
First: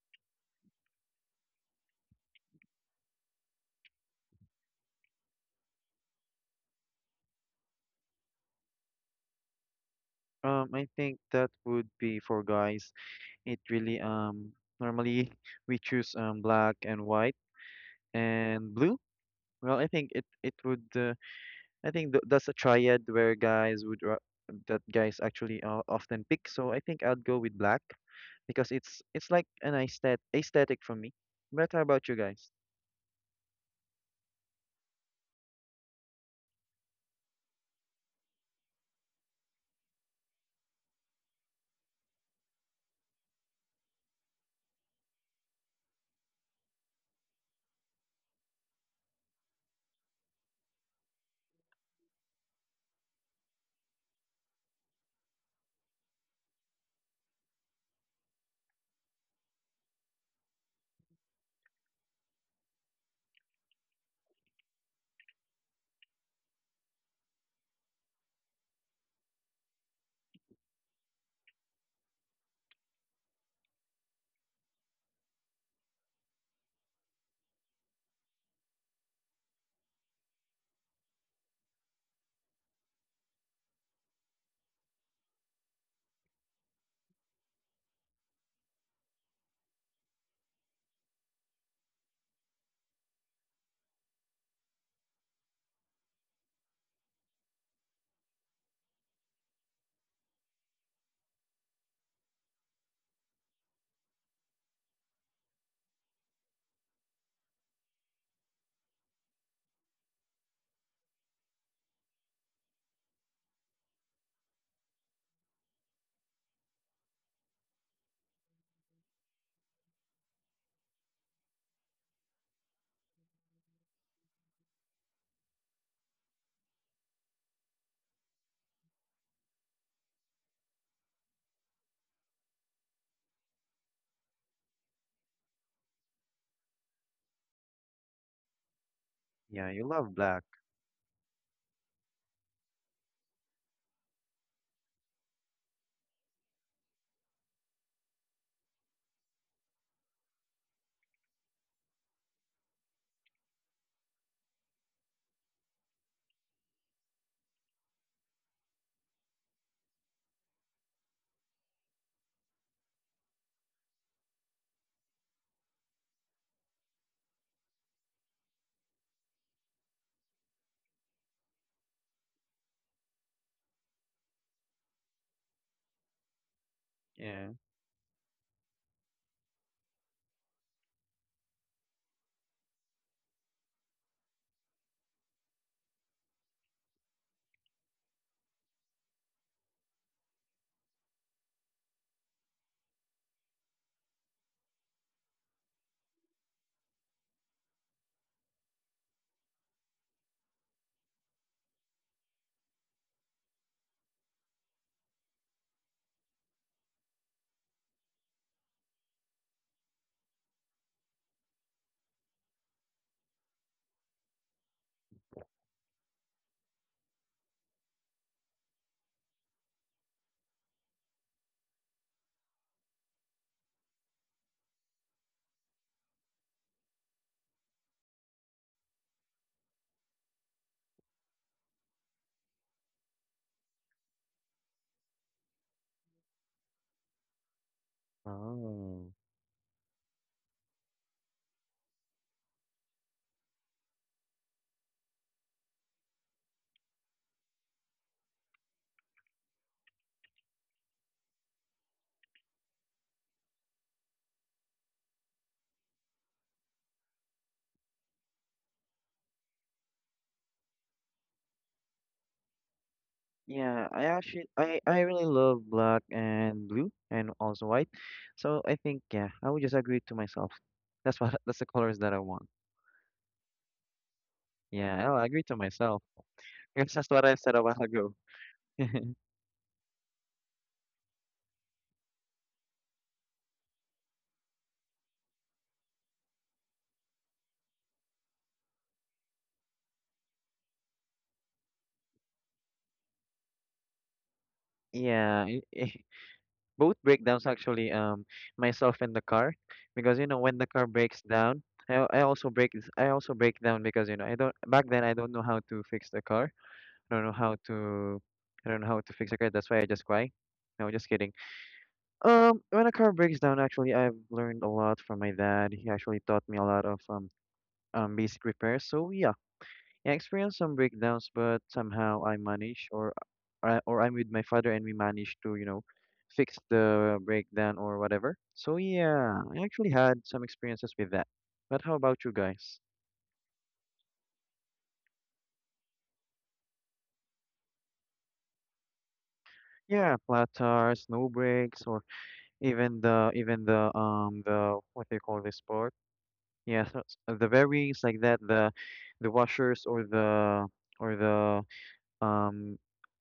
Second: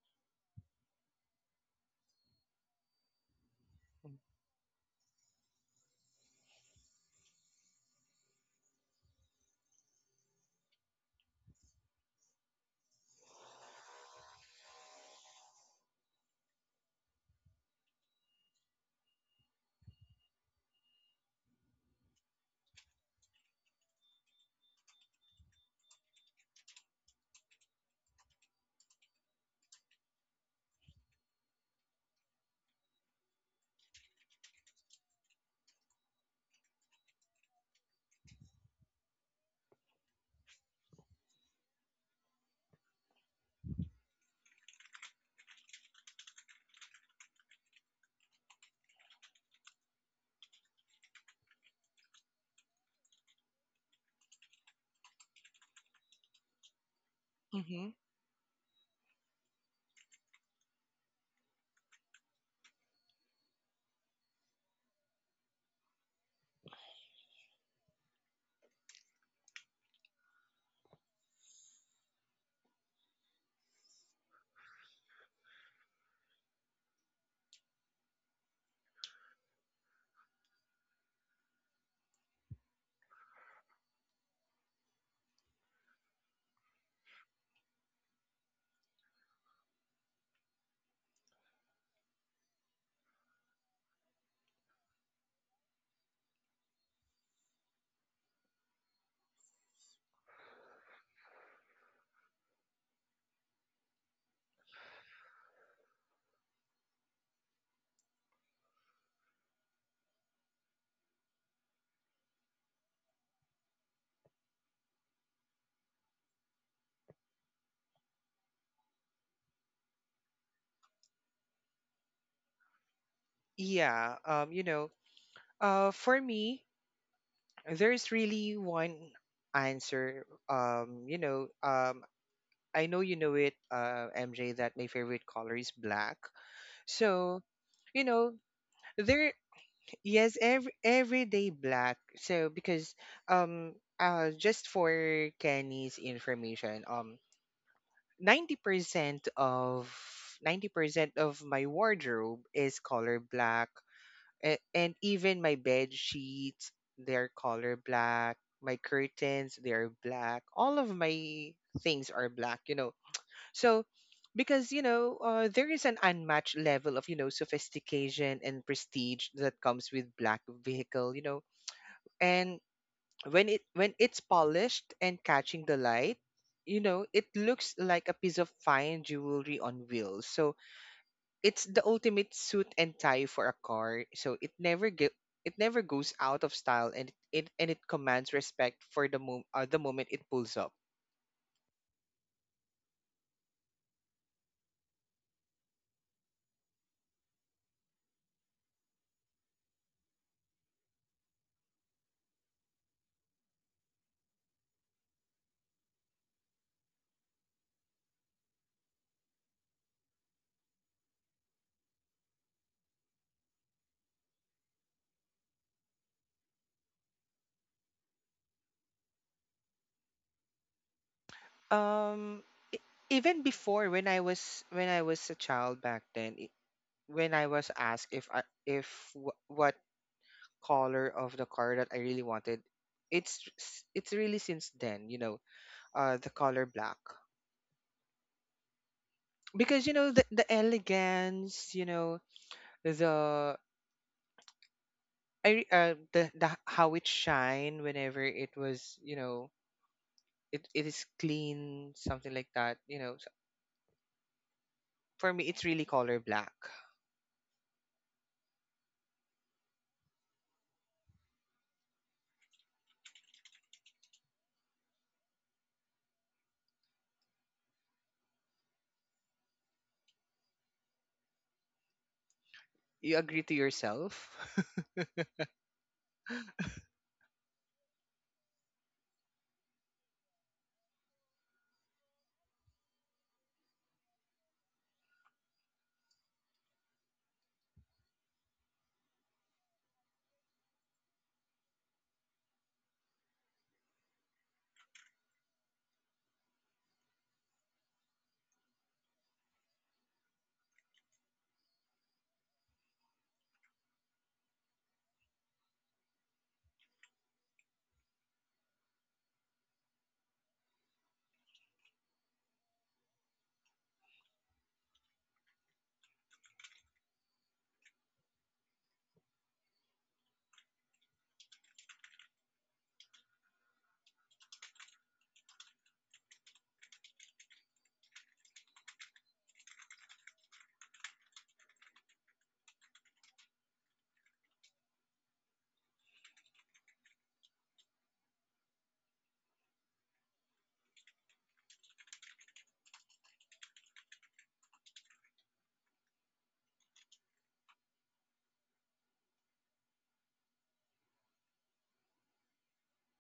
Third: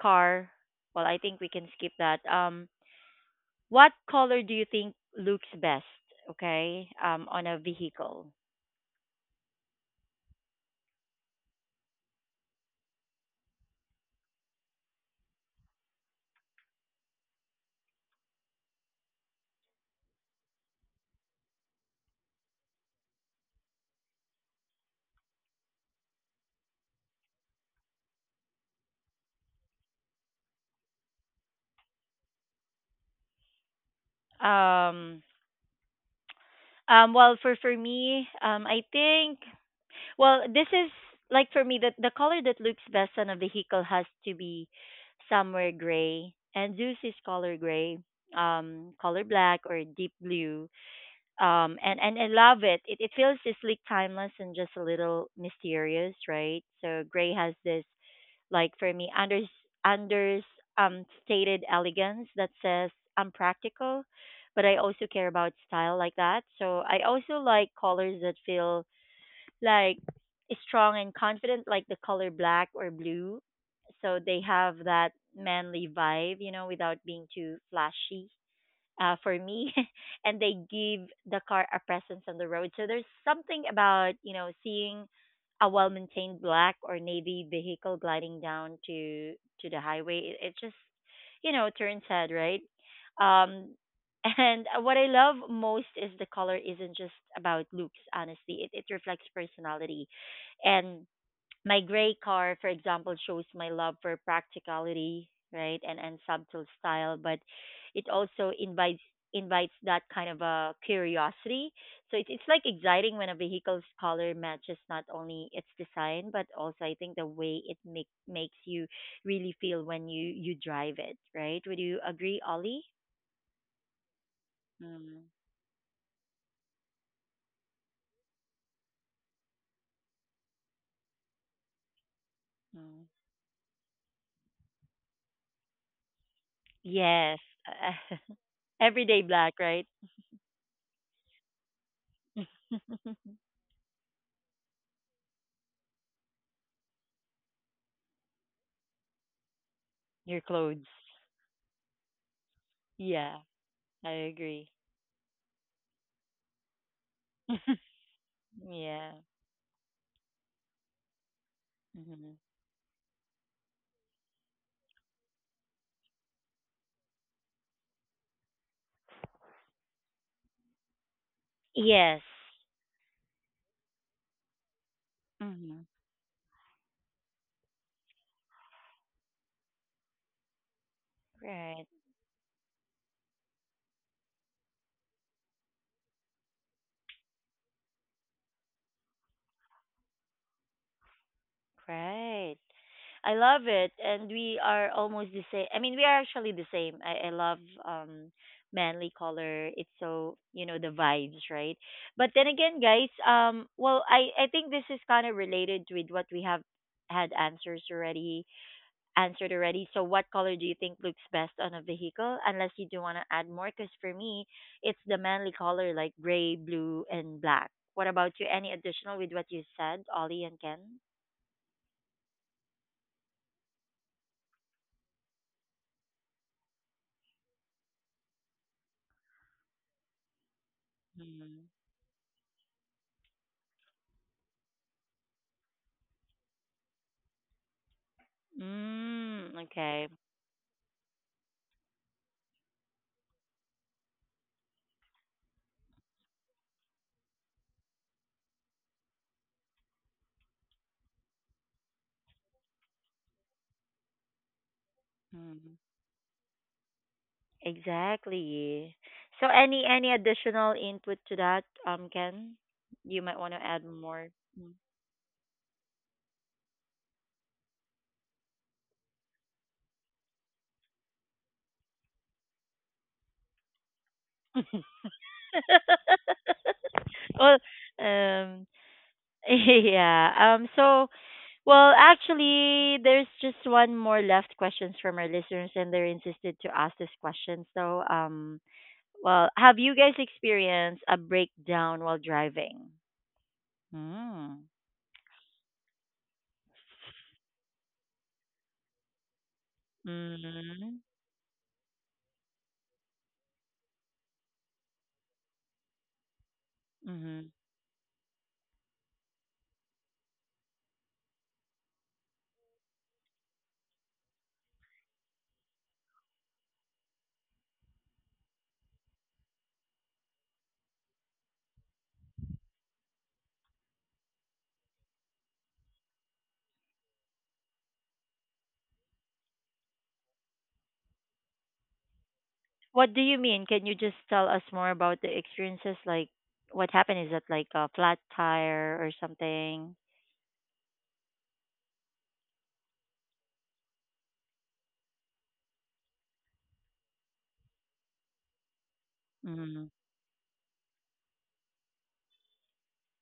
S1: car? Well, I think we can skip that. What color do you think looks best, okay, on a vehicle?
S3: I think that would be for guys. It really normally we choose black and white and blue. Well, I think it would. I think th that's a triad where guys would ra that guys actually often pick. So I think I'd go with black because it's like an aesthetic for me. But how about you guys?
S1: Um, well, for me, I think, well, this is like for me that the color that looks best on a vehicle has to be somewhere gray, and Zeus is color gray, color black or deep blue. And I love it. It feels just like timeless and just a little mysterious, right? So gray has this,
S2: Mm-hmm.
S1: like for me, Anders stated elegance that says I'm practical, but I also care about style like that. So I also like colors that feel like strong and confident, like the color black or blue. So they have that manly vibe, you know, without being too flashy, for me, [laughs] and they give the car a presence on the road. So there's something about, you know, seeing a well-maintained black or navy vehicle gliding down to the highway. It just, you know, turns head, right. Um, [laughs] and what I love most is the color isn't just about looks. Honestly, it reflects personality, and my gray car, for example, shows my love for practicality, right, and subtle style, but it also invites that kind of a curiosity. So it's like exciting when a vehicle's color matches not only its design, but also I think the way it makes you really feel when you drive it, right? Would you agree, Ollie?
S2: Yeah.
S1: Mm,
S2: For me, there's really one answer. Um, you know, um, I know
S1: mm.
S2: you know it, MJ, that my favorite color is black.
S1: Yes,
S2: So, you
S1: [laughs]
S2: know,
S1: everyday
S2: there,
S1: black,
S3: Yeah,
S1: right?
S3: you love
S2: yes,
S3: black.
S2: everyday black. So because
S1: [laughs]
S2: just for Kenny's information, 90% of
S1: Your clothes.
S2: 90% of my wardrobe is color
S1: Yeah,
S2: black.
S1: I
S2: a-
S1: agree.
S2: and even my bed sheets, they're color
S1: [laughs]
S2: black. My
S1: Yeah.
S2: curtains, they're black. All of my things are
S1: Hmm.
S2: black, you know. So because you know there is an unmatched level of sophistication and prestige that comes with black vehicle, you know.
S1: Yes.
S2: And when it's polished and catching the
S1: Hmm.
S2: light, you know, it
S3: Yeah.
S2: looks like a piece of fine jewelry on wheels. So it's the
S1: Right.
S2: ultimate suit and tie for a car, so it never goes out of style, and it commands respect for the moment it pulls up.
S1: Right. I love it, and we are almost the same. I mean, we are actually the same. I love um manly color. It's so, you know, the vibes, right? But then again, guys, well, I think this is kind of related with what we have had answers already answered already. So, what color do you think looks best on a vehicle? Unless you do want to add more, because for me, it's the manly color like gray, blue, and black. What about you? Any additional with what you said, Ollie and Ken?
S2: um e- Even before, when I was a child back then, when I was asked if I, if wh- what color of the car that I really wanted, it's really since then, the color black.
S3: Oh.
S1: Mm. Mm,
S2: Because you
S1: okay.
S2: know the elegance, you know, the the how it shine whenever it was, you know, it is clean, something like that, you know. So for me, it's
S1: Mm.
S2: really color black.
S1: Exactly. So, any additional input to that, Ken? You might want to add
S3: Yeah, I
S1: more.
S3: actually
S1: Mm.
S3: I really love black and blue and also white. So I think yeah, I would just agree to myself. That's what [laughs] that's the colors that I want.
S2: You agree to yourself? [laughs]
S3: Yeah, I'll agree to myself [laughs] because that's what I
S1: [laughs]
S3: said
S1: Well,
S3: a while ago.
S1: um,
S3: [laughs]
S1: [laughs] yeah. So, well, actually, there's just one more left questions from our listeners, and they're insisted to ask this question. So, well, have you guys experienced a breakdown while driving? Hmm.
S3: Yeah, [laughs] both breakdowns actually myself and the car, because you know when the car
S1: Mm-hmm.
S3: breaks down I also break down because you know I don't back then I don't know how to fix the car. I don't know
S1: Mm-hmm.
S3: how to I don't know how to fix a car, that's why I just cry. No, just kidding. When a car breaks down, actually I've learned a lot from my dad. He actually taught me a lot of basic repairs, so yeah, I experienced some breakdowns, but somehow I managed, or or I'm with my father, and we managed to, you know, fix the breakdown or whatever. So yeah, I actually had some experiences with that. But how about you guys?
S1: What do you mean? Can you just tell us more about the experiences? Like, what happened? Is it like a flat tire or something?
S3: Yeah, flat tires, snow breaks, or even the what do you call this part? Yeah, so, so the bearings like that, the
S1: Mm-hmm.
S3: washers or the um,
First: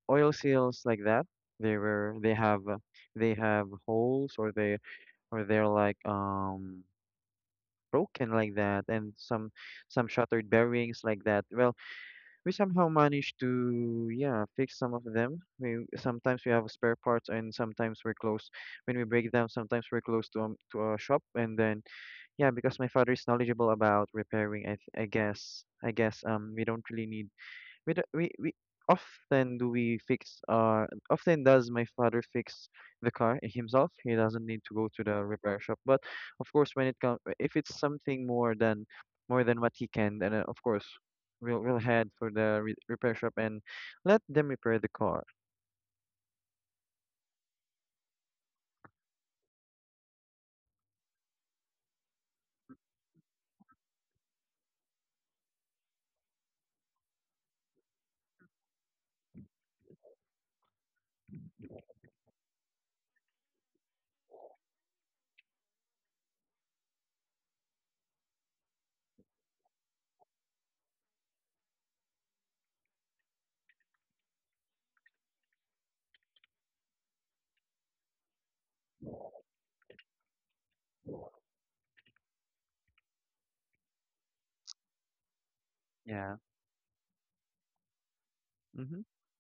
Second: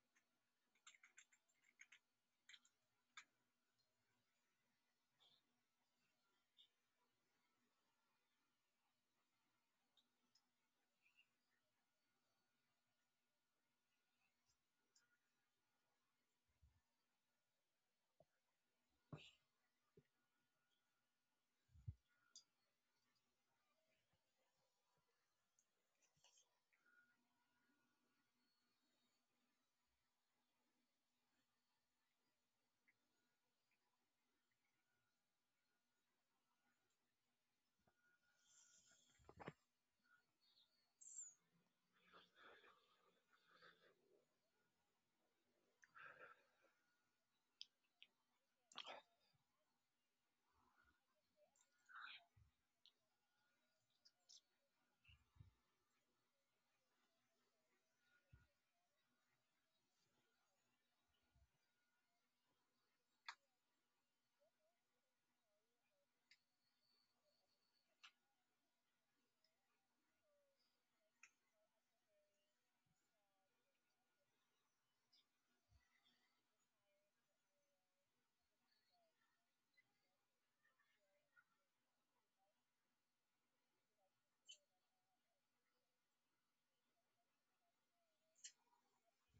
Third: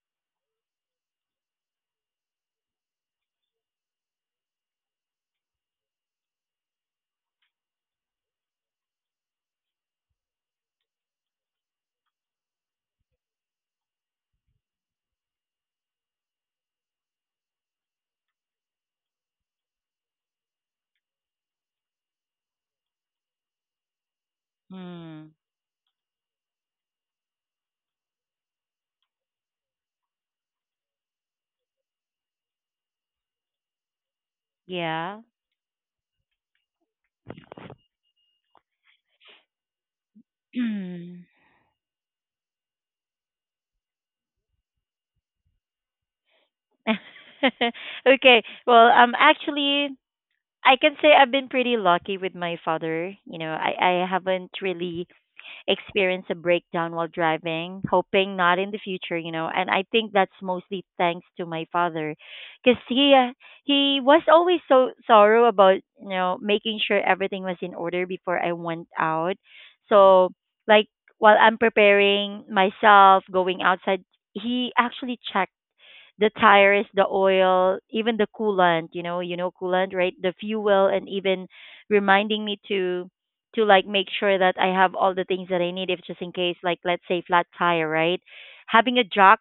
S3: oil seals like that. They were they have holes, or they or they're like broken like that, and some shattered bearings like that. Well, we somehow managed to yeah fix some of them. We sometimes we have spare parts, and sometimes we're close when we break them. Sometimes we're close to a shop, and then yeah, because my father is knowledgeable about repairing. I
S1: Mm.
S3: guess we don't really need we, do- we often do we fix our often does my father fix the car himself. He doesn't need to go to
S1: Yeah.
S3: the repair shop. But of course when it comes if it's something more than what he can, then of course
S1: [clears throat]
S3: we'll head for the re repair shop and let them repair the car.
S1: [laughs] Okay. Well, actually, I can say I've been pretty lucky with my father. You know, I haven't really experienced a breakdown while driving, hoping not in the future, you know, and I think that's mostly thanks to my father because he he was always so thorough about, you know, making sure everything was in order before I went out. So, like, while I'm preparing myself, going outside, he actually checked the tires, the oil, even the coolant, you know coolant, right? The fuel and even reminding me to like make sure that I have all the things that I need if just in
S3: Yeah.
S1: case, like, let's say flat tire, right? Having
S3: Mhm.
S1: a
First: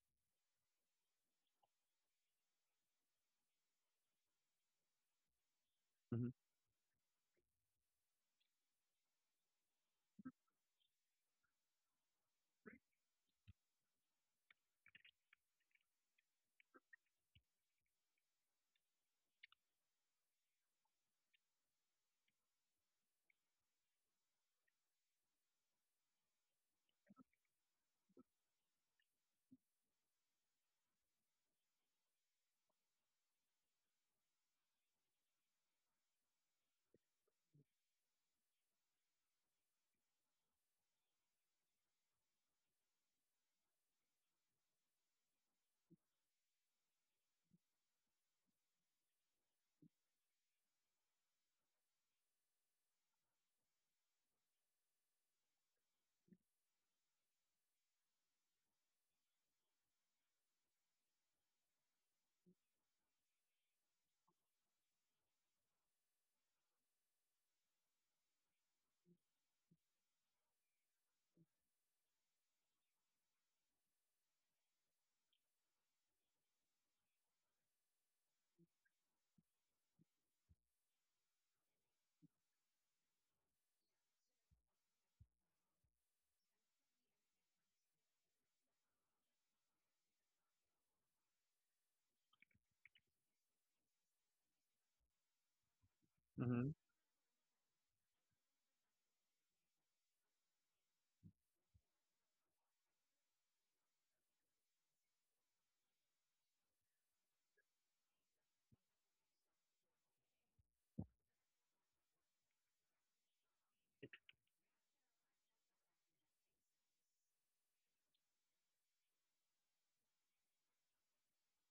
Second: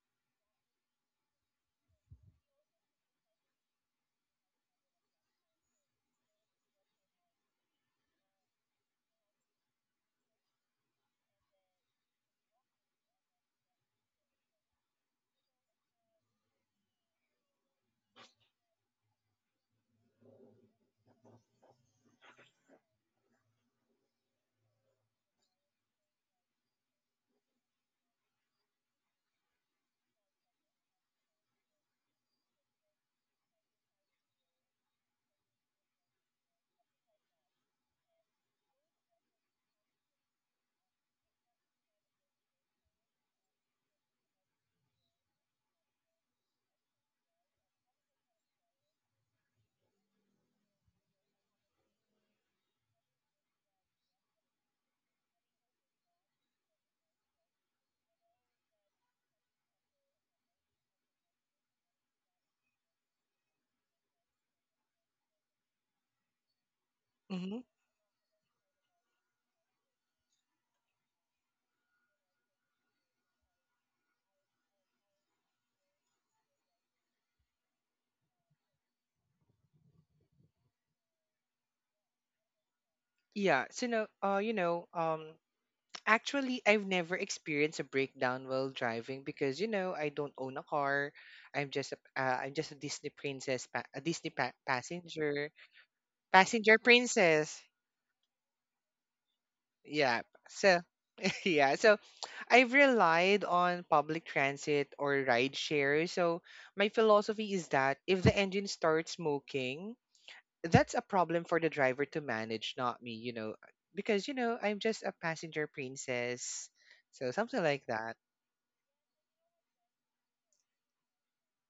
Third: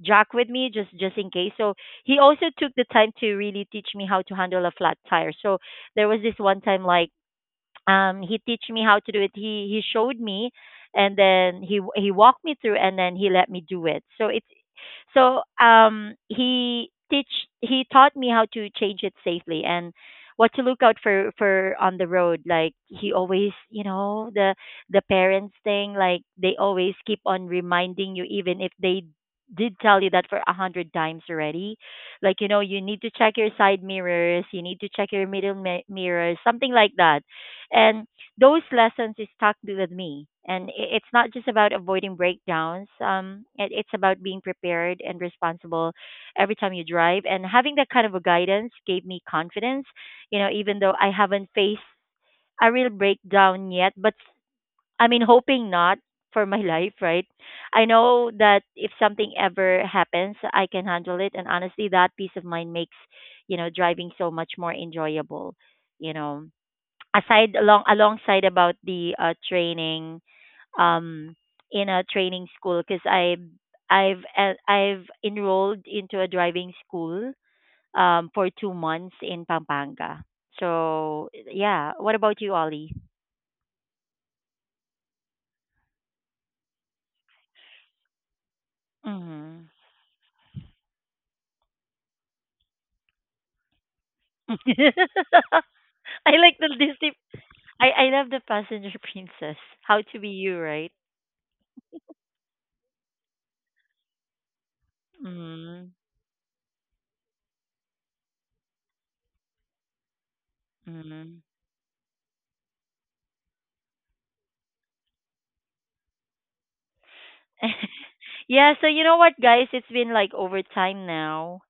S1: jock with me, just in case. So he also took the time to really teach me how to handle a flat tire. So there was
S3: Mhm.
S1: this one time, like he teach me how to do it. He showed me and then he walked me through and then he let me do it. So it's so, he teach he taught me how to change it safely and what to look out for on the road. Like he always, you know, the parents thing. Like they always keep on reminding you, even if they did tell you that for 100 times already. Like, you know, you need to check your side mirrors. You need to check your mirrors, something like that. And those lessons is stuck with me, and it's not just about avoiding breakdowns, it, it's about being prepared and responsible every time you drive, and having that kind of a guidance gave me confidence, you know, even though I haven't faced a real breakdown yet. But I mean, hoping not for my [laughs] life, right? I know that if something ever happens, I can handle it, and honestly that peace of mind makes, you know, driving so much more enjoyable, you know, aside
S2: Hmm.
S1: alongside about the training um in a training school, because I've enrolled into a driving school for 2 months in Pampanga. So yeah, what about you, Ollie?
S2: Yeah. So no, actually, I've never experienced a breakdown while driving because
S1: Mm-hmm.
S2: you know I don't own a car. I'm just a Disney princess, a Disney
S1: [laughs]
S2: passenger,
S1: I like the
S3: Mhm.
S2: passenger
S1: Disney.
S2: princess.
S1: I love the Passenger [laughs] Princess. How to
S2: Yeah.
S1: be you,
S2: So
S1: right?
S2: [laughs] yeah. So I've relied on public transit or ride
S1: Mm-hmm.
S2: share. So my philosophy is that if the engine starts smoking, that's a
S1: Mm-hmm.
S2: problem for the driver to manage, not me. You know, because I'm just a passenger princess. So something like
S1: [laughs]
S2: that.
S1: Yeah, so you know what, guys? It's been like over time now,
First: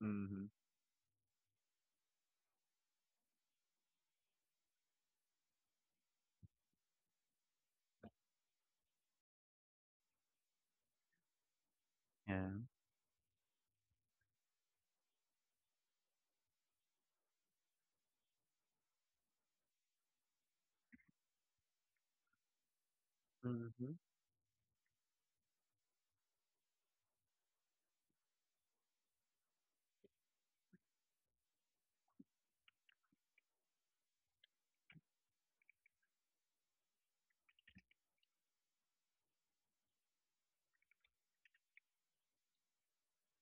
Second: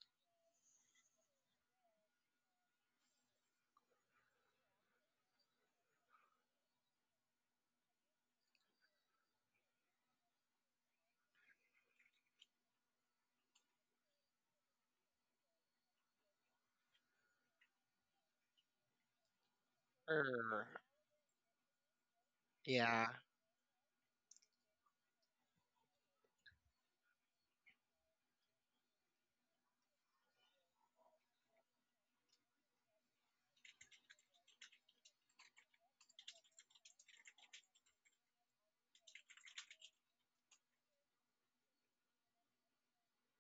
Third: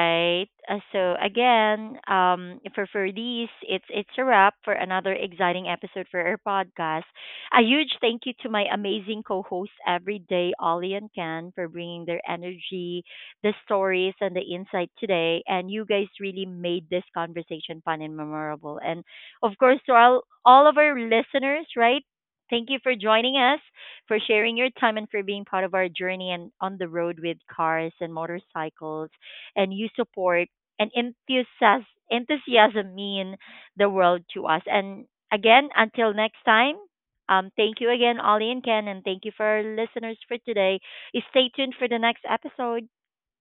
S3: Mhm.
S1: So again, for these, it's a wrap for another exciting episode for our podcast. A huge thank you to my amazing co-hosts every day, Ollie and Ken, for bringing their
S3: Yeah.
S1: energy, the stories, and the insight today. And you guys really made this conversation fun and memorable. And of course, to all
S2: Er,
S1: of our listeners, right? Thank you for
S2: yeah.
S1: joining us
S3: Mhm.
S1: for sharing your time and for being part of our journey and on the road with cars and motorcycles. And you support and enthusiasm mean the world to us. And again, until next time, thank you again, Ollie and Ken, and thank you for our listeners for today. Stay tuned for the next episode.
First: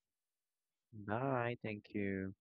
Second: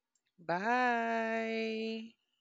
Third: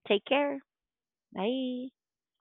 S1: Take care.
S3: Bye,
S1: Bye.
S3: thank
S2: Bye.
S3: you.